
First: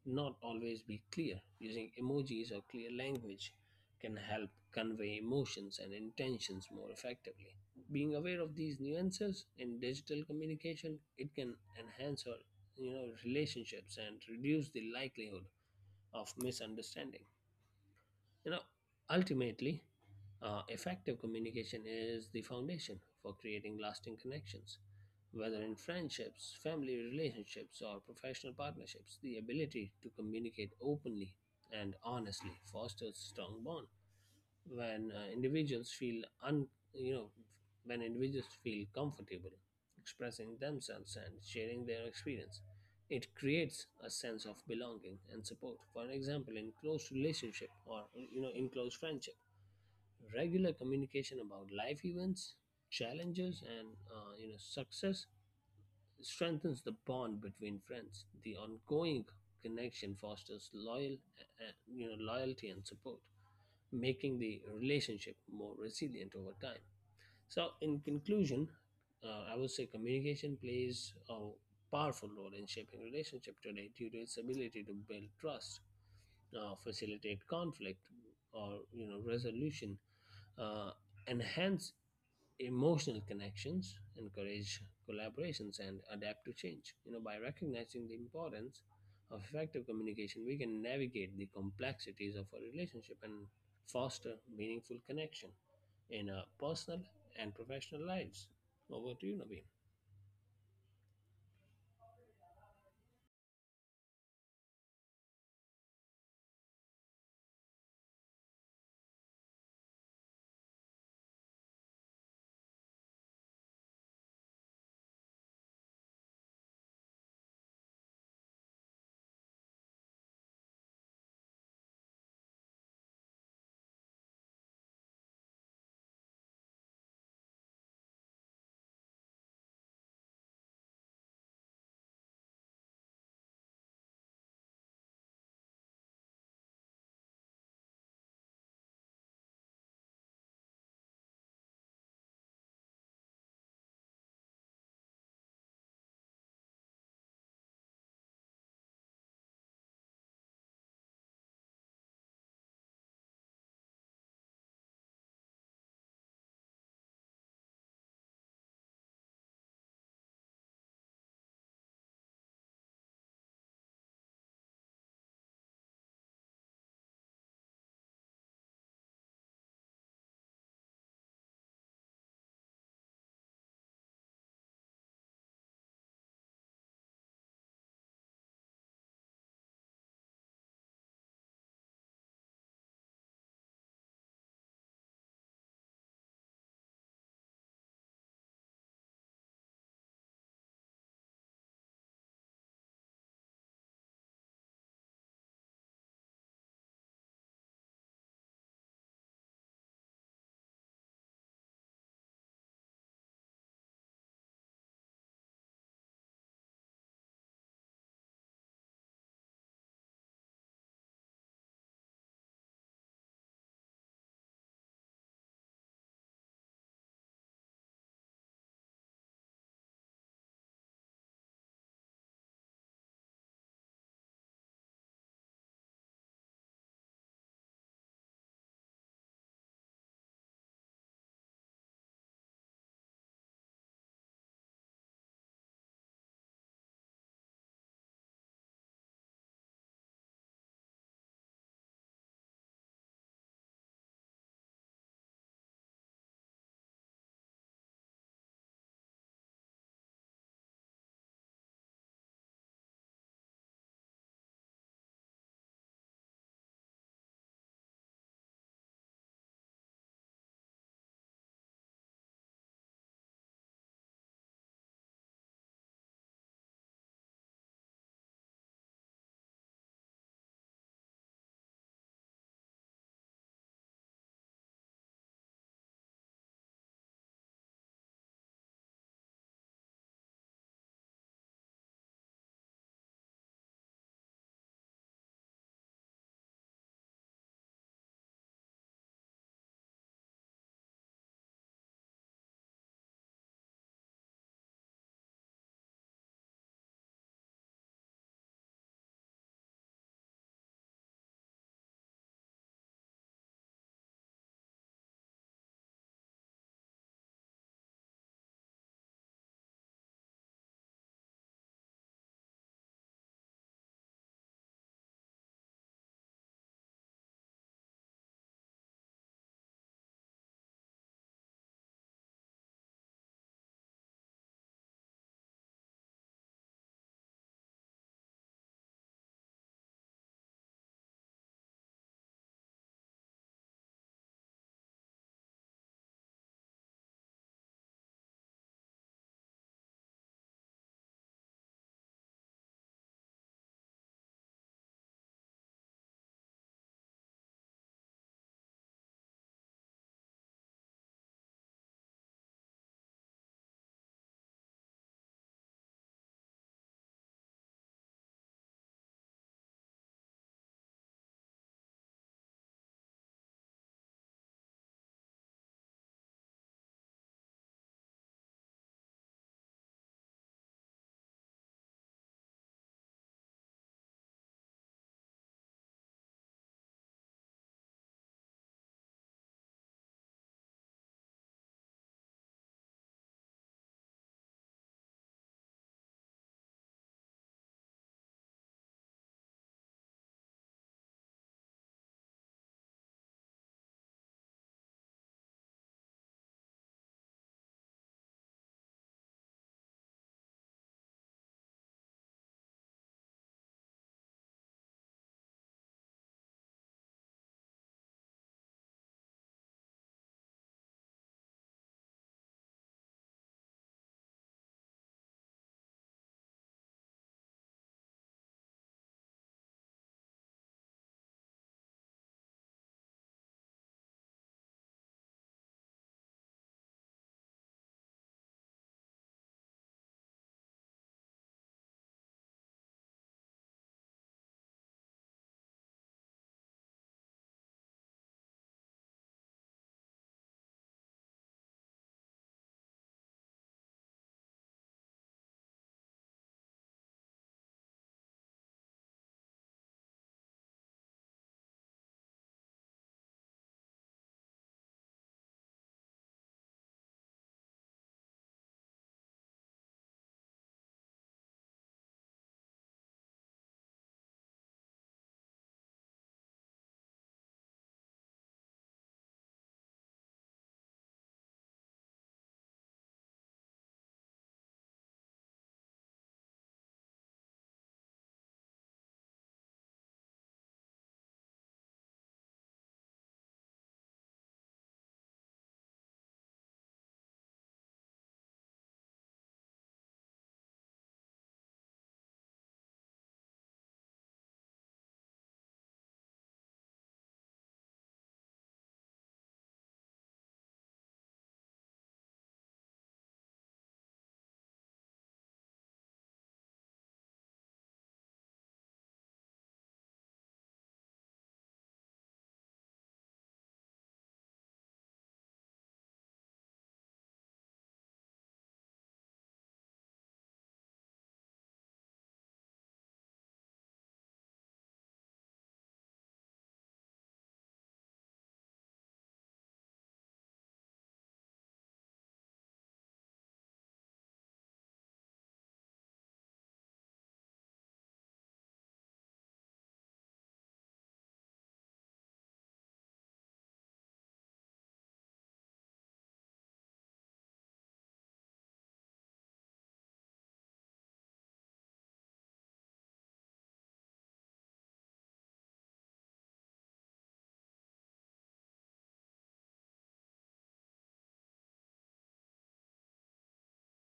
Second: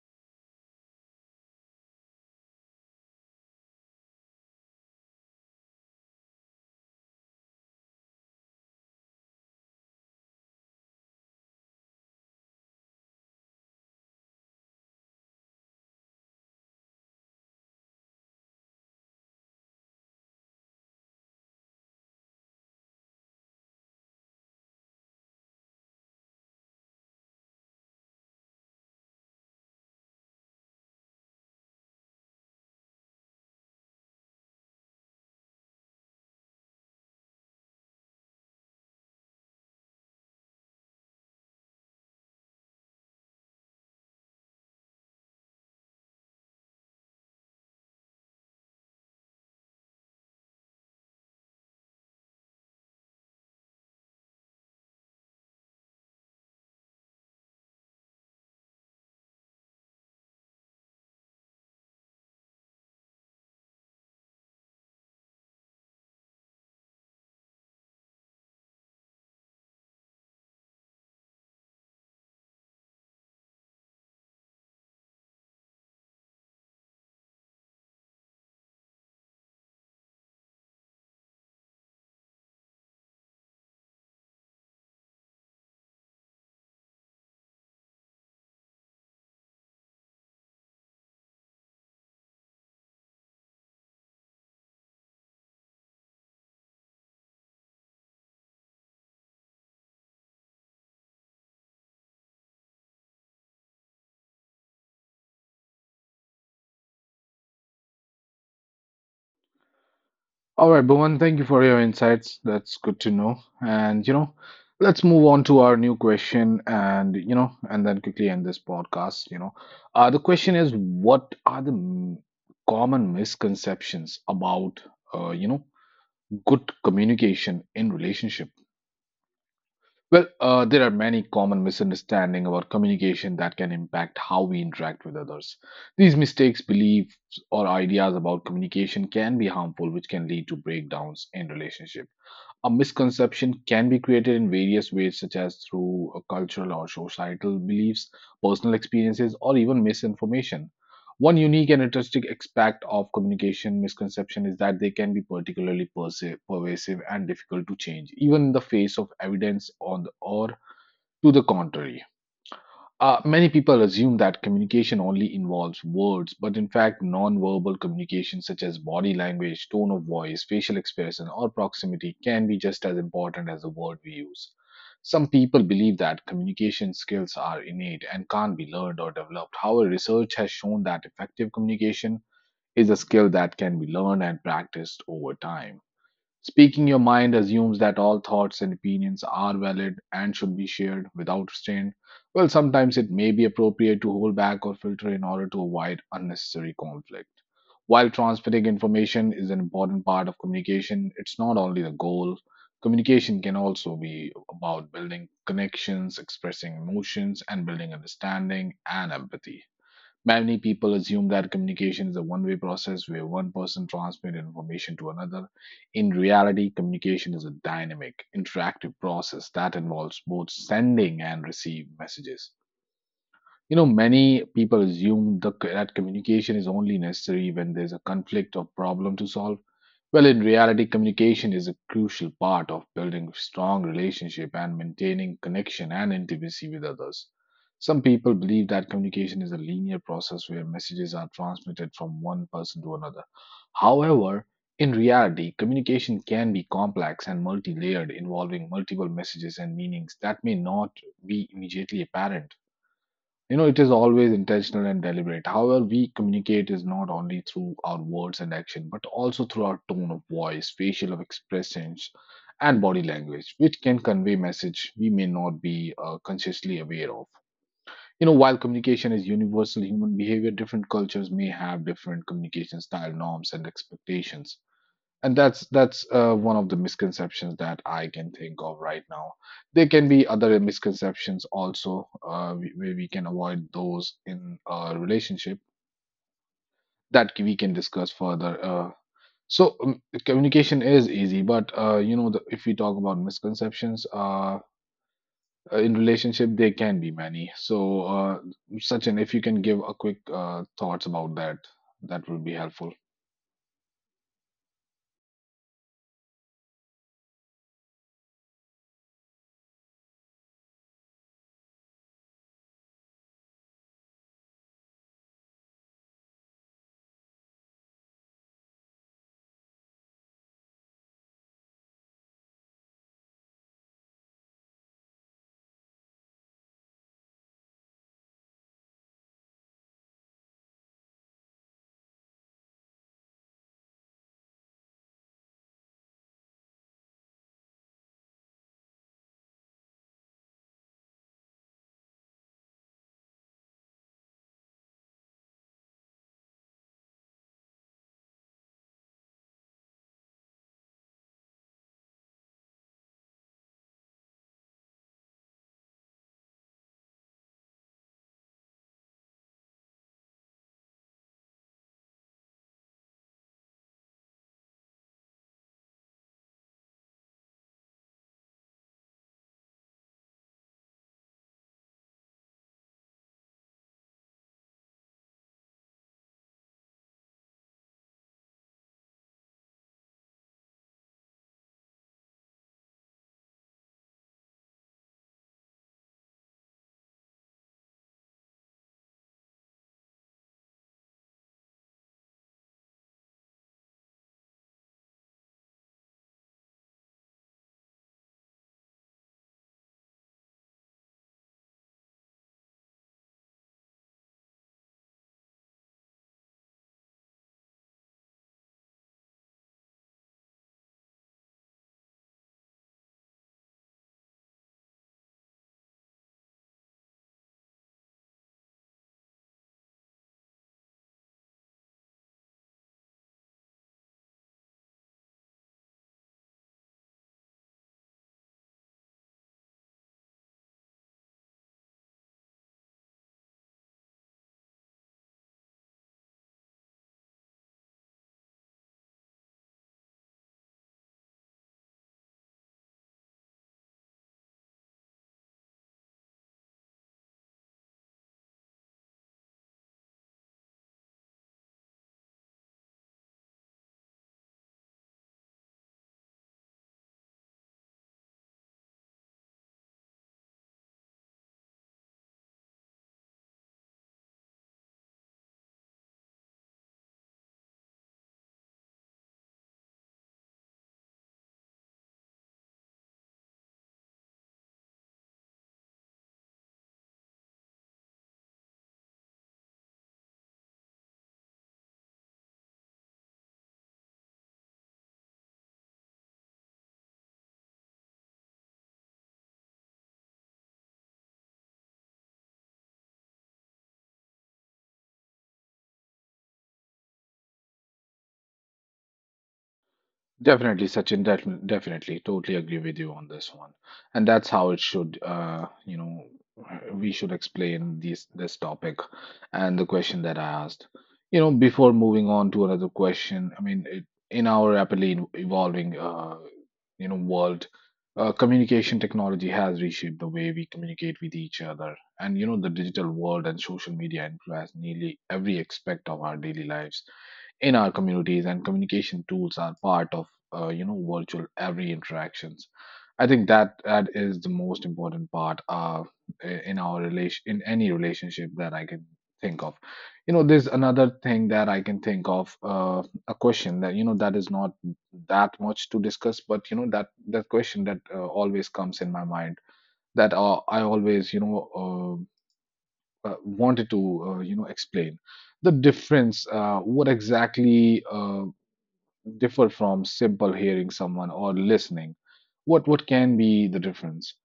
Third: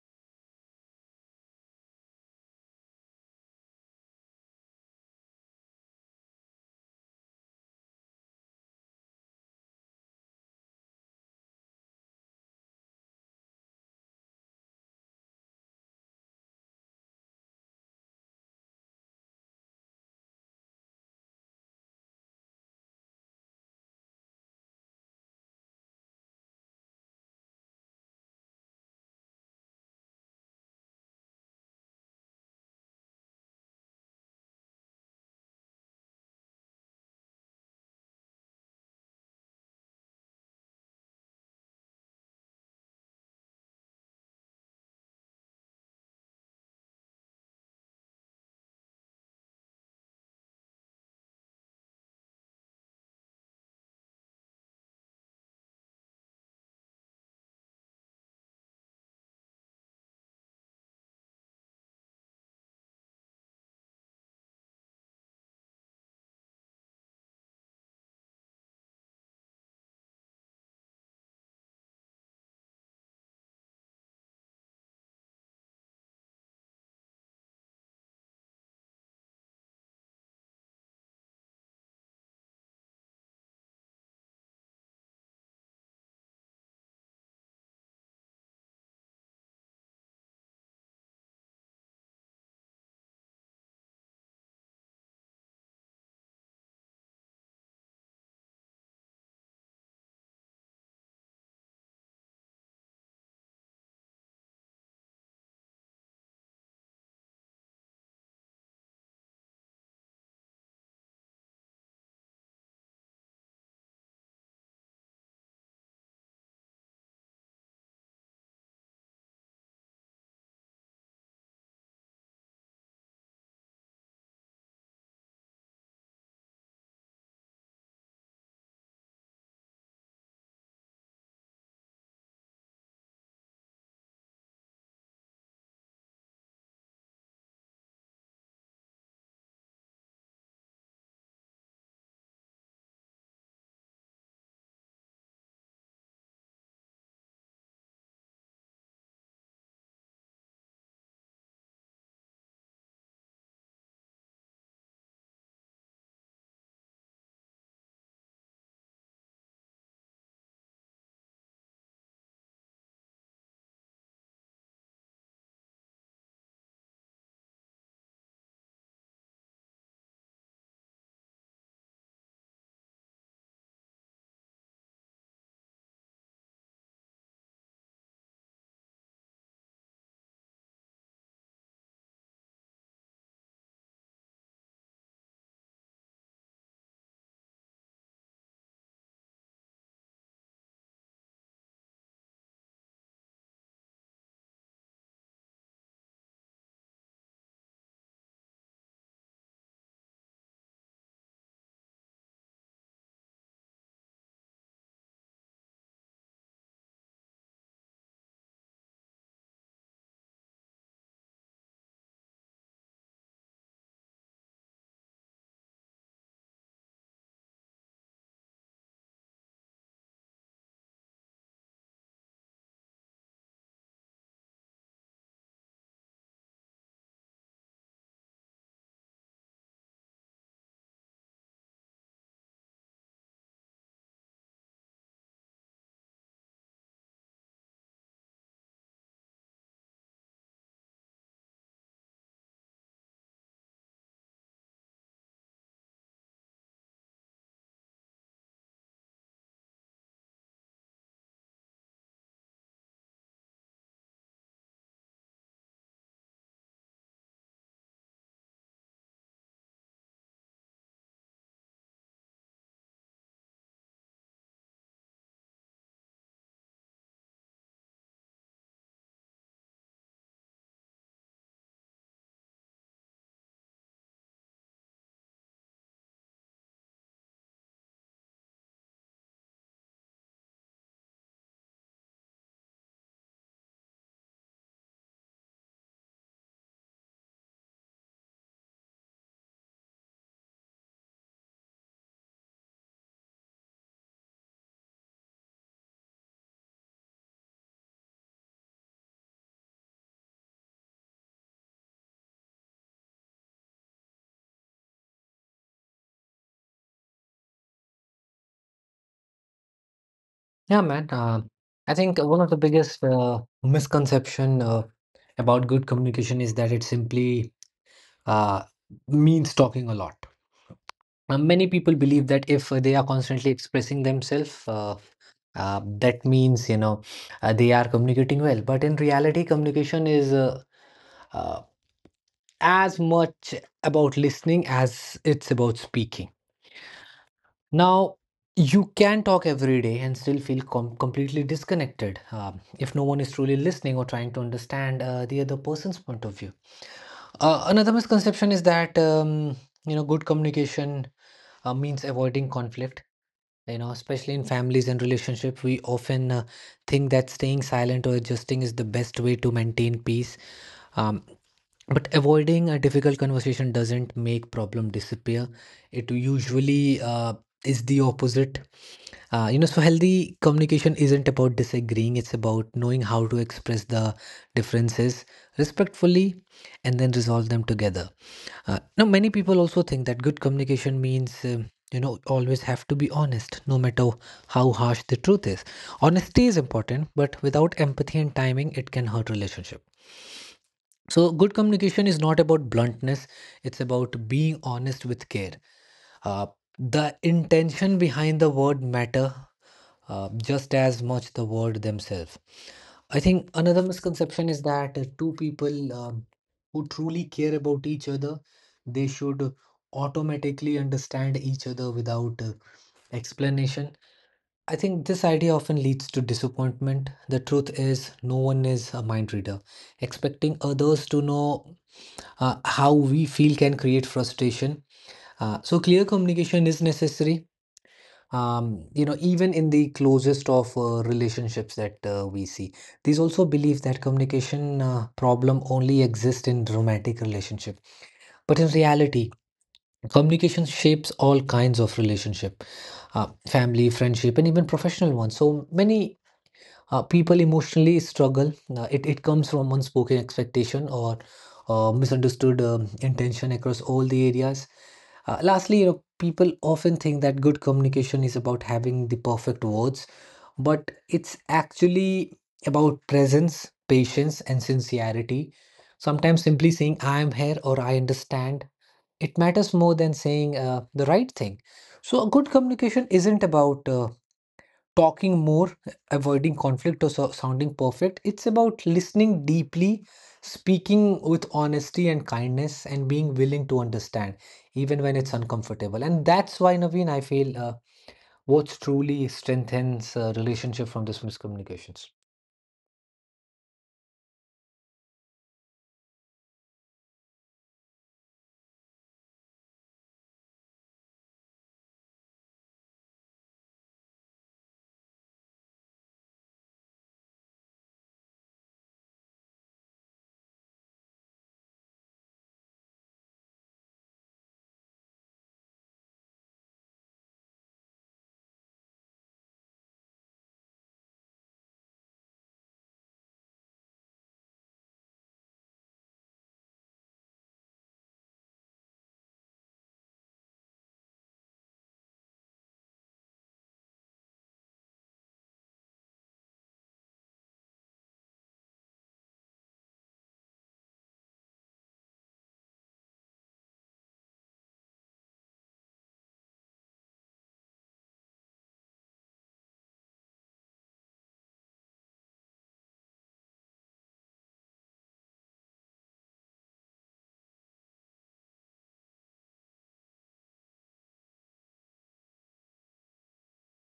[SPEAKER 3] not always be clear. Using emojis or clear language can help convey emotions and intentions more effectively. Being aware of these nuances in digital communication, it can enhance our you know relationships and reduce the likelihood of misunderstanding. You know, Ultimately, uh, effective communication is the foundation for creating lasting connections. Whether in friendships, family relationships, or professional partnerships, the ability to communicate openly and honestly fosters strong bonds. When uh, individuals feel un you know when individuals feel comfortable expressing themselves and sharing their experience, it creates a sense of belonging and support. For example, in close relationship, or you know in close friendship, regular communication about life events, challenges, and uh, you know success strengthens the bond between friends. The ongoing connection fosters loyal, uh, you know, loyalty and support, making the relationship more resilient over time. So, in conclusion, uh, I would say communication plays a powerful role in shaping relationship today due to its ability to build trust, uh, facilitate conflict, or you know resolution, uh, enhance emotional connections, encourage collaborations, and adapt to change. You know, by recognizing the importance of effective communication, we can navigate the complexities of a relationship and foster meaningful connection in our personal and professional lives. Over to you, Naveen.
[SPEAKER 1] All right, Bhuvan, thank you for your insights. That's good to know. And, you know, let's move on to our new question and, you know, and then quickly end this podcast. You know, uh, the question is, what are the m- common misconceptions about, uh, you know, good communication in relationship? Well, uh, there are many common misunderstandings about communication that can impact how we interact with others. These mistakes, beliefs, or ideas about communication can be harmful, which can lead to breakdowns in relationships. A misconception can be created in various ways, such as through uh, cultural or societal beliefs, personal experiences, or even misinformation. One unique and interesting aspect of communication misconception is that they can be particularly perse- pervasive and difficult to change, even in the face of evidence on the, or to the contrary. Uh, many people assume that communication only involves words, but in fact, nonverbal communication such as body language, tone of voice, facial expression, or proximity can be just as important as the word we use. Some people believe that communication skills are innate and can't be learned or developed. However, research has shown that effective communication is a skill that can be learned and practiced over time. Speaking your mind assumes that all thoughts and opinions are valid and should be shared without restraint. Well, sometimes it may be appropriate to hold back or filter in order to avoid unnecessary conflict. While transmitting information is an important part of communication, it's not only the goal. Communication can also be about building connections, expressing emotions, and building understanding and empathy. Many people assume that communication is a one way process where one person transmits information to another. In reality, communication is a dynamic, interactive process that involves both sending and receiving messages. You know, many people assume the, that communication is only necessary when there's a conflict or problem to solve. Well, in reality, communication is a crucial part of building strong relationship and maintaining connection and intimacy with others. Some people believe that communication is a linear process where messages are transmitted from one person to another. However, in reality, communication can be complex and multi layered, involving multiple messages and meanings that may not be immediately apparent. You know, it is always intentional and deliberate. However, we communicate is not only through our words and action, but also through our tone of voice, facial expressions, and body language, which can convey message we may not be uh, consciously aware of. You know, while communication is universal human behavior, different cultures may have different communication style norms and expectations, and that's that's uh, one of the misconceptions that I can think of right now. There can be other misconceptions also, uh, we- where we can avoid those in a relationship that we can discuss further. Uh, so um, communication is easy, but uh, you know the, if we talk about misconceptions uh, in relationship, there can be many. So, uh, Sachin, if you can give a quick uh, thoughts about that, that would be helpful.
[SPEAKER 2] Yeah, man. Uh, I think one of the biggest uh, misconception uh, about good communication is that it simply uh, means talking a lot. Uh, many people believe that if they are constantly expressing themselves, uh, uh, that means, you know, uh, they are communicating well. But in reality, communication is uh, uh, as much about listening as it's about speaking. Now, you can talk every day and still feel com- completely disconnected, um, if no one is truly listening or trying to understand uh, the other person's point of view. Uh, another misconception is that, um, you know, good communication uh, means avoiding conflict. You know, especially in families and relationships, we often uh, think that staying silent or adjusting is the best way to maintain peace. Um, but avoiding a difficult conversation doesn't make problem disappear. It usually uh, is the opposite, uh, you know, so healthy communication isn't about disagreeing, it's about knowing how to express the differences respectfully and then resolve them together. Uh, now, many people also think that good communication means, um, you know, always have to be honest, no matter how harsh the truth is. Honesty is important, but without empathy and timing, it can hurt relationship. So, good communication is not about bluntness, it's about being honest with care. Uh, the intention behind the word matter uh, just as much the word themselves. I think another misconception is that uh, two people, um, who truly care about each other, they should automatically understand each other without uh, explanation. I think this idea often leads to disappointment. The truth is, no one is a mind reader. Expecting others to know uh, how we feel can create frustration. Uh, so, clear communication is necessary, um, you know, even in the closest of uh, relationships that uh, we see, these also believe that communication uh, problem only exist in romantic relationship. But in reality, communication shapes all kinds of relationship, uh, family, friendship, and even professional ones. So many uh, people emotionally struggle. Uh, it, it comes from unspoken expectation or uh, misunderstood um, intention across all the areas. Uh, lastly, you know, people often think that good communication is about having the perfect words, but it's actually about presence, patience, and sincerity. Sometimes simply saying, "I am here" or "I understand," it matters more than saying uh, the right thing. So, a good communication isn't about uh, talking more, avoiding conflict, or so sounding perfect. It's about listening deeply, speaking with honesty and kindness, and being willing to understand, even when it's uncomfortable. And that's why, Naveen, I feel uh, what's truly strengthens uh, relationship from these miscommunications.
[SPEAKER 1] Definitely, Sachin, def- definitely, totally agree with you on this one. And that's how it should, uh, you know, we should explain this this topic and the question that I asked. You know, before moving on to another question, I mean, it, in our rapidly ev- evolving, uh, you know, world, uh, communication technology has reshaped the way we communicate with each other. And, you know, the digital world and social media influence nearly every aspect of our daily lives in our communities, and communication tools are part of uh, you know virtual every interactions. I think that that is the most important part uh, in our relation in any relationship that I can think of. You know, there's another thing that I can think of, uh, a question that you know that is not that much to discuss, but you know, that that question that uh, always comes in my mind, that uh, I always you know uh, uh, wanted to uh, you know explain the difference. Uh, what exactly uh, differ from simple hearing someone or listening? What what can be the difference?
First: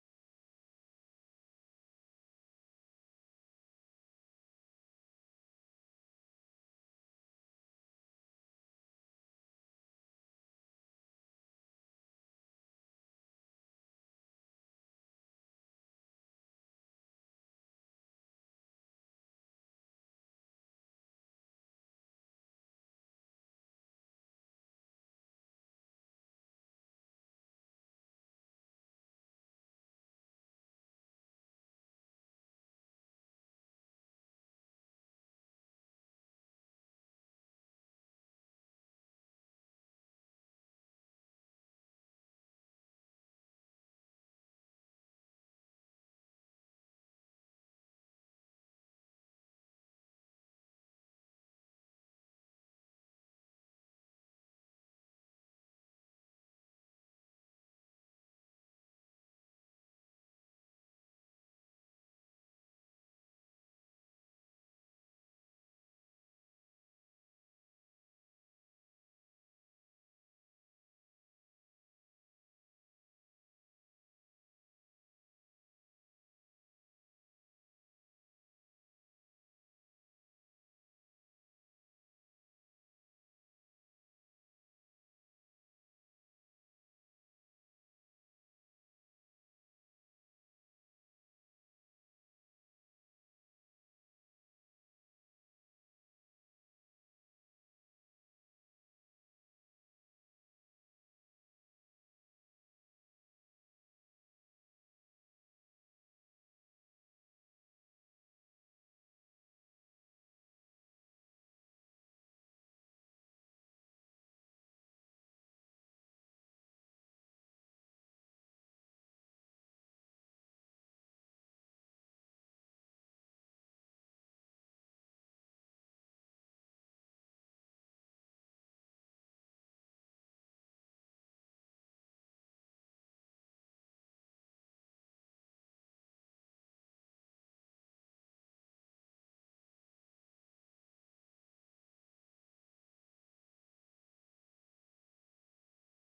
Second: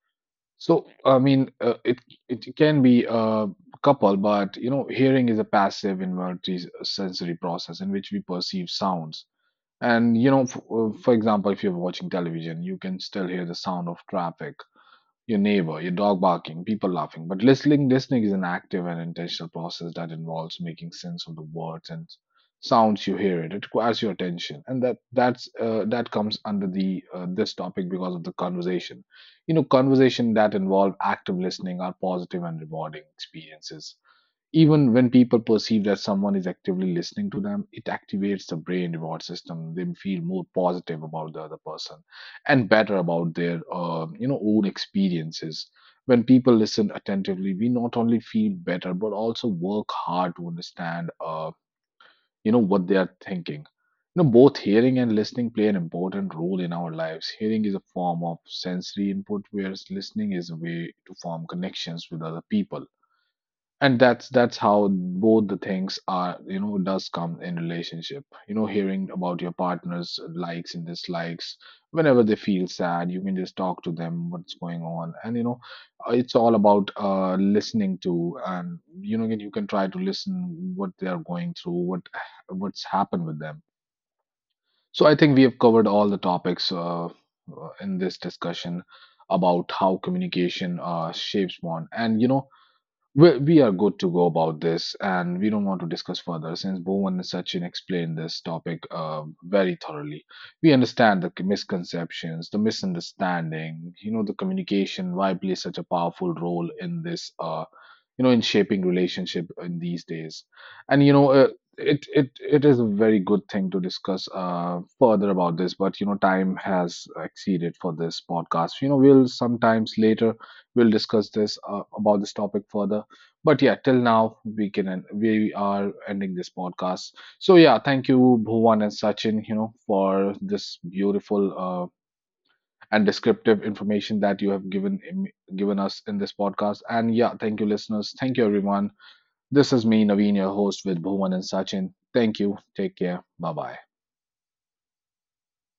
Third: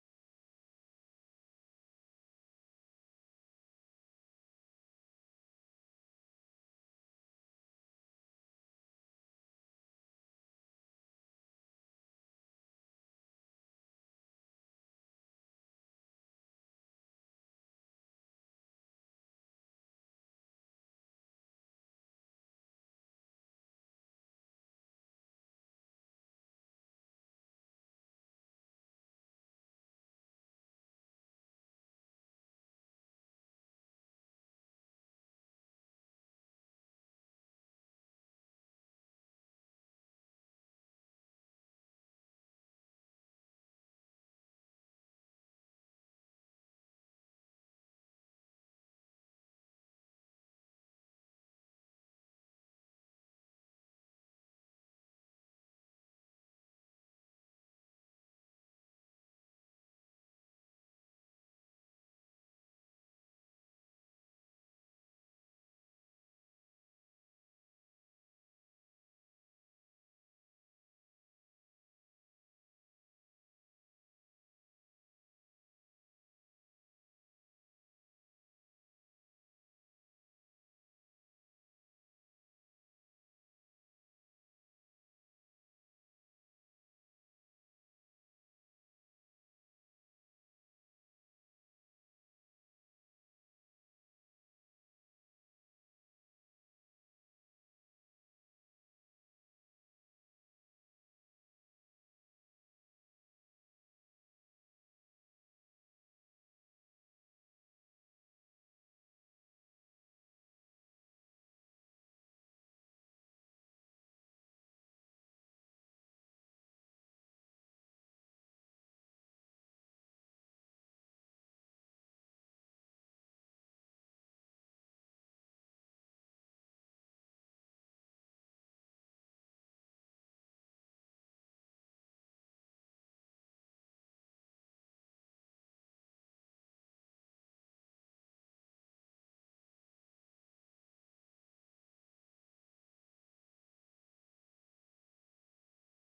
[SPEAKER 1] So I mean, uh, it it can be a couple, but you know, hearing is a passive involuntary sensory process in which we perceive sounds. And you know, f- uh, for example, if you're watching television, you can still hear the sound of traffic, your neighbor, your dog barking, people laughing. But listening, listening is an active and intentional process that involves making sense of the words and sounds you hear. It it requires your attention, and that that's uh, that comes under the uh, this topic because of the conversation. You know, conversation that involve active listening are positive and rewarding experiences. Even when people perceive that someone is actively listening to them, it activates the brain reward system. They feel more positive about the other person and better about their, uh, you know, own experiences. When people listen attentively, we not only feel better but also work hard to understand, uh, you know, what they are thinking. You know, both hearing and listening play an important role in our lives. Hearing is a form of sensory input, whereas listening is a way to form connections with other people. And that's that's how both the things are, you know, does come in relationship. You know, hearing about your partner's likes and dislikes, whenever they feel sad, you can just talk to them, what's going on. And you know, uh, it's all about uh listening to. And you know, you can try to listen, what they are going through, what what's happened with them. So I think we have covered all the topics uh, uh, in this discussion about how communication uh, shapes bond. And you know, we, we are good to go about this, and we don't want to discuss further since Bhuvan and Sachin explained this topic uh, very thoroughly. We understand the misconceptions, the misunderstanding, you know, the communication, why plays such a powerful role in this, uh, you know in shaping relationship in these days. And you know, uh, it it it is a very good thing to discuss uh, further about this, but you know, time has exceeded for this podcast. You know, we'll sometimes later we'll discuss this uh, about this topic further. But yeah, till now we can end. We are ending this podcast. So yeah, thank you, Bhuvan and Sachin, you know for this beautiful uh, and descriptive information that you have given given us in this podcast. And yeah, thank you, listeners. Thank you, everyone. This is me, Naveen, your host with Bhuvan and Sachin. Thank you. Take care. Bye bye.